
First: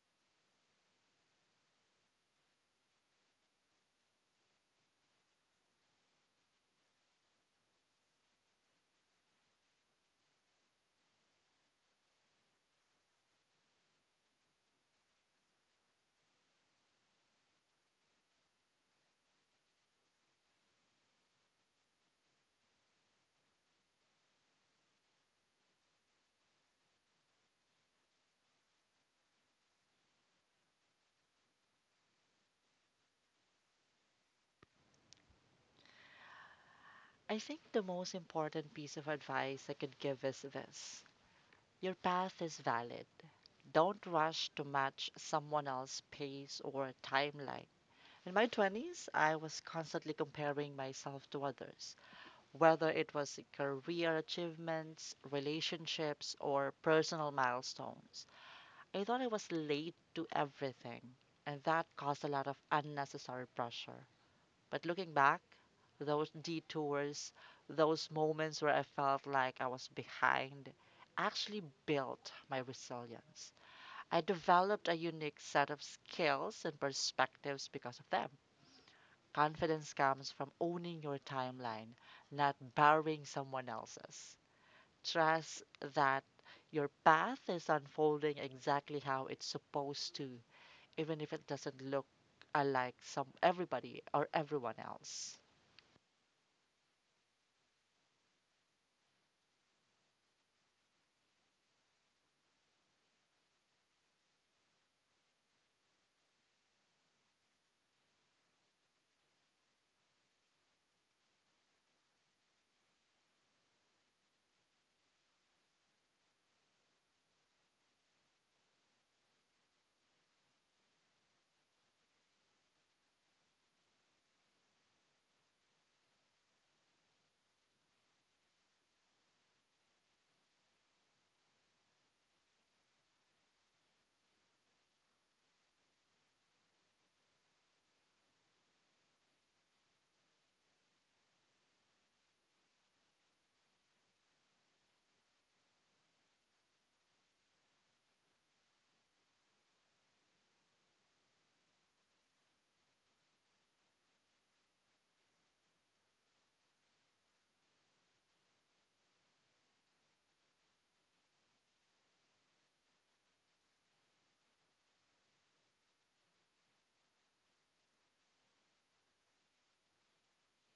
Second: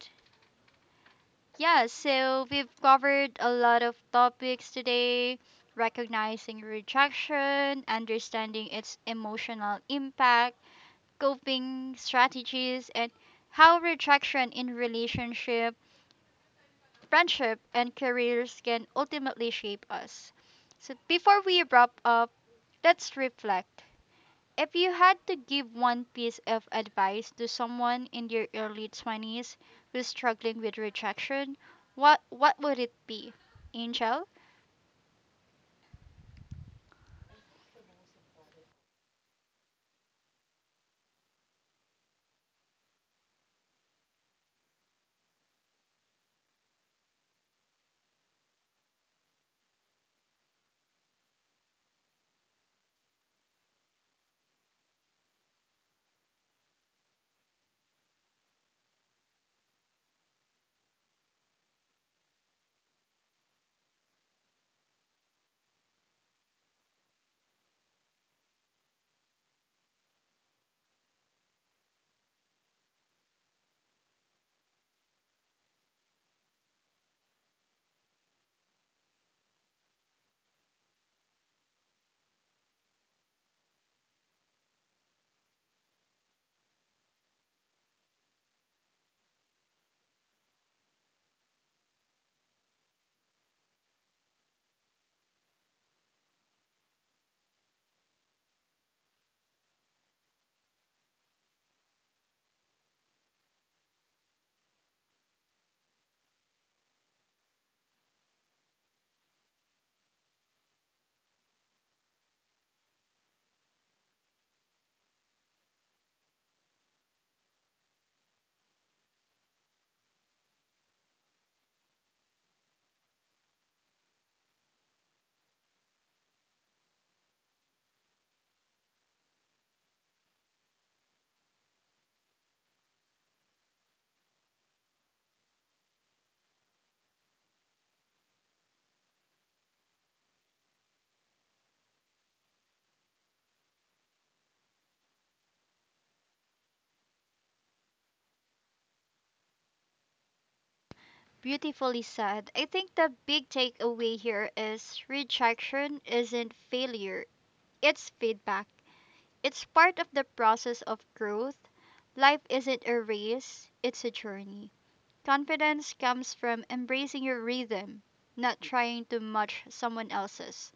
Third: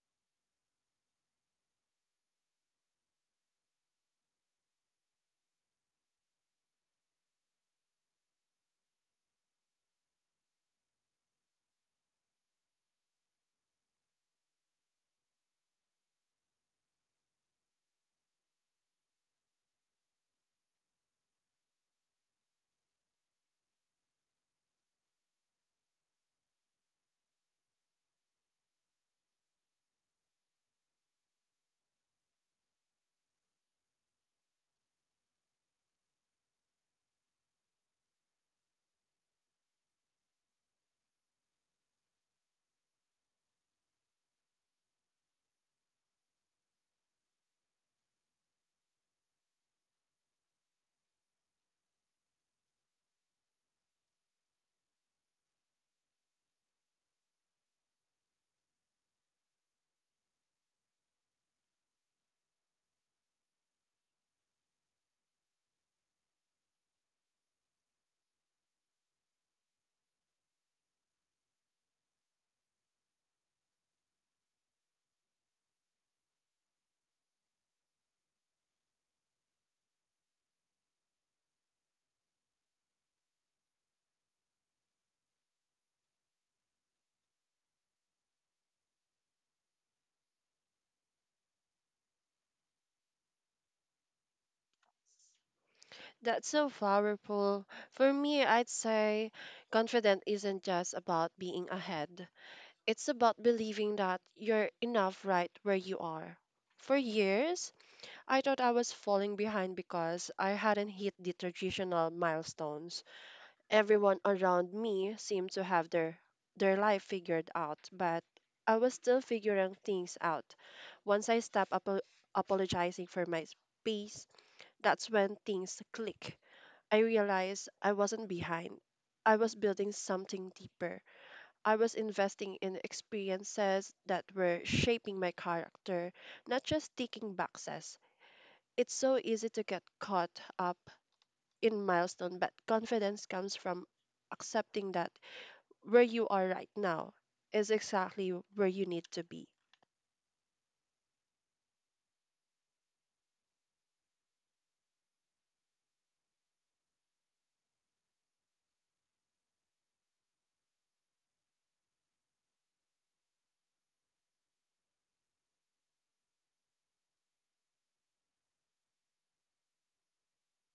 A: yeah, so we've covered a lot of topics today, recognizing rejection, understanding its emotional impact coping strategies, and how rejection in relationship, friendship, and careers can ultimately shape us. So before we wrap up, let's reflect. If you had to give one piece of advice to someone in their early 20s who's struggling with rejection, what would it be? Angel?
B: I think the most important piece of advice I could give is this. Your path is valid. Don't rush to match someone else's pace or timeline. In my 20s, I was constantly comparing myself to others, whether it was career achievements, relationships, or personal milestones. I thought I was late to everything, and that caused a lot of unnecessary pressure. But looking back, those detours, those moments where I felt like I was behind, actually built my resilience. I developed a unique set of skills and perspectives because of them. Confidence comes from owning your timeline, not borrowing someone else's. Trust that your path is unfolding exactly how it's supposed to, even if it doesn't look alike some everybody or everyone else.
C: That's so powerful. For me, I'd say confident isn't just about being ahead. It's about believing that you're enough right where you are. For years, I thought I was falling behind because I hadn't hit the traditional milestones. Everyone around me seemed to have their life figured out, but I was still figuring things out. Once I stopped apologizing for my space, that's when things clicked. I realized I wasn't behind. I was building something deeper. I was investing in experiences that were shaping my character, not just ticking boxes. It's so easy to get caught up in milestone, but confidence comes from accepting that where you are right now is exactly where you need to be.
A: Beautifully said. I think the big takeaway here is rejection isn't failure, it's feedback. It's part of the process of growth. Life isn't a race, it's a journey. Confidence comes from embracing your rhythm, not trying to match someone else's.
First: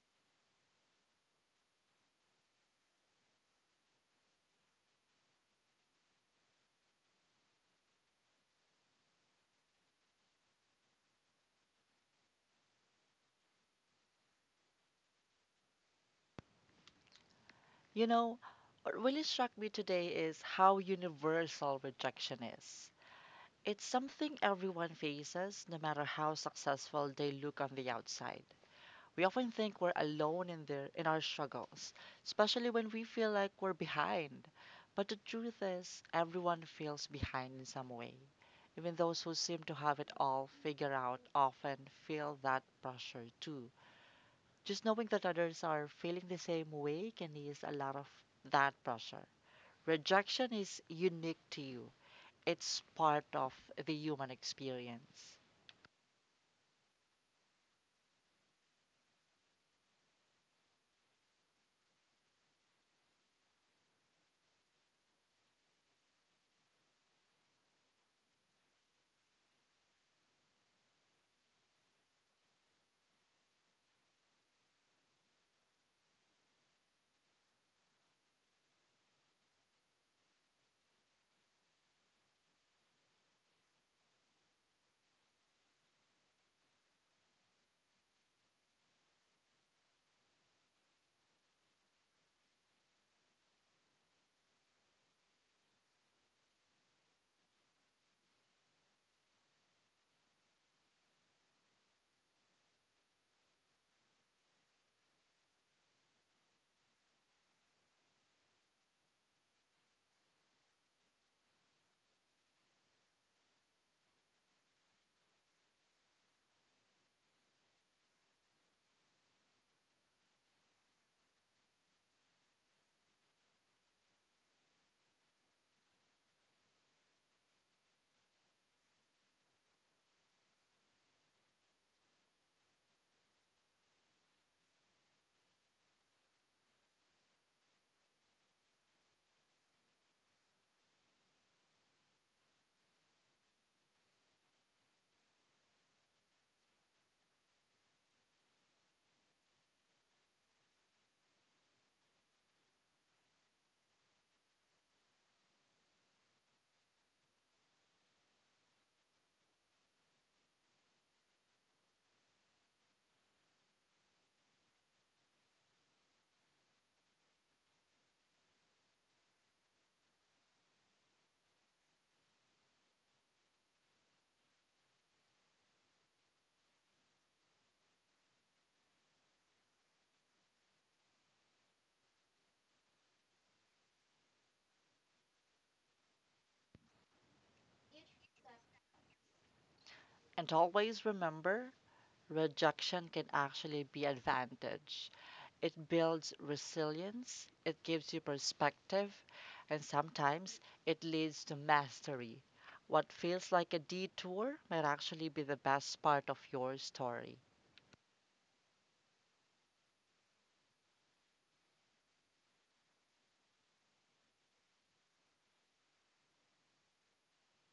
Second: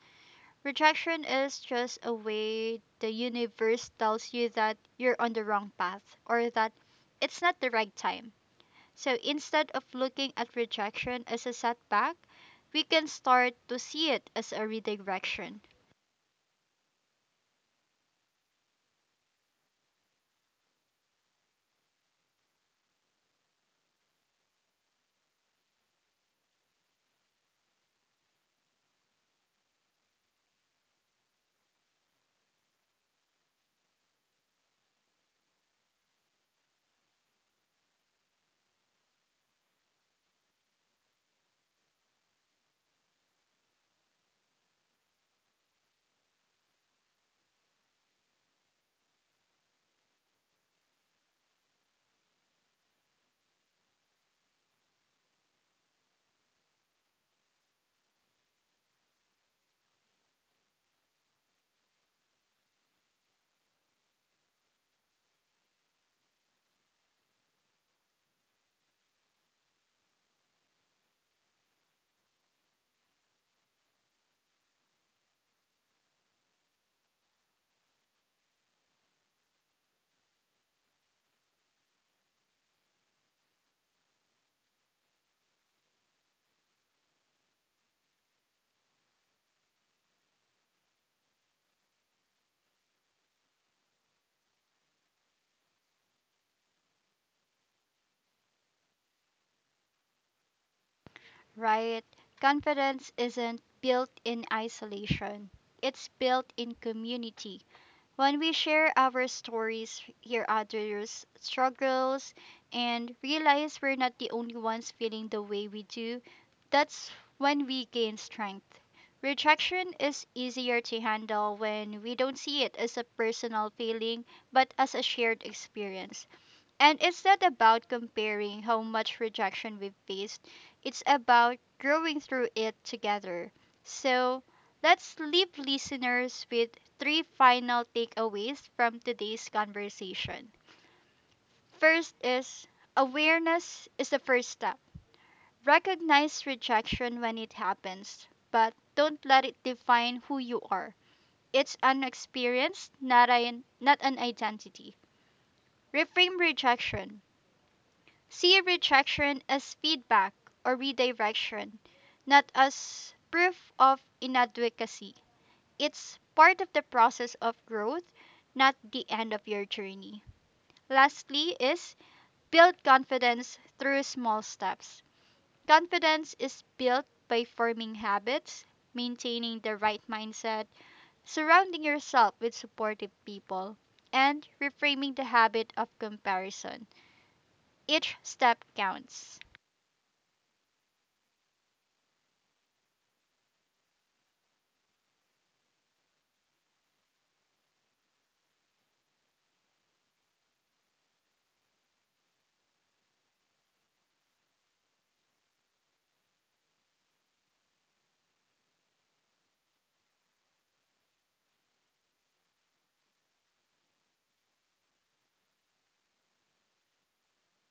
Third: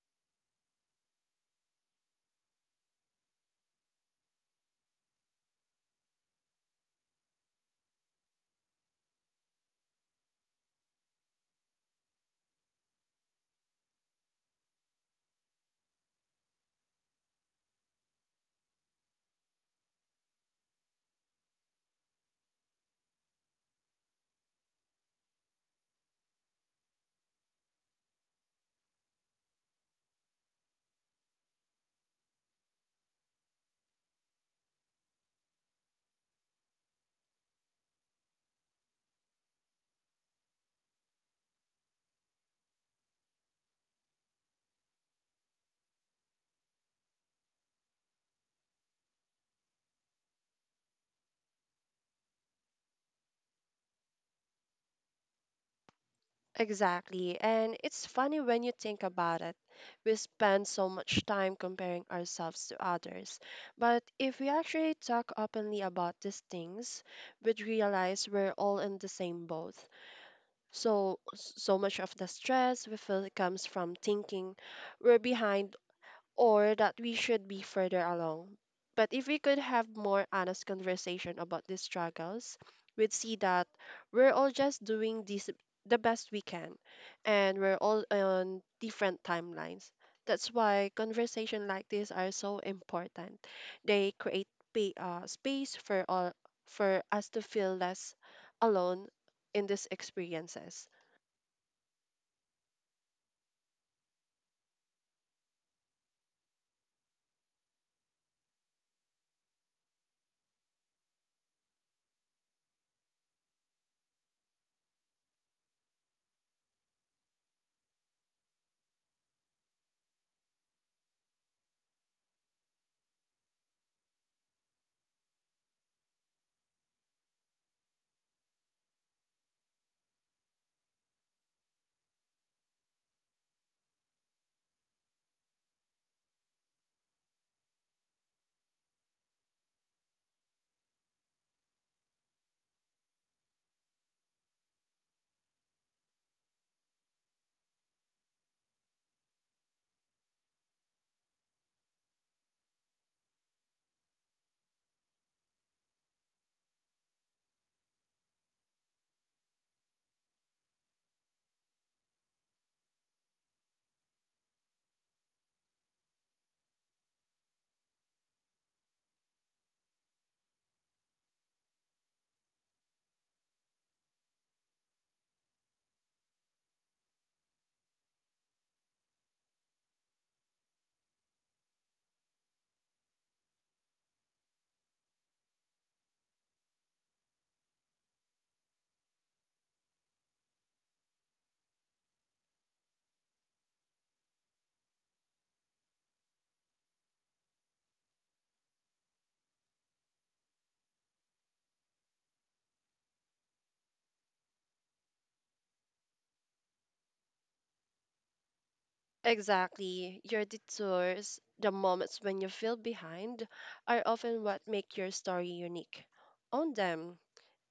A: Rejection is just a way the universe tells you that you're on the wrong path or that it's not the right time. So instead of looking at rejection as a setback, we can start to see it as a redirection.
B: You know, what really struck me today is how universal rejection is. It's something everyone faces, no matter how successful they look on the outside. We often think we're alone in their in our struggles, especially when we feel like we're behind. But the truth is, everyone feels behind in some way. Even those who seem to have it all figured out often feel that pressure too. Just knowing that others are feeling the same way can ease a lot of that pressure. Rejection is unique to you, it's part of the human experience.
C: Exactly. And it's funny when you think about it. We spend so much time comparing ourselves to others. But if we actually talk openly about these things, we'd realize we're all in the same boat. So much of the stress we feel comes from thinking we're behind or that we should be further along. But if we could have more honest conversation about these struggles, we'd see that we're all just doing this the best we can and we're all on different timelines. That's why conversation like this are so important. They create space for all for us to feel less alone in these experiences.
A: Right? Confidence isn't built in isolation, it's built in community. When we share our stories, hear others' struggles, and realize we're not the only ones feeling the way we do, that's when we gain strength. Rejection is easier to handle when we don't see it as a personal feeling but as a shared experience. And it's not about comparing how much rejection we've faced, it's about growing through it together. So let's leave listeners with three final takeaways from today's conversation. First is awareness is the first step. Recognize rejection when it happens, but don't let it define who you are. It's an experience, not an identity. Reframe rejection. See retraction as feedback or redirection, not as proof of inadequacy. It's part of the process of growth, not the end of your journey. Lastly, is build confidence through small steps. Confidence is built by forming habits, maintaining the right mindset, surrounding yourself with supportive people, and reframing the habit of comparison. Each step counts.
B: And always remember, rejection can actually be advantage. It builds resilience, it gives you perspective, and sometimes it leads to mastery. What feels like a detour might actually be the best part of your story.
C: Exactly. Your detours, the moments when you feel behind, are often what make your story unique. Own them,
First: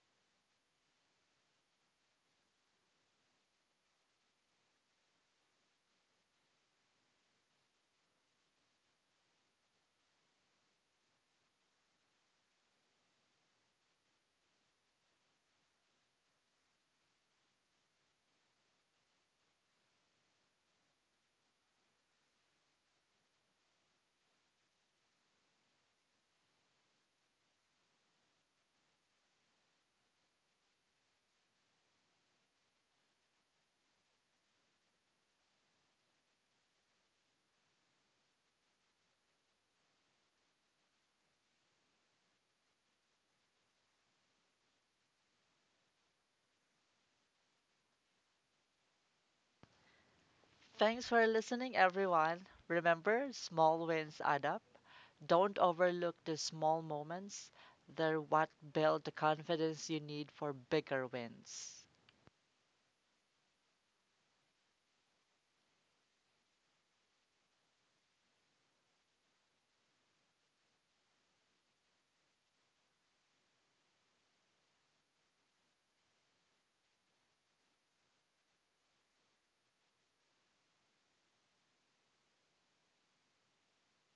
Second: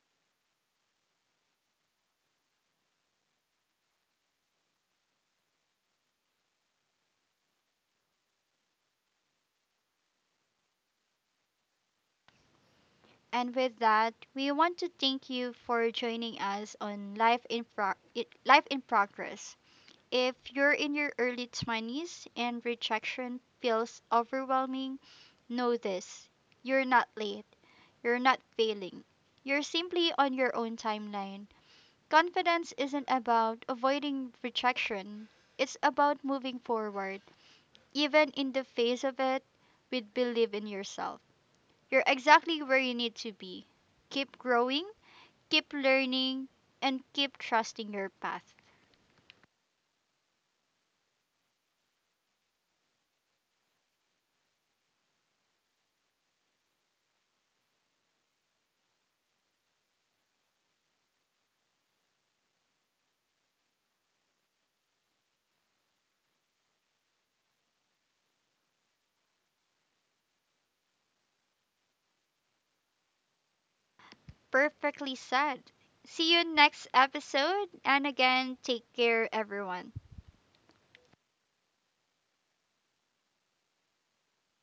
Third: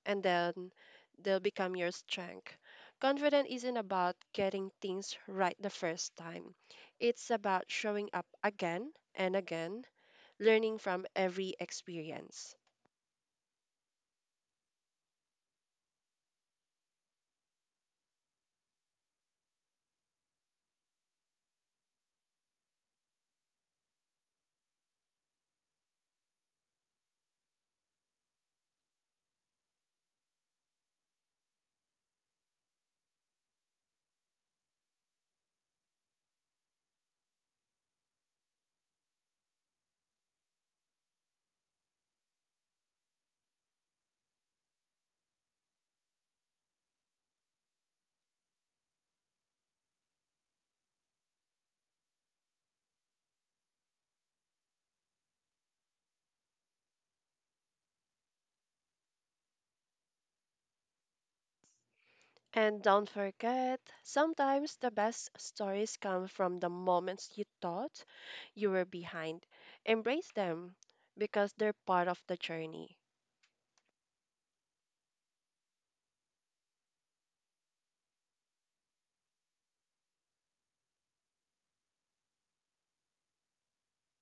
C: and then they'll become your strength. Confidence isn't about getting things right the first time, it's about showing up again and again, learning from every experience.
A: And with that, we want to thank you for joining us on Life in Progress. If you're in your early 20s and rejection feels overwhelming, know this: you're not late, you're not failing, you're simply on your own timeline. Confidence isn't about avoiding rejection, it's about moving forward, even in the face of it, with believe in yourself. You're exactly where you need to be. Keep growing, keep learning, and keep trusting your path.
B: Thanks for listening, everyone. Remember, small wins add up. Don't overlook the small moments. They're what build the confidence you need for bigger wins.
C: And don't forget, sometimes the best stories come from the moments you thought you were behind. Embrace them because they're part of the journey.
A: Perfectly said. See you next episode. And again, take care, everyone.